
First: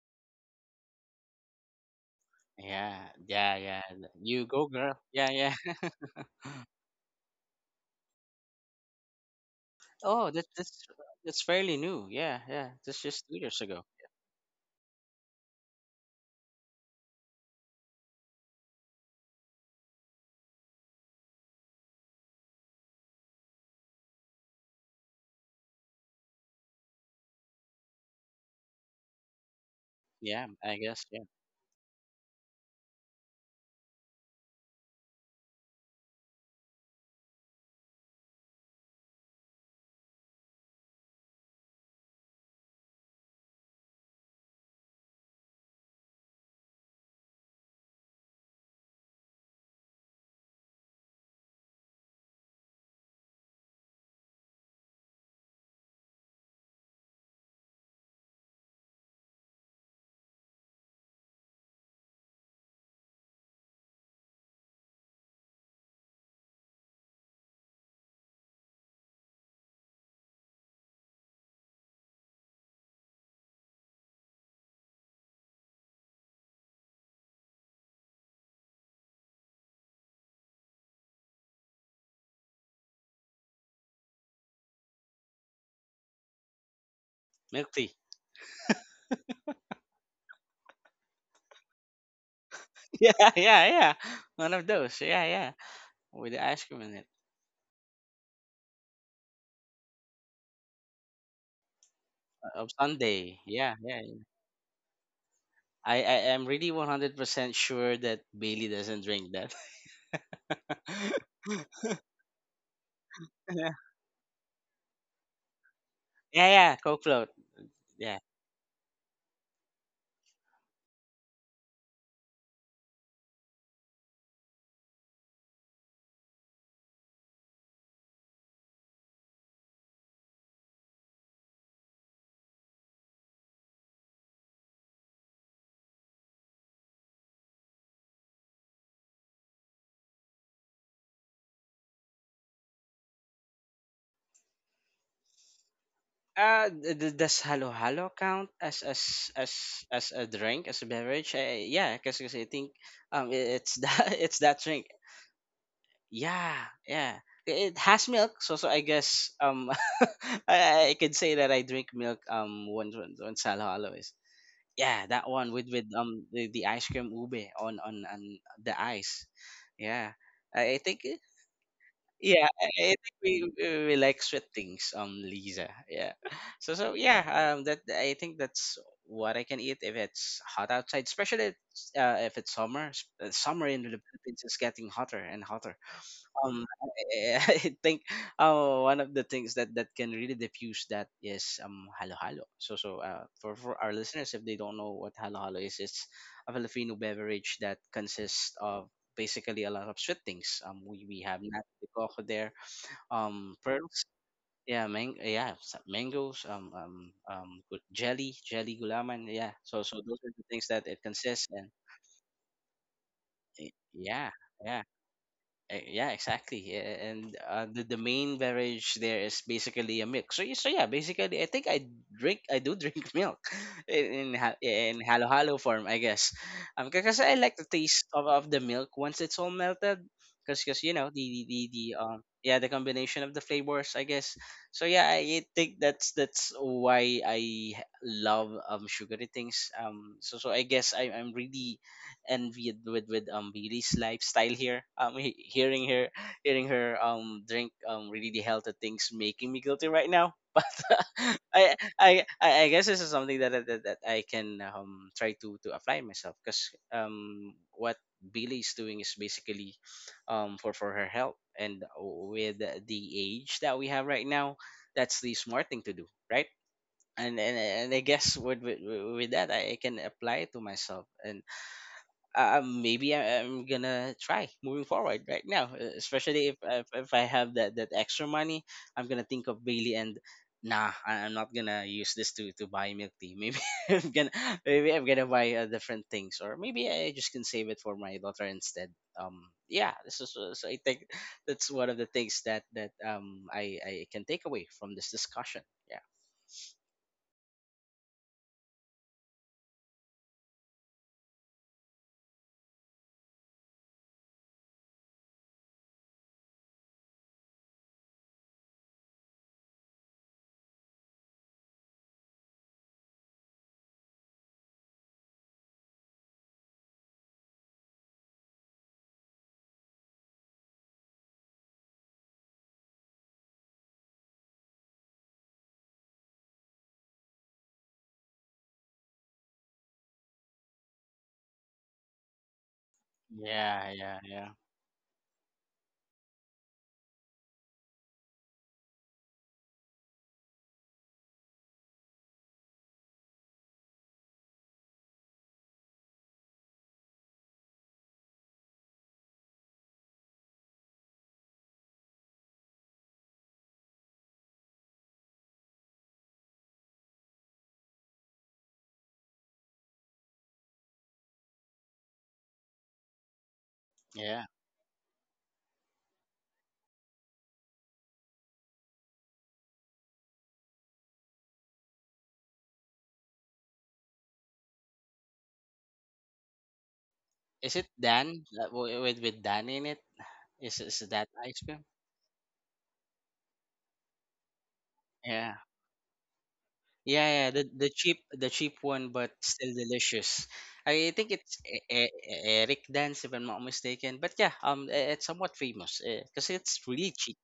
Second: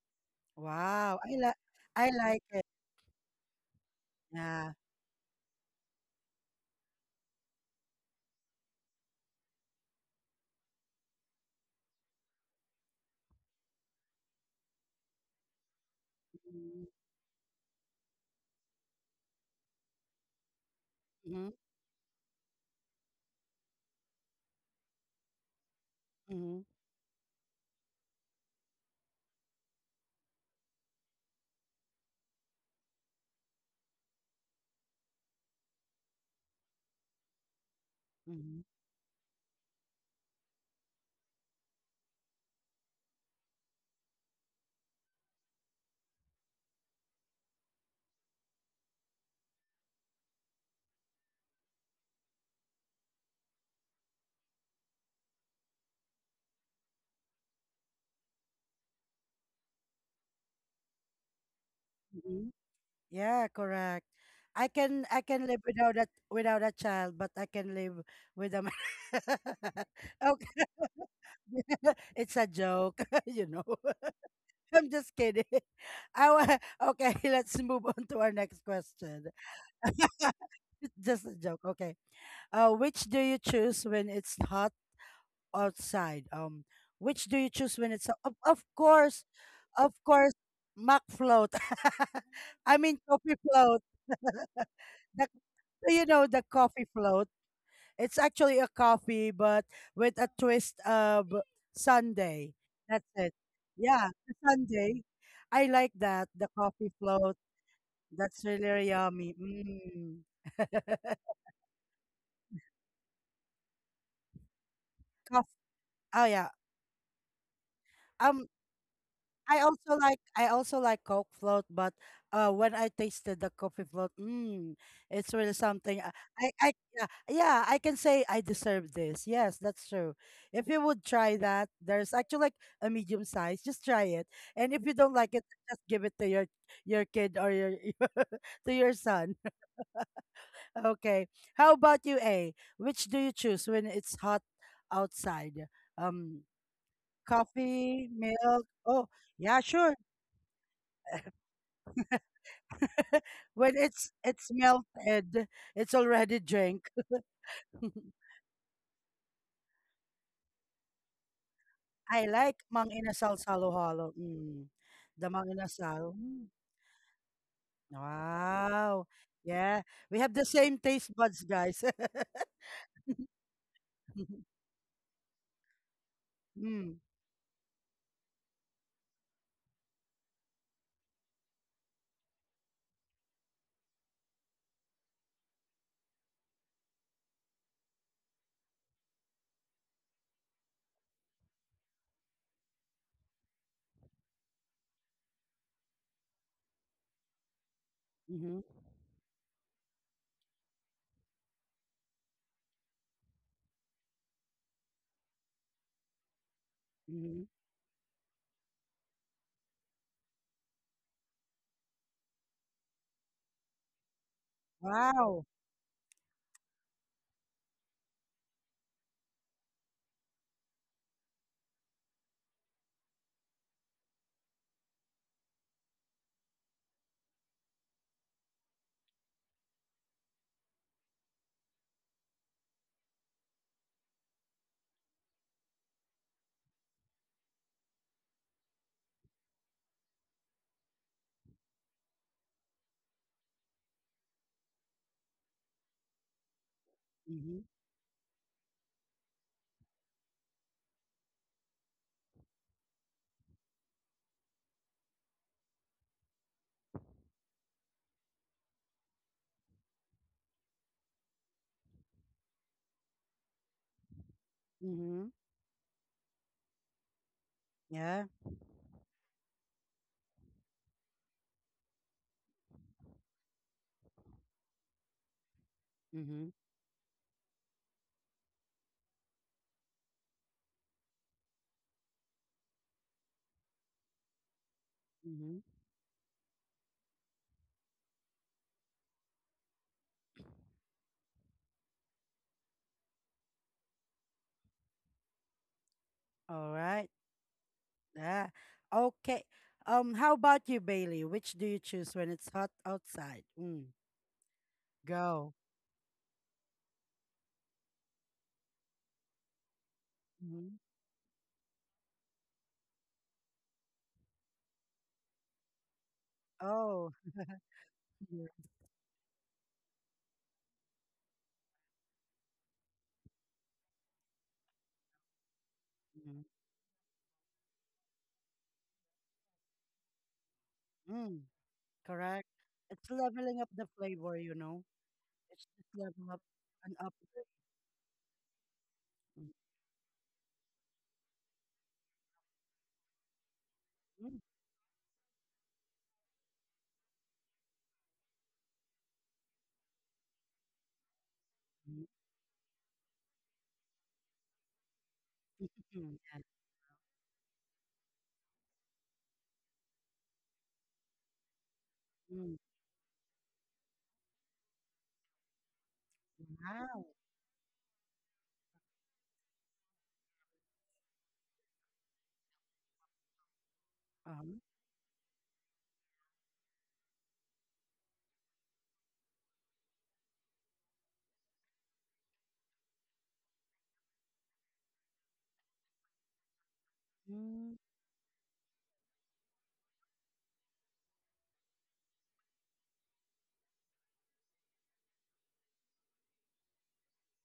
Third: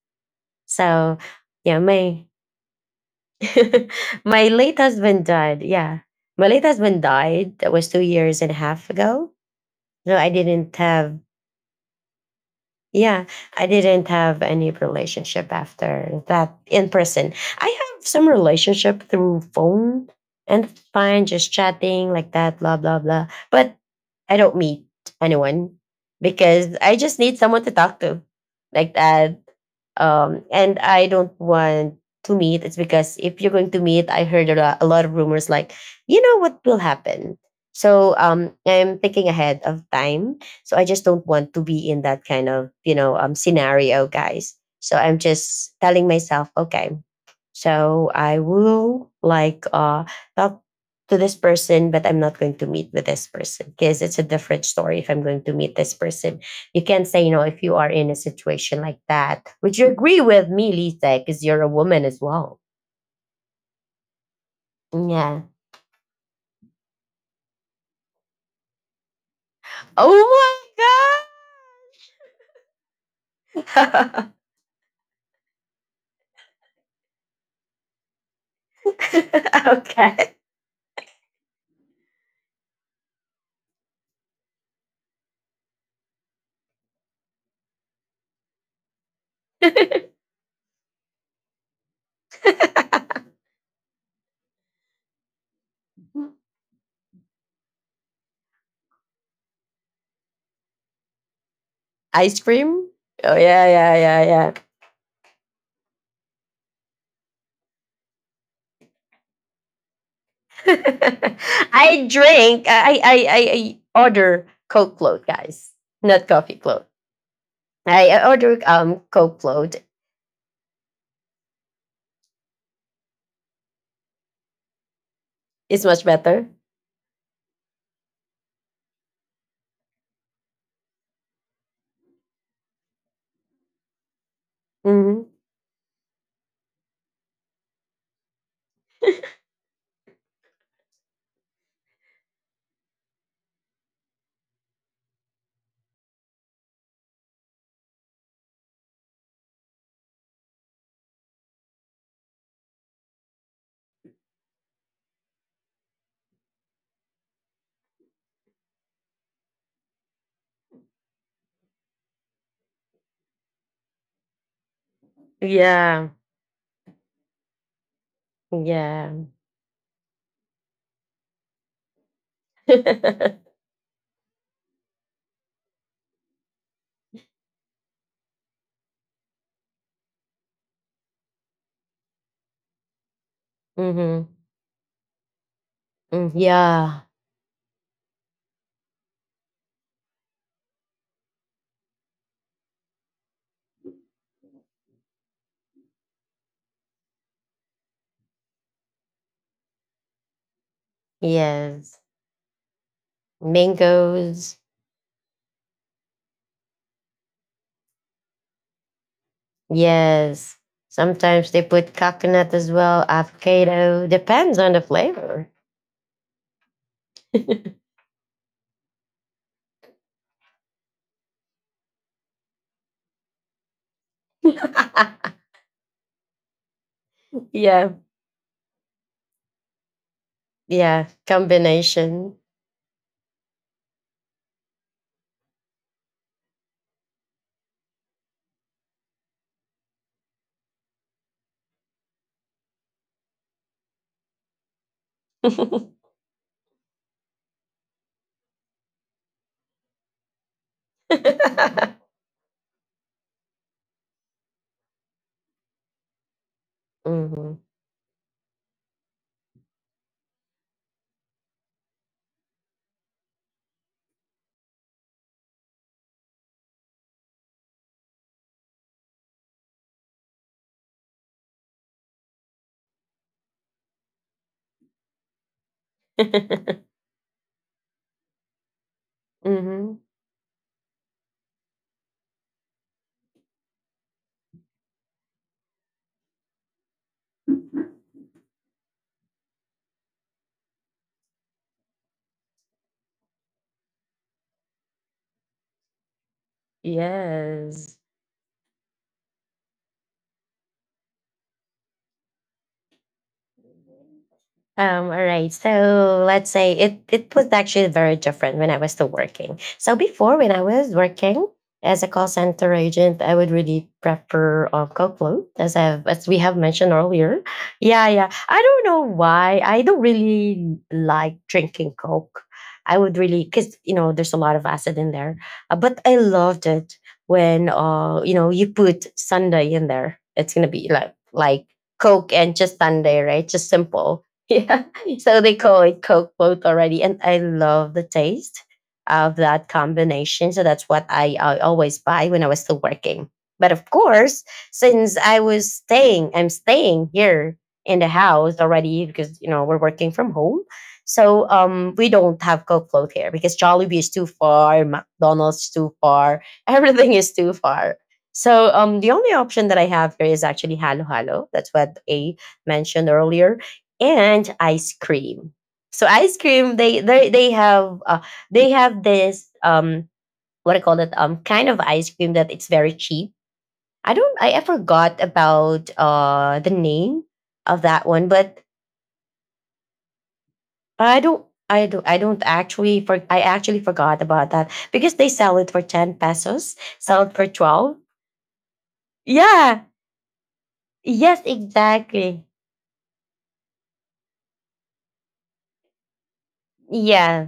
Speaker 3: So
Speaker 1: Wow.
Speaker 3: yeah,
Speaker 1: I
Speaker 3: my
Speaker 1: like it.
Speaker 2: Yeah, yeah, yeah. You
Speaker 3: my
Speaker 2: go,
Speaker 1: Yeah.
Speaker 3: late
Speaker 2: girl.
Speaker 3: husband
Speaker 2: Yeah, yeah.
Speaker 3: died. Yeah. My late husband died. That was 2 years and a half ago. So I
Speaker 2: Oh, that,
Speaker 3: didn't
Speaker 2: that's
Speaker 3: have
Speaker 2: that's fairly new. Yeah, yeah. That's
Speaker 3: yeah,
Speaker 2: just 2 years
Speaker 3: I
Speaker 2: ago.
Speaker 3: didn't have any relationship after that
Speaker 1: Mm,
Speaker 3: in person. I have some relationship through phone and fine,
Speaker 1: Mm-hmm.
Speaker 3: just chatting like that, blah blah blah. But I don't meet anyone
Speaker 1: Mm-hmm.
Speaker 3: because I just need someone to talk to like that.
Speaker 2: Yeah, I
Speaker 3: And
Speaker 2: guess.
Speaker 3: I
Speaker 2: Yeah,
Speaker 3: don't want to meet. It's because if you're going to meet, I heard a lot of rumors like, you know what will happen. So
Speaker 1: Mm-hmm.
Speaker 3: I'm thinking ahead of time. So I just don't want to be in that kind of you know scenario, guys. So I'm just telling myself, okay, so I will like talk to this person, but I'm not going to meet with this person because it's a different story. If I'm going to meet this person, you can't say, you know, if you are in a situation like that. Would you agree with me, Lisa? Because you're a woman as
Speaker 1: mhm.
Speaker 3: well.
Speaker 1: Yeah, correct. I can
Speaker 3: Yeah.
Speaker 1: live without a without a child, but I can live with a man. Okay.
Speaker 3: Oh my
Speaker 1: It's a joke, you know.
Speaker 3: god.
Speaker 1: I'm just kidding. I wa- okay, let's move on to our next question.
Speaker 3: Okay.
Speaker 1: Just a joke. Okay. Which do you choose when it's hot outside? Which do you
Speaker 2: milk
Speaker 1: choose when
Speaker 2: tea.
Speaker 1: it's so, of course, Mac float. I mean
Speaker 2: Yeah,
Speaker 1: coffee
Speaker 2: yeah,
Speaker 1: float.
Speaker 2: yeah. One of those. Yeah, yeah.
Speaker 1: The, you know
Speaker 2: With the
Speaker 1: the
Speaker 2: ice cream
Speaker 1: coffee
Speaker 2: in it.
Speaker 1: float. It's actually a coffee, but with a twist of
Speaker 3: Ice
Speaker 1: Sunday.
Speaker 2: Of
Speaker 3: cream.
Speaker 1: That's it.
Speaker 3: Oh
Speaker 2: Sunday.
Speaker 3: yeah,
Speaker 2: Yeah,
Speaker 3: yeah,
Speaker 2: yeah,
Speaker 1: Yeah,
Speaker 3: yeah,
Speaker 1: the
Speaker 3: yeah.
Speaker 1: Sunday. I like
Speaker 2: I
Speaker 1: that.
Speaker 2: am
Speaker 1: The
Speaker 2: really
Speaker 1: coffee float.
Speaker 2: 100% sure that
Speaker 1: That's really
Speaker 2: Bailey
Speaker 1: really
Speaker 2: doesn't drink
Speaker 1: yummy.
Speaker 2: that.
Speaker 1: Mm.
Speaker 3: I drink.
Speaker 2: Yeah,
Speaker 3: I order Coke float,
Speaker 1: Coffee.
Speaker 3: guys,
Speaker 1: Oh
Speaker 3: not
Speaker 1: yeah.
Speaker 3: coffee
Speaker 2: yeah,
Speaker 3: float.
Speaker 2: Coke float. Yeah.
Speaker 3: I
Speaker 1: Um.
Speaker 3: order Coke
Speaker 1: I
Speaker 3: float.
Speaker 1: also like I also like Coke float, but when I tasted the coffee float, mm, it's really
Speaker 3: It's
Speaker 1: something.
Speaker 3: much
Speaker 1: I,
Speaker 3: better.
Speaker 1: I, I yeah, yeah, I can say I deserve this. Yes, that's true. If you would try that, there's actually like a medium size. Just try it, and if you don't like
Speaker 3: Hmm.
Speaker 1: it, just give it to your kid or your to your son. Okay. How about you, A? Which do you choose when it's hot outside? Um,
Speaker 2: Does halo halo
Speaker 1: coffee,
Speaker 2: count
Speaker 1: milk.
Speaker 2: as
Speaker 1: Oh,
Speaker 2: as
Speaker 1: yeah,
Speaker 2: as
Speaker 1: sure.
Speaker 2: as a drink as a beverage? Yeah, because I think
Speaker 1: When
Speaker 2: it's
Speaker 1: it's
Speaker 2: that it's
Speaker 1: it's
Speaker 2: that drink.
Speaker 1: melted, it's already
Speaker 2: Yeah,
Speaker 1: drink.
Speaker 2: yeah. It has milk, so I guess I could say that I drink
Speaker 1: I
Speaker 2: milk
Speaker 1: like mang
Speaker 2: once once
Speaker 1: inasal
Speaker 2: once halo halo
Speaker 1: halo-halo.
Speaker 2: is.
Speaker 1: Mm.
Speaker 2: Yeah,
Speaker 1: The
Speaker 2: that
Speaker 1: mang
Speaker 2: one with with
Speaker 3: Yeah,
Speaker 1: inasal.
Speaker 2: um the,
Speaker 1: Mm.
Speaker 2: the ice cream ube on the
Speaker 1: Wow.
Speaker 3: yeah.
Speaker 2: ice.
Speaker 1: Yeah,
Speaker 2: Yeah,
Speaker 1: we have the same
Speaker 2: I think
Speaker 1: taste buds, guys.
Speaker 2: yeah, I think we like sweet things. Lisa. Yeah. So
Speaker 1: Mm.
Speaker 2: yeah. That I think that's what I can eat if it's hot outside, especially if it's summer. Summer in the
Speaker 3: hmm.
Speaker 2: Philippines is getting hotter and hotter um
Speaker 3: Yeah,
Speaker 2: I think one of the things that can really diffuse that is halo halo. So, for our listeners, if they don't know what halo halo is, it's a Filipino beverage that consists
Speaker 1: Mm-hmm.
Speaker 2: of basically a lot of sweet things. We have nat de
Speaker 3: yes.
Speaker 2: coco there, pearls.
Speaker 3: Mangoes,
Speaker 2: Yeah, mang yeah, some mangoes,
Speaker 1: Mm-hmm.
Speaker 2: jelly gulaman, yeah. So, those are the
Speaker 3: yes.
Speaker 2: things that it consists,
Speaker 3: Sometimes they
Speaker 2: and
Speaker 3: put coconut as well, avocado.
Speaker 2: yeah,
Speaker 3: Depends on the
Speaker 2: yeah.
Speaker 1: Wow.
Speaker 3: flavor.
Speaker 2: Yeah, exactly. And the main beverage there is basically a milk. So yeah, basically, I think I do drink milk in halo halo form, I guess. Because I like the
Speaker 3: Yeah,
Speaker 2: taste of the milk once it's all melted. Because you
Speaker 3: yeah.
Speaker 2: know the the the, the um
Speaker 3: Combination.
Speaker 2: yeah the combination of the flavors, I guess. So yeah, I think that's why I love sugary things. So I guess I'm really envied with Billy's lifestyle here. Hearing her
Speaker 1: Mm-hmm.
Speaker 2: drink really healthy things making me guilty right now. I I I guess this is something that I can try to apply myself because
Speaker 3: Mhm.
Speaker 2: what Billy is doing is basically for her health and with the age that we have right now, that's
Speaker 1: Mm-hmm.
Speaker 2: the smart thing to do, right? And I
Speaker 1: Yeah.
Speaker 2: guess with that I can apply it to myself and maybe I'm gonna try moving forward right now. Especially
Speaker 1: Mm-hmm.
Speaker 2: if I have that extra money, I'm gonna think of Bailey
Speaker 3: Mhm.
Speaker 2: and nah, I'm not gonna use this to buy milk tea. I'm gonna maybe I'm gonna buy
Speaker 1: Mm-hmm.
Speaker 2: different things, or maybe I just can save it for my daughter instead. Um, yeah, this is so I think that's one of the things that I can take away from this discussion. Yeah.
Speaker 1: All right.
Speaker 3: Yes.
Speaker 1: Yeah. Okay. How about you, Bailey? Which do you choose when it's hot outside? Mm.
Speaker 3: All right.
Speaker 1: Go.
Speaker 3: So let's say it was actually very different when I was still working. So before when I
Speaker 1: Mm-hmm.
Speaker 3: was working as a call center agent, I would really prefer cold, as I as we have mentioned
Speaker 1: Oh.
Speaker 3: earlier. Yeah, yeah.
Speaker 1: Yeah.
Speaker 3: I don't know why. I don't really like drinking Coke. I would really because you know there's a lot of acid in there. But I
Speaker 1: Mm.
Speaker 3: loved it when you know you put Sunday in there. It's gonna be like
Speaker 1: Mm,
Speaker 3: like Coke
Speaker 1: correct.
Speaker 3: and just
Speaker 1: It's
Speaker 3: Sunday, right?
Speaker 1: leveling
Speaker 3: Just
Speaker 1: up the
Speaker 2: Yeah.
Speaker 3: simple.
Speaker 2: Yeah.
Speaker 1: flavor,
Speaker 2: Yeah.
Speaker 1: you
Speaker 3: Yeah.
Speaker 1: know.
Speaker 3: So they
Speaker 1: It's
Speaker 3: call
Speaker 1: just
Speaker 3: it Coke
Speaker 1: level up
Speaker 3: float
Speaker 1: and
Speaker 3: already.
Speaker 1: up.
Speaker 3: And I love the taste of
Speaker 1: Mm,
Speaker 3: that combination. So that's what I always buy when I was still working. But of
Speaker 1: mm,
Speaker 3: course, since I was staying, I'm staying here in the house already because, you know, we're working from home. So
Speaker 1: mm,
Speaker 3: we don't have Coke float here because Jollibee is too far, McDonald's is too
Speaker 1: mm,
Speaker 3: far,
Speaker 1: yeah.
Speaker 3: everything is too far. So the only option that I have here is actually Halo Halo. That's what A
Speaker 1: Mm,
Speaker 3: mentioned earlier
Speaker 2: Yeah.
Speaker 3: and ice cream. So ice cream,
Speaker 1: wow.
Speaker 3: they have this what I call it kind of ice cream that it's very cheap. I don't I
Speaker 1: Um,
Speaker 3: forgot about the name
Speaker 2: Is
Speaker 3: of
Speaker 2: it
Speaker 3: that one,
Speaker 2: Dan
Speaker 3: but
Speaker 2: that with Dan in it? Is
Speaker 3: I
Speaker 2: that
Speaker 3: don't
Speaker 2: ice cream?
Speaker 3: I don't I don't actually for I actually forgot about that because they sell
Speaker 2: Yeah,
Speaker 3: it for 10 pesos, sell it for
Speaker 2: yeah, yeah. The
Speaker 1: mm,
Speaker 2: the
Speaker 3: 12.
Speaker 2: cheap the cheap one, but still
Speaker 3: Yeah.
Speaker 2: delicious. I think
Speaker 3: Yes,
Speaker 2: it's
Speaker 3: exactly.
Speaker 2: Eric Dan's if I'm not mistaken. But yeah, it's somewhat famous because it's really cheap,
Speaker 3: Yeah.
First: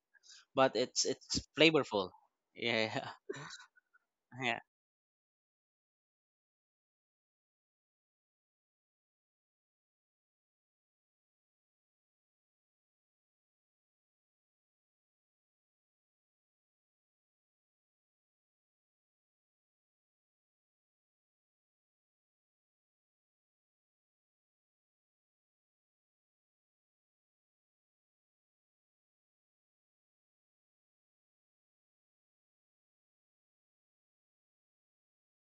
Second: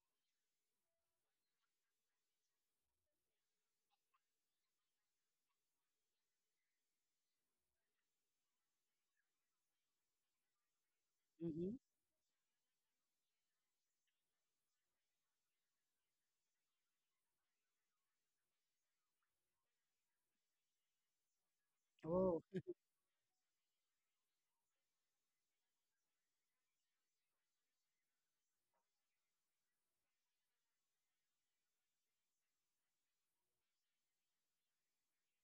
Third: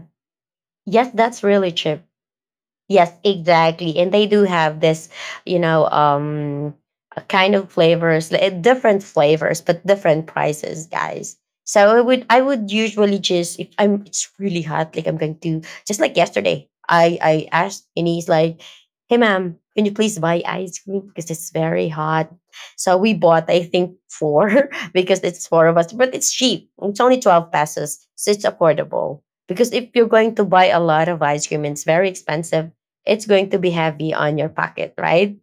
Speaker 2: but it's
Speaker 3: Yes,
Speaker 2: it's
Speaker 3: that's really cheap.
Speaker 2: flavorful. Yeah,
Speaker 3: Yes, exactly. And they do
Speaker 2: yeah,
Speaker 3: have this, you know, um a kind of flavors, different flavors, but different prices, guys.
Speaker 1: mm-hmm.
Speaker 3: So I would usually just if I'm it's really hot, like I'm going to just like yesterday. I asked and he's like, "Hey ma'am, can you please buy ice cream? Because it's very hot."
Speaker 1: Oh,
Speaker 3: So we bought I think four because it's four of us, but it's cheap. It's only 12 pesos. So it's affordable. Because if you're going to buy a lot of ice cream, it's very expensive, it's going to be heavy on your pocket, right?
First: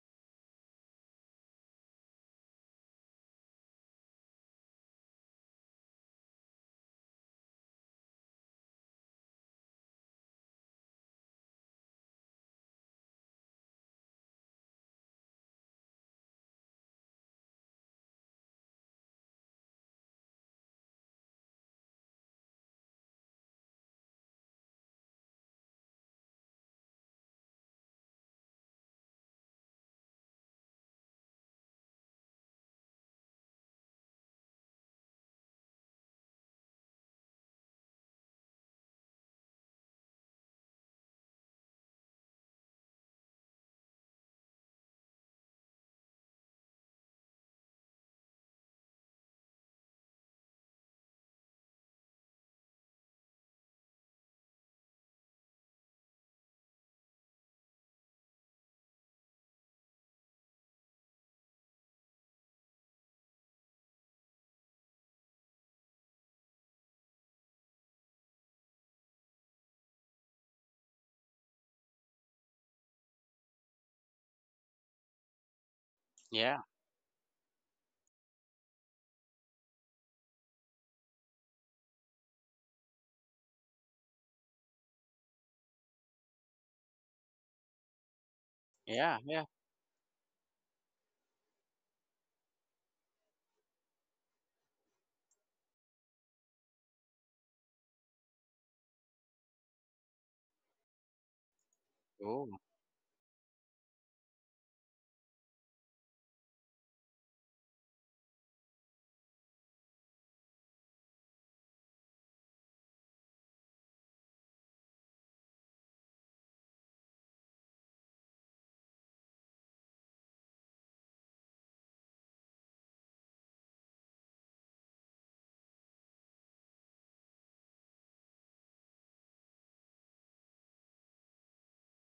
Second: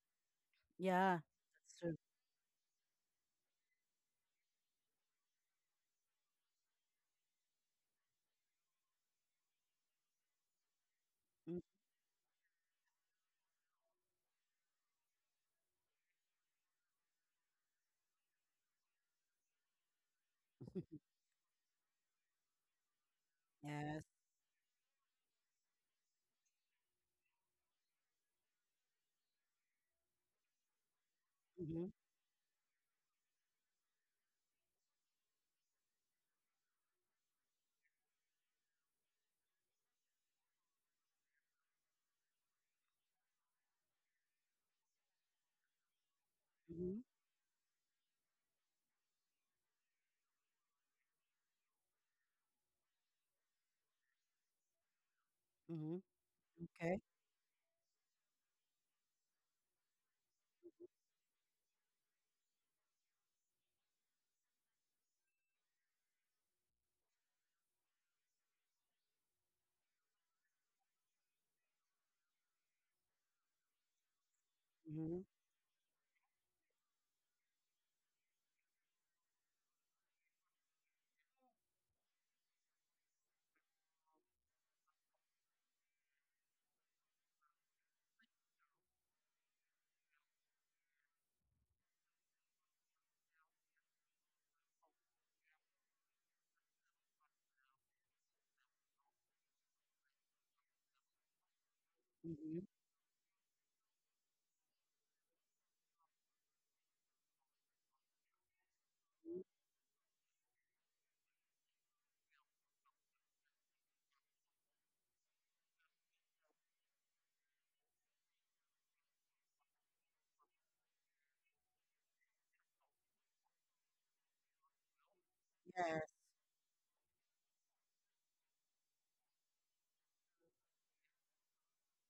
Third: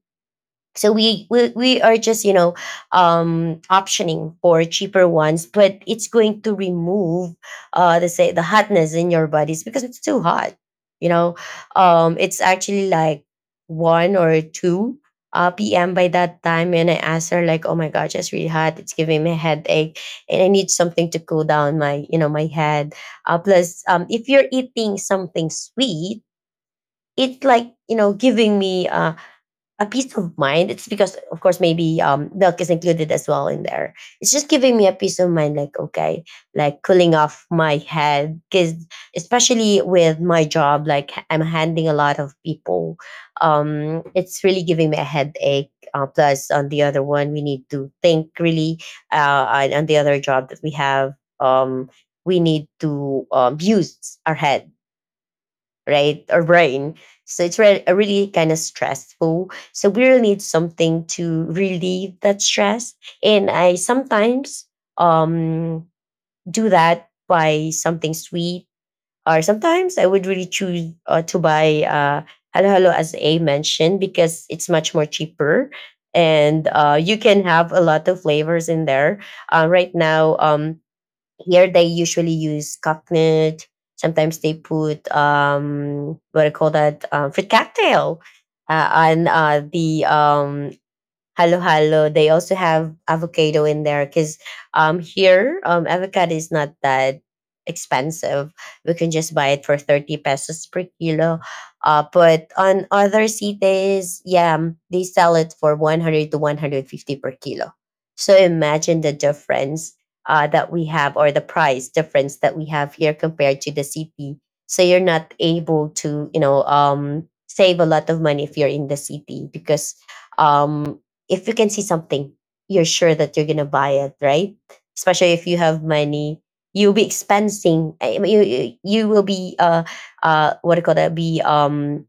Speaker 3: So
Speaker 1: yeah.
Speaker 3: we we,
Speaker 1: That's
Speaker 3: we
Speaker 1: true.
Speaker 3: are just optioning for cheaper ones, but it's going to remove the hotness in your bodies because it's too hot. You know,
Speaker 1: Mm,
Speaker 3: it's actually like 1 or 2 p.m. by that time, and I asked her like, "Oh my gosh, it's really hot. It's giving me a headache, and I need something to cool down my my head." Plus,
Speaker 1: yes.
Speaker 3: if you're eating something sweet, it's like giving me a peace of mind. It's because of course
Speaker 1: Mm-hmm,
Speaker 3: maybe milk is included as well in there. It's just giving me a peace of mind, like, okay, like cooling off my head, because especially with my job, like, I'm handling a lot of people. It's really giving me a headache, plus on the
Speaker 1: mm-hmm,
Speaker 3: other one we need to think really, and on the other job that we have, um, we need to use our head,
Speaker 1: mm-hmm.
Speaker 3: right? Our brain.
Speaker 1: Okay.
Speaker 3: So it's really kind of stressful. So we really need something to relieve that stress. And I sometimes um, do that by something sweet, or sometimes I would really choose to buy Hello Hello, as A mentioned, because it's much more
Speaker 1: Mm-hmm,
Speaker 3: cheaper.
Speaker 2: yeah,
Speaker 3: And you can have a lot of flavors in there. Right now, here they usually use coconut. Sometimes they put what do you call that, fruit cocktail
Speaker 2: yeah,
Speaker 3: on
Speaker 2: yeah.
Speaker 3: the halo halo. They also have avocado in there because, here, avocado is not that expensive. We can just buy it for 30 pesos per kilo. But
Speaker 1: mm-hmm,
Speaker 2: Oh,
Speaker 3: on other cities, yeah, they sell it for 100 to 150 per kilo. So imagine the
Speaker 1: mm-hmm.
Speaker 3: difference that we have, or the price difference that we have here compared to the city. So you're not able to, save a lot of money if you're in the city, because um if you can see something, you're sure that you're gonna buy it, right? Especially if you have
Speaker 1: Yes.
Speaker 3: money, you'll be expensing. I mean, you will be what do you call that? Be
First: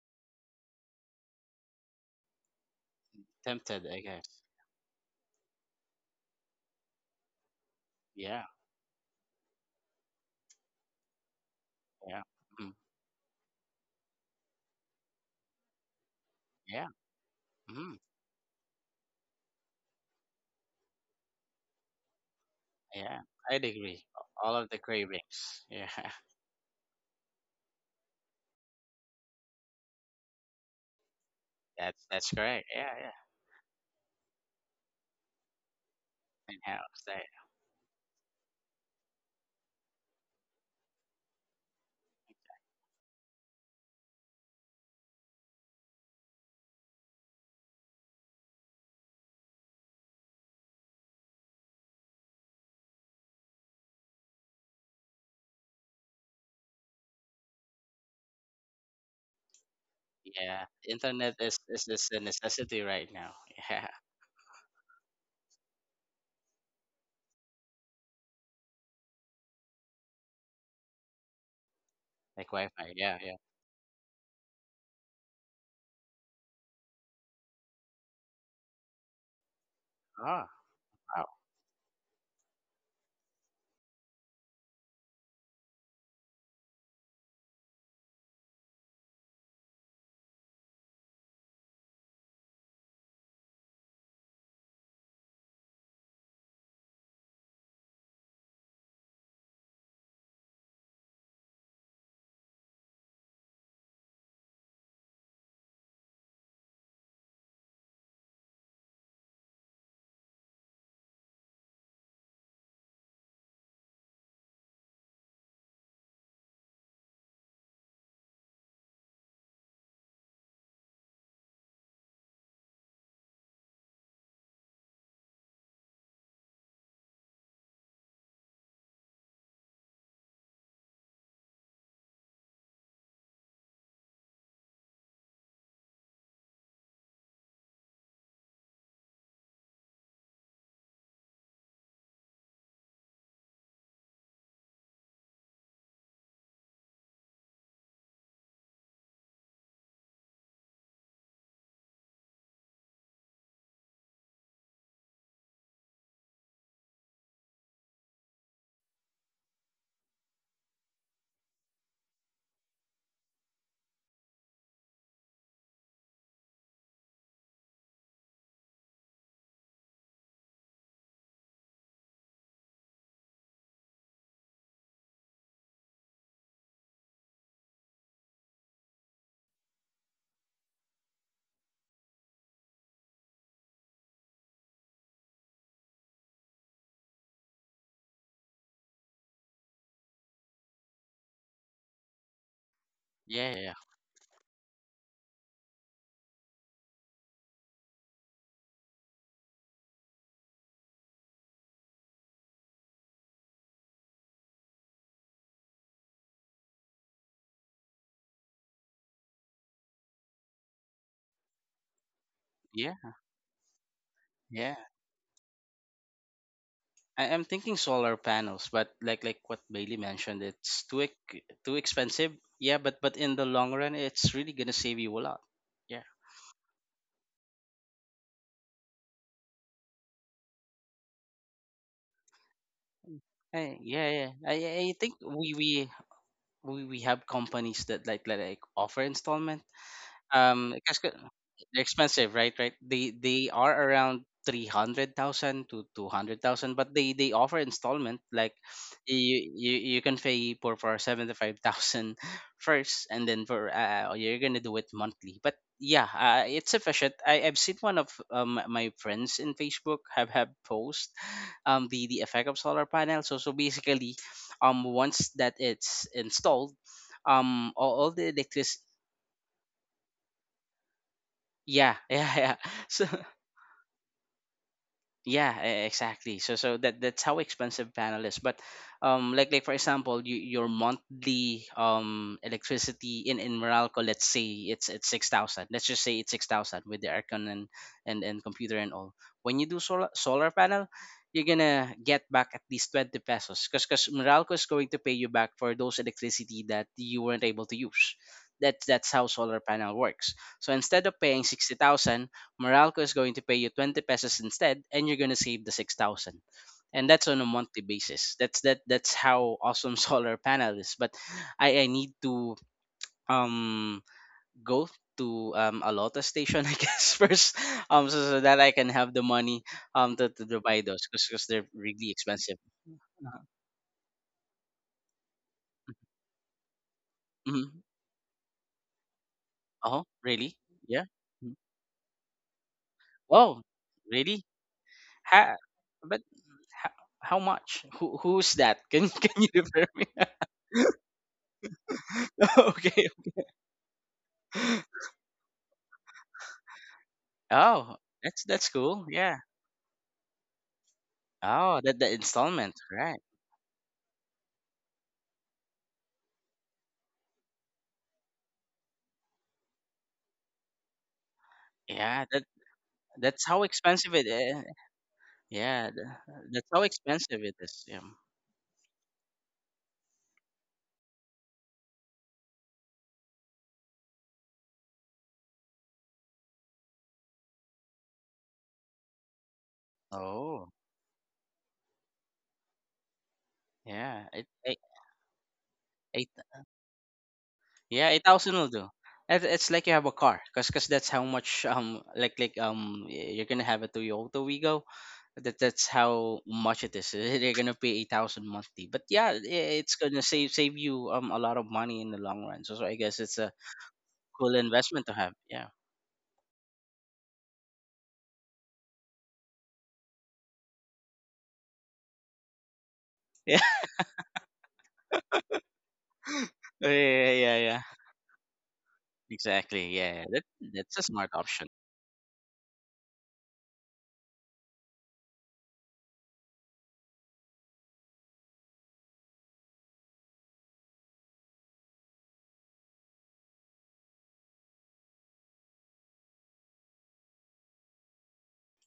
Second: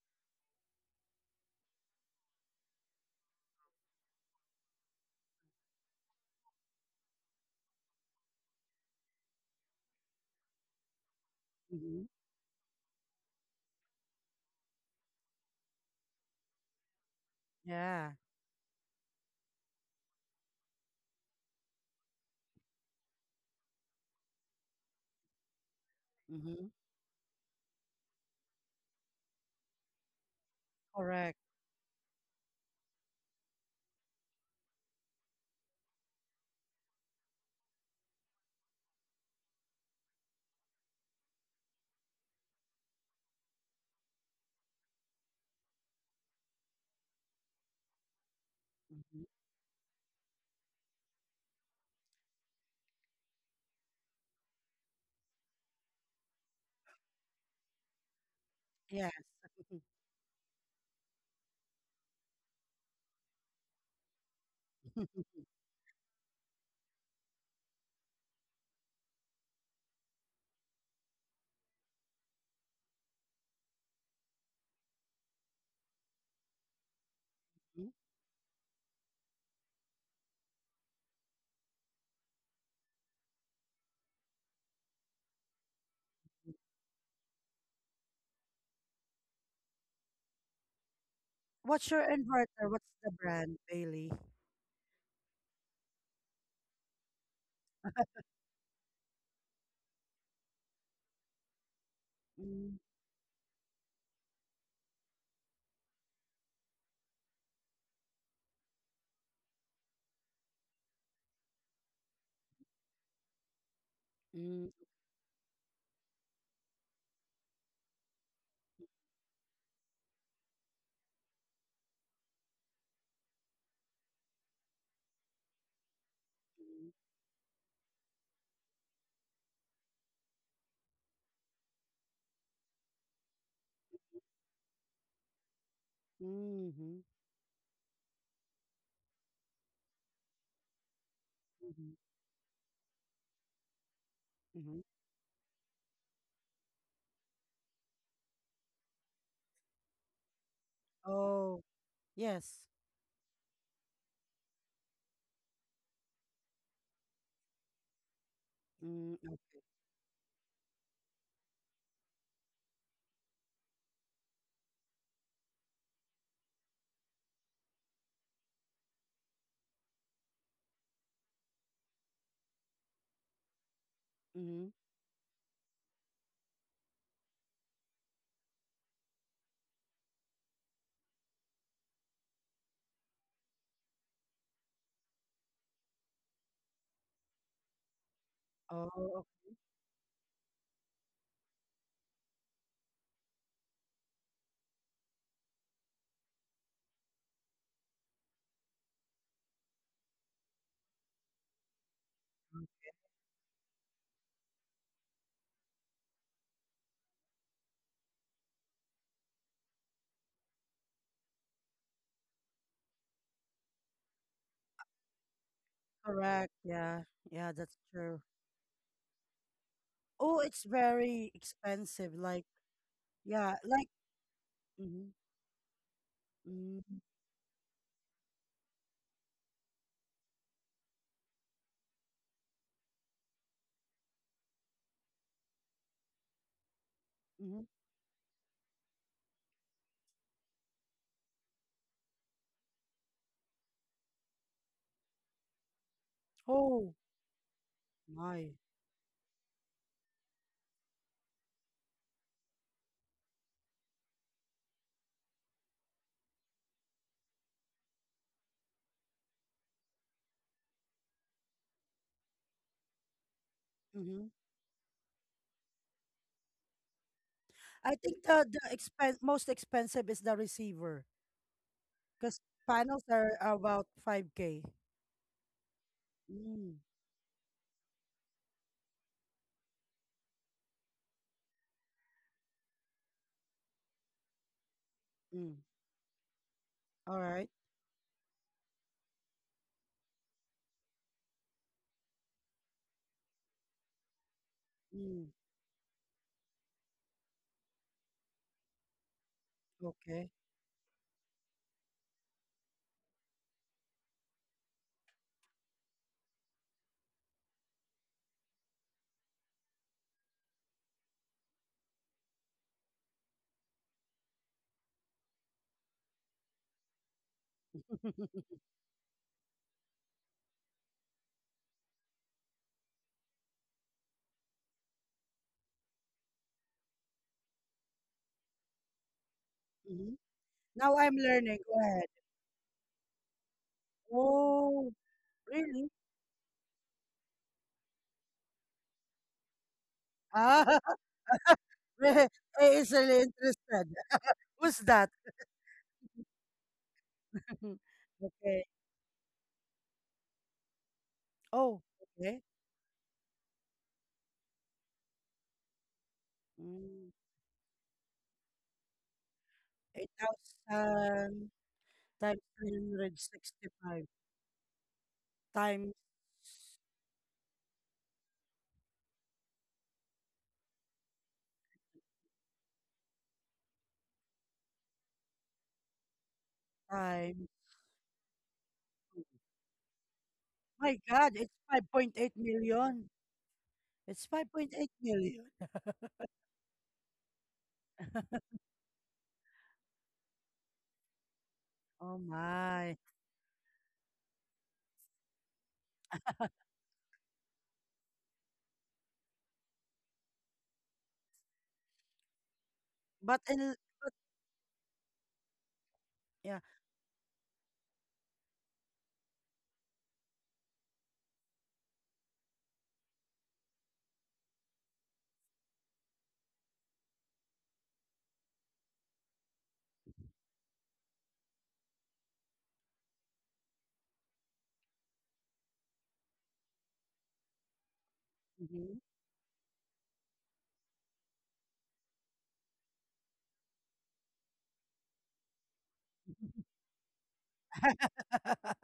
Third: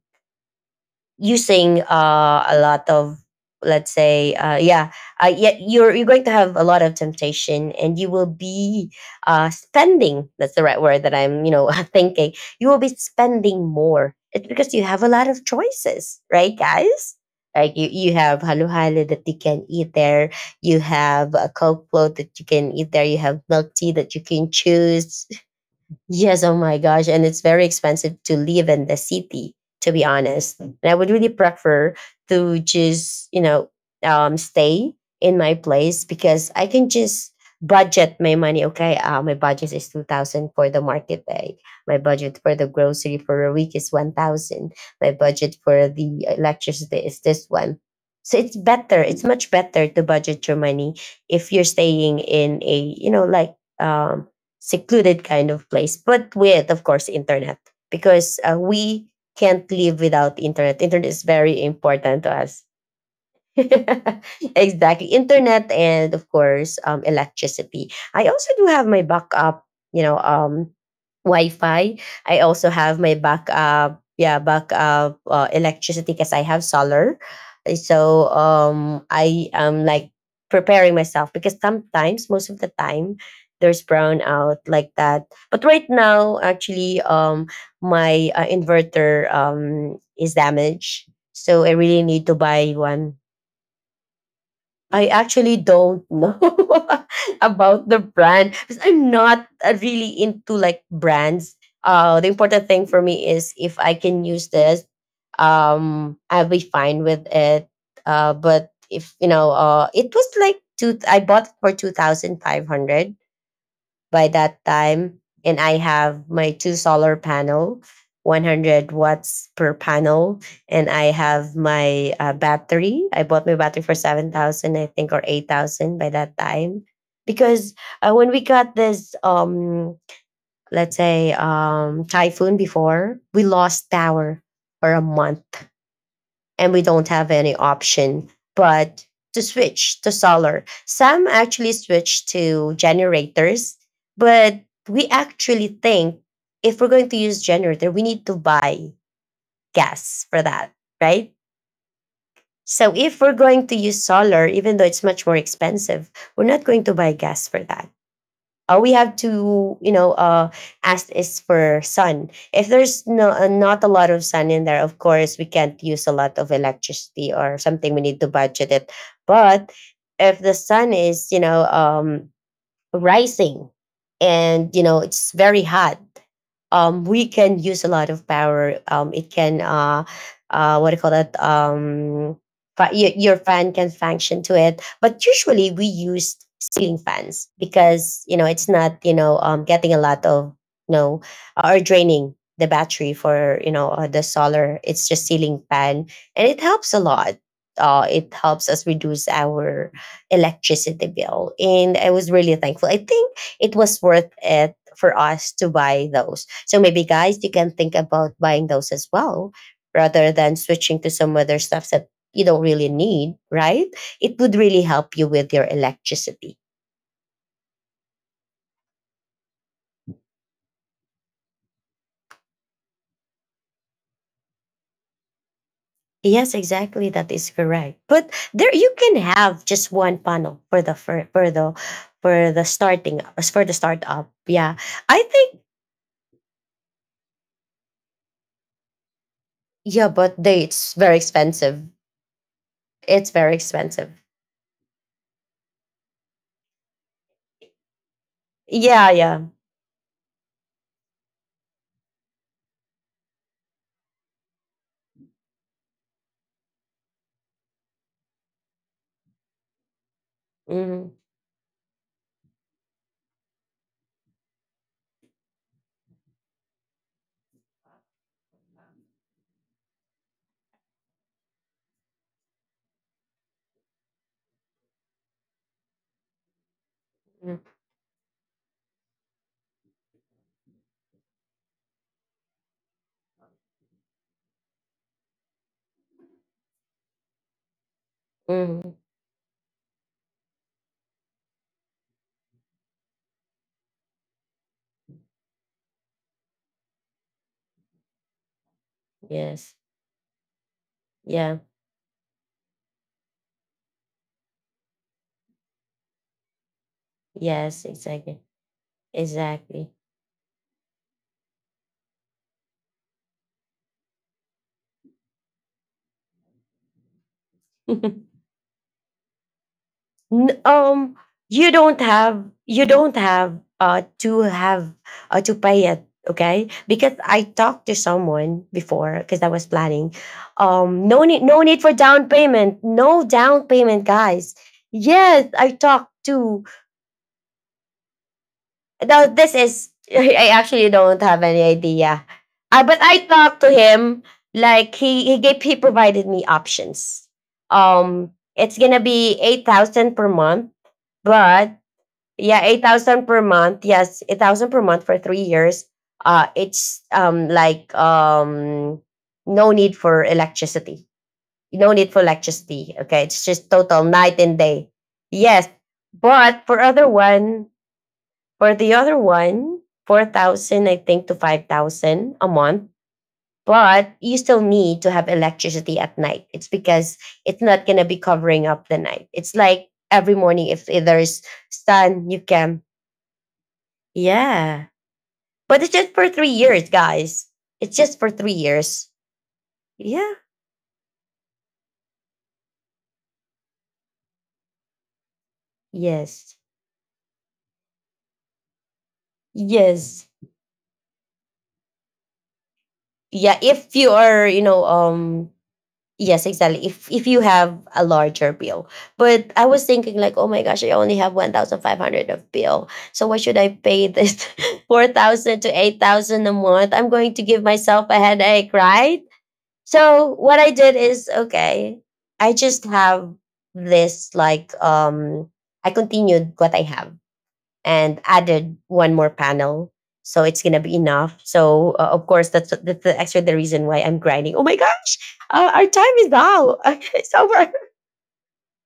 Speaker 3: using a lot of,
Speaker 2: tempted,
Speaker 3: let's
Speaker 2: I guess.
Speaker 3: say, yeah, yeah, you're going to have a lot of temptation and you will
Speaker 2: Yeah,
Speaker 3: be spending, that's the right word that I'm
Speaker 1: Mhm.
Speaker 2: yeah,
Speaker 3: thinking. You
Speaker 2: mm,
Speaker 3: will be spending more, it's because you have a lot of choices, right,
Speaker 2: yeah,
Speaker 3: guys? Like you,
Speaker 2: mm,
Speaker 1: Yeah.
Speaker 3: you have haluhalu that you can eat there, you have a coke float that you can eat there, you
Speaker 2: yeah.
Speaker 3: have
Speaker 2: I'd
Speaker 3: milk tea
Speaker 2: agree.
Speaker 3: that you can
Speaker 2: All of the
Speaker 3: choose.
Speaker 2: cravings. Yeah,
Speaker 3: Yes, oh
Speaker 1: Mhm.
Speaker 3: my gosh. And it's very expensive to live in the city, to be honest. And I would really
Speaker 1: Correct.
Speaker 3: prefer
Speaker 2: that's
Speaker 3: to
Speaker 2: correct. Yeah, yeah.
Speaker 3: just, stay in my place because
Speaker 2: In
Speaker 3: I can
Speaker 2: house. I,
Speaker 3: just budget my money. Okay, my budget is 2000 for the market day. My budget for the grocery for a week is 1000. My budget for the electricity is this one. So it's better. It's
Speaker 1: Mhm.
Speaker 3: much better to budget your money if you're staying in a, like, secluded kind of place, but with, of course, internet, because we
Speaker 1: Yes.
Speaker 3: can't live without
Speaker 2: yeah,
Speaker 3: internet. Internet is
Speaker 2: internet
Speaker 3: very
Speaker 2: is a
Speaker 3: important to us.
Speaker 2: necessity right now. Yeah,
Speaker 3: Exactly, internet and of course, electricity. I also do have my backup, you know, um, Wi-Fi. I
Speaker 2: like
Speaker 3: also
Speaker 2: Wi-Fi.
Speaker 3: have my
Speaker 2: Yeah, yeah.
Speaker 3: backup, yeah, backup electricity because I have solar. Uh,
Speaker 1: Mhm.
Speaker 3: So um, I am like
Speaker 2: Oh,
Speaker 3: preparing
Speaker 2: wow.
Speaker 3: myself because sometimes, most of the time, there's brownout like that. But right now, actually, my inverter is damaged, so I
Speaker 1: What's
Speaker 3: really
Speaker 1: your
Speaker 3: need to
Speaker 1: inverter?
Speaker 3: buy
Speaker 1: What's the
Speaker 3: one.
Speaker 1: brand, Bailey?
Speaker 3: I actually don't know about the brand because I'm not really into like brands. The important
Speaker 1: Mm,
Speaker 3: thing for me is if I can use this, I'll be fine with it. But if you know, it was like two. I bought it for two thousand five hundred by that
Speaker 1: mm,
Speaker 3: time, and I have my two solar panel, 100 watts per panel, and I have my battery. I bought my battery for 7,000, I think, or 8,000 by that time,
Speaker 1: mm,
Speaker 3: because when we got this, let's say typhoon before, we lost power for a month, and we
Speaker 1: mhm,
Speaker 3: don't have any option but to switch to solar. Some actually
Speaker 1: mhm,
Speaker 3: switch to generators, but
Speaker 1: mhm.
Speaker 3: we actually think, if we're going to use generator, we need to buy gas for that, right?
Speaker 1: Oh, yes.
Speaker 3: So if we're going to use solar, even though it's much more expensive, we're not going to buy gas for that. We have
Speaker 1: Mm, mm,
Speaker 3: to, ask is for sun. If there's no, not a lot of sun in there, of course we can't use a lot of electricity or something, we need to budget it. But if the sun is, rising,
Speaker 1: mhm.
Speaker 3: and it's very hot, we can use a lot of power. It can, what do you call that? Your fan can function to it. But usually we use ceiling fans because, it's
Speaker 1: Oh,
Speaker 3: not,
Speaker 1: okay,
Speaker 3: getting a lot of, you know, or draining the battery
Speaker 2: Yeah,
Speaker 3: for,
Speaker 2: yeah,
Speaker 3: the solar. It's just ceiling fan. And it helps a lot. It helps us reduce our electricity bill. And I was really thankful. I think it was worth it for us to buy those. So maybe, guys, you can think about buying those as well, rather than switching to some other stuff that you don't really
Speaker 2: yeah,
Speaker 3: need, right? It would
Speaker 2: yeah.
Speaker 3: really help you with your
Speaker 1: correct.
Speaker 3: electricity.
Speaker 1: Yeah,
Speaker 2: I am
Speaker 1: yeah, that's
Speaker 2: thinking solar
Speaker 1: true.
Speaker 2: panels, but like what Bailey
Speaker 1: Oh,
Speaker 2: mentioned,
Speaker 1: it's
Speaker 2: it's
Speaker 1: very
Speaker 2: too
Speaker 1: expensive.
Speaker 2: expensive.
Speaker 1: Like,
Speaker 2: Yeah, but in the
Speaker 1: yeah,
Speaker 2: long
Speaker 1: like,
Speaker 2: run, it's really gonna save you a lot. Yeah.
Speaker 3: Yes,
Speaker 1: mm,
Speaker 3: exactly. That is correct. But there, you can have just one panel for the
Speaker 2: Hey, yeah,
Speaker 3: startup.
Speaker 2: yeah. I
Speaker 3: Yeah,
Speaker 2: I I think
Speaker 3: I
Speaker 2: we
Speaker 3: think.
Speaker 2: we we we have
Speaker 1: mhm.
Speaker 2: companies that like offer installment.
Speaker 3: Yeah, but they,
Speaker 2: Um,
Speaker 3: it's
Speaker 2: because
Speaker 3: very expensive.
Speaker 2: they're expensive, right? Right. They
Speaker 3: It's
Speaker 2: they
Speaker 3: very
Speaker 2: are
Speaker 3: expensive.
Speaker 2: around 300,000 to 200,000, but
Speaker 1: Oh,
Speaker 2: they offer installment.
Speaker 1: my.
Speaker 2: Like
Speaker 3: Yeah,
Speaker 2: you
Speaker 3: yeah.
Speaker 2: you you can pay for 75,000 first, and then for you're gonna do it monthly. But yeah, it's efficient. I've seen one of my friends in Facebook have
Speaker 3: Mm-hmm.
Speaker 2: post the effect of solar panel. So basically,
Speaker 1: Mhm.
Speaker 2: once that it's installed,
Speaker 1: I
Speaker 2: all
Speaker 1: think
Speaker 2: the
Speaker 1: the
Speaker 2: electric.
Speaker 1: expen most expensive is the receiver
Speaker 2: Yeah, yeah,
Speaker 1: because
Speaker 2: yeah.
Speaker 1: panels
Speaker 2: So
Speaker 1: are about 5K.
Speaker 2: yeah, exactly. So
Speaker 1: Mm,
Speaker 2: so that that's how
Speaker 3: Mm-hmm.
Speaker 2: expensive panel is. But like for example, your monthly electricity in Meralco, let's say it's six
Speaker 1: mm.
Speaker 2: thousand. Let's just say it's 6,000 with the
Speaker 1: All right.
Speaker 2: aircon and computer
Speaker 3: Mm-hmm.
Speaker 2: and all. When you do solar panel, you're gonna get back at least 20 pesos, because Meralco is going to pay
Speaker 1: Mm,
Speaker 2: you back for those electricity that you weren't able to use. That's how solar
Speaker 3: Yes.
Speaker 2: panel
Speaker 1: okay.
Speaker 2: works. So instead of paying
Speaker 3: Yeah.
Speaker 2: 60,000, Meralco is going to pay you 20 pesos instead and you're going to save the 6,000. And that's on a monthly
Speaker 3: Yes,
Speaker 2: basis.
Speaker 3: exactly.
Speaker 2: That's how
Speaker 3: Exactly.
Speaker 2: awesome solar panel is. But I need to um go to a Lota station I guess first, um so,
Speaker 3: N-
Speaker 2: so that I can have the money to buy those
Speaker 3: um
Speaker 2: because they're
Speaker 3: you don't
Speaker 2: really
Speaker 3: have
Speaker 2: expensive.
Speaker 3: you don't
Speaker 2: uh
Speaker 3: have uh to pay it, okay? Because I
Speaker 2: Mhm.
Speaker 3: talked to someone before because I was
Speaker 2: Oh,
Speaker 3: planning.
Speaker 1: Mhm.
Speaker 2: really?
Speaker 1: Now
Speaker 2: Yeah.
Speaker 1: I'm
Speaker 3: No need,
Speaker 2: Mm.
Speaker 1: learning. Go
Speaker 3: for
Speaker 1: ahead.
Speaker 3: down payment. No
Speaker 2: Oh,
Speaker 3: down payment,
Speaker 2: really?
Speaker 3: guys.
Speaker 1: Oh,
Speaker 3: Yes,
Speaker 2: Ha-
Speaker 3: I
Speaker 1: really?
Speaker 3: talked
Speaker 2: but
Speaker 3: to.
Speaker 2: how, how much? Who's that? Can
Speaker 3: Now
Speaker 2: can you
Speaker 3: this
Speaker 2: refer
Speaker 3: is,
Speaker 2: me?
Speaker 3: I actually
Speaker 1: Ah,
Speaker 3: don't have any idea.
Speaker 1: eh, it's
Speaker 3: But
Speaker 2: Okay.
Speaker 1: really
Speaker 3: I talked to
Speaker 1: interested.
Speaker 3: him,
Speaker 1: Who's
Speaker 3: like,
Speaker 1: that?
Speaker 3: he provided me options.
Speaker 2: Oh, that's
Speaker 1: Okay.
Speaker 2: that's
Speaker 3: It's gonna
Speaker 2: cool.
Speaker 3: be
Speaker 2: Yeah.
Speaker 3: 8,000 per month, but
Speaker 2: Oh,
Speaker 1: Oh,
Speaker 2: that the
Speaker 1: okay.
Speaker 3: yeah,
Speaker 2: installment,
Speaker 3: eight
Speaker 2: right?
Speaker 3: thousand per month. Yes, 8,000 per month for 3 years. It's
Speaker 1: Mm,
Speaker 3: like no need for electricity.
Speaker 1: 8,000
Speaker 3: No need for
Speaker 2: Yeah,
Speaker 1: times
Speaker 2: that
Speaker 3: electricity. Okay, it's
Speaker 2: that's how
Speaker 3: just
Speaker 1: 365
Speaker 3: total
Speaker 1: times
Speaker 2: expensive it
Speaker 3: night and
Speaker 2: is.
Speaker 3: day. Yes,
Speaker 2: Yeah,
Speaker 3: but
Speaker 2: that's how expensive it is. Yeah.
Speaker 3: for the other one, 4,000, I think, to 5,000 a month. But you still need to have electricity at night. It's because
Speaker 1: time.
Speaker 3: it's not going to be covering up the night. It's like every morning,
Speaker 2: Oh,
Speaker 3: if
Speaker 1: My God,
Speaker 3: there's
Speaker 1: it's
Speaker 3: sun,
Speaker 1: 5.8
Speaker 3: you can.
Speaker 1: million.
Speaker 2: yeah.
Speaker 1: It's
Speaker 3: Yeah.
Speaker 1: 5.8 million.
Speaker 3: But it's just
Speaker 2: Eight,
Speaker 3: for 3 years, guys. It's
Speaker 2: yeah,
Speaker 3: just
Speaker 2: eight
Speaker 3: for three
Speaker 2: thousand will do.
Speaker 3: years.
Speaker 2: It's like you have a
Speaker 3: Yeah.
Speaker 2: car, cause that's how much
Speaker 1: Oh my.
Speaker 2: you're gonna have a Toyota Wigo. That's how
Speaker 3: Yes.
Speaker 2: much it is. You're gonna pay 8,000 monthly. But yeah, it's gonna
Speaker 3: Yes.
Speaker 2: save you a lot of money in the long run. So, I guess it's
Speaker 1: But
Speaker 2: a
Speaker 3: Yeah.
Speaker 1: in,
Speaker 3: If you are,
Speaker 2: cool investment to have. Yeah.
Speaker 3: yes,
Speaker 1: yeah.
Speaker 3: exactly. If you have a larger bill. But I was thinking like, oh my gosh, I only have 1,500 of bill. So why should
Speaker 2: Yeah.
Speaker 3: I pay this 4,000 to 8,000 a
Speaker 2: Yeah,
Speaker 3: month? I'm
Speaker 2: yeah,
Speaker 3: going to
Speaker 2: yeah,
Speaker 3: give
Speaker 2: yeah.
Speaker 3: myself a headache, right?
Speaker 2: Exactly. Yeah,
Speaker 3: So
Speaker 2: that,
Speaker 3: what I did
Speaker 2: that's a smart
Speaker 3: is,
Speaker 2: option.
Speaker 3: okay, I just have this, like, I continued what I have and added one more panel. So it's gonna be enough. So of course that's, the actually the reason why I'm grinding. Oh my gosh, our time is
Speaker 1: Mhm.
Speaker 3: out. It's over.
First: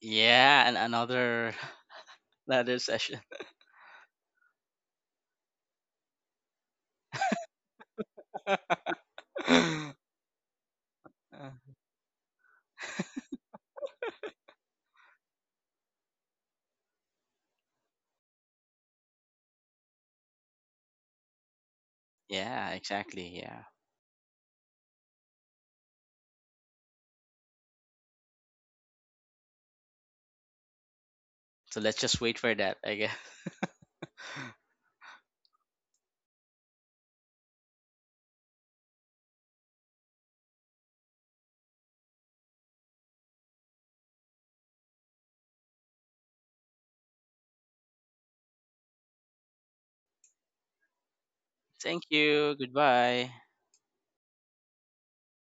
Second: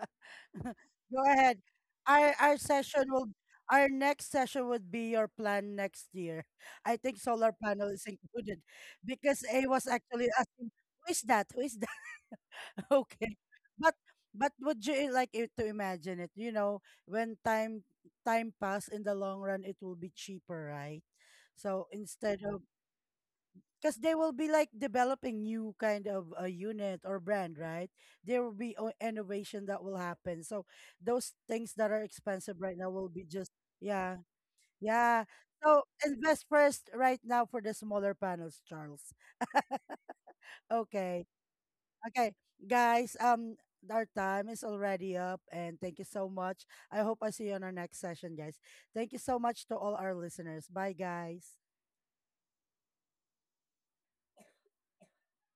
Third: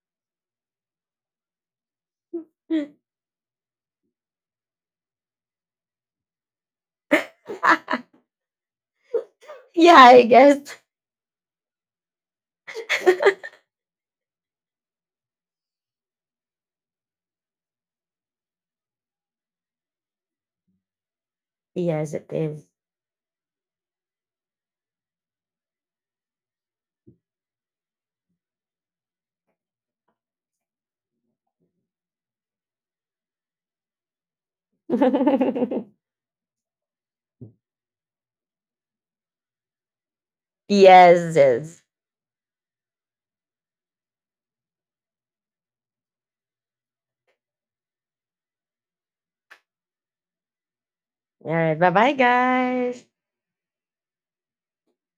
Speaker 2: Yeah, and
Speaker 1: Go
Speaker 2: another
Speaker 1: ahead. Our our
Speaker 2: another
Speaker 1: session
Speaker 2: session.
Speaker 1: will our next session would be your plan next year. I think solar panel is included because A was
Speaker 3: Yeah, I
Speaker 1: actually asking,
Speaker 3: guess.
Speaker 1: who is that?
Speaker 2: Uh,
Speaker 1: Who is that? Okay. But but would you like it to imagine it? You know, when time pass in the long run it will be cheaper, right? So
Speaker 3: Yes, it
Speaker 1: instead of
Speaker 3: is.
Speaker 2: yeah, exactly. Yeah.
Speaker 1: because they will be like developing new kind of a unit or brand, right? There will be innovation that will happen. So those things
Speaker 2: So
Speaker 1: that
Speaker 2: let's
Speaker 1: are
Speaker 2: just wait for
Speaker 1: expensive right
Speaker 2: that,
Speaker 1: now
Speaker 2: I
Speaker 1: will
Speaker 2: guess.
Speaker 1: be just yeah, yeah. So invest first right now for the smaller panels, Charles. Okay,
Speaker 3: Yes, it is.
Speaker 1: okay, guys. Our time is already up, and thank you so much. I hope I see you on our next session, guys. Thank you so much to all our listeners. Bye,
Speaker 3: All
Speaker 1: guys.
Speaker 3: right. Bye,
Speaker 2: Thank
Speaker 3: bye,
Speaker 2: you.
Speaker 3: guys.
Speaker 2: Goodbye.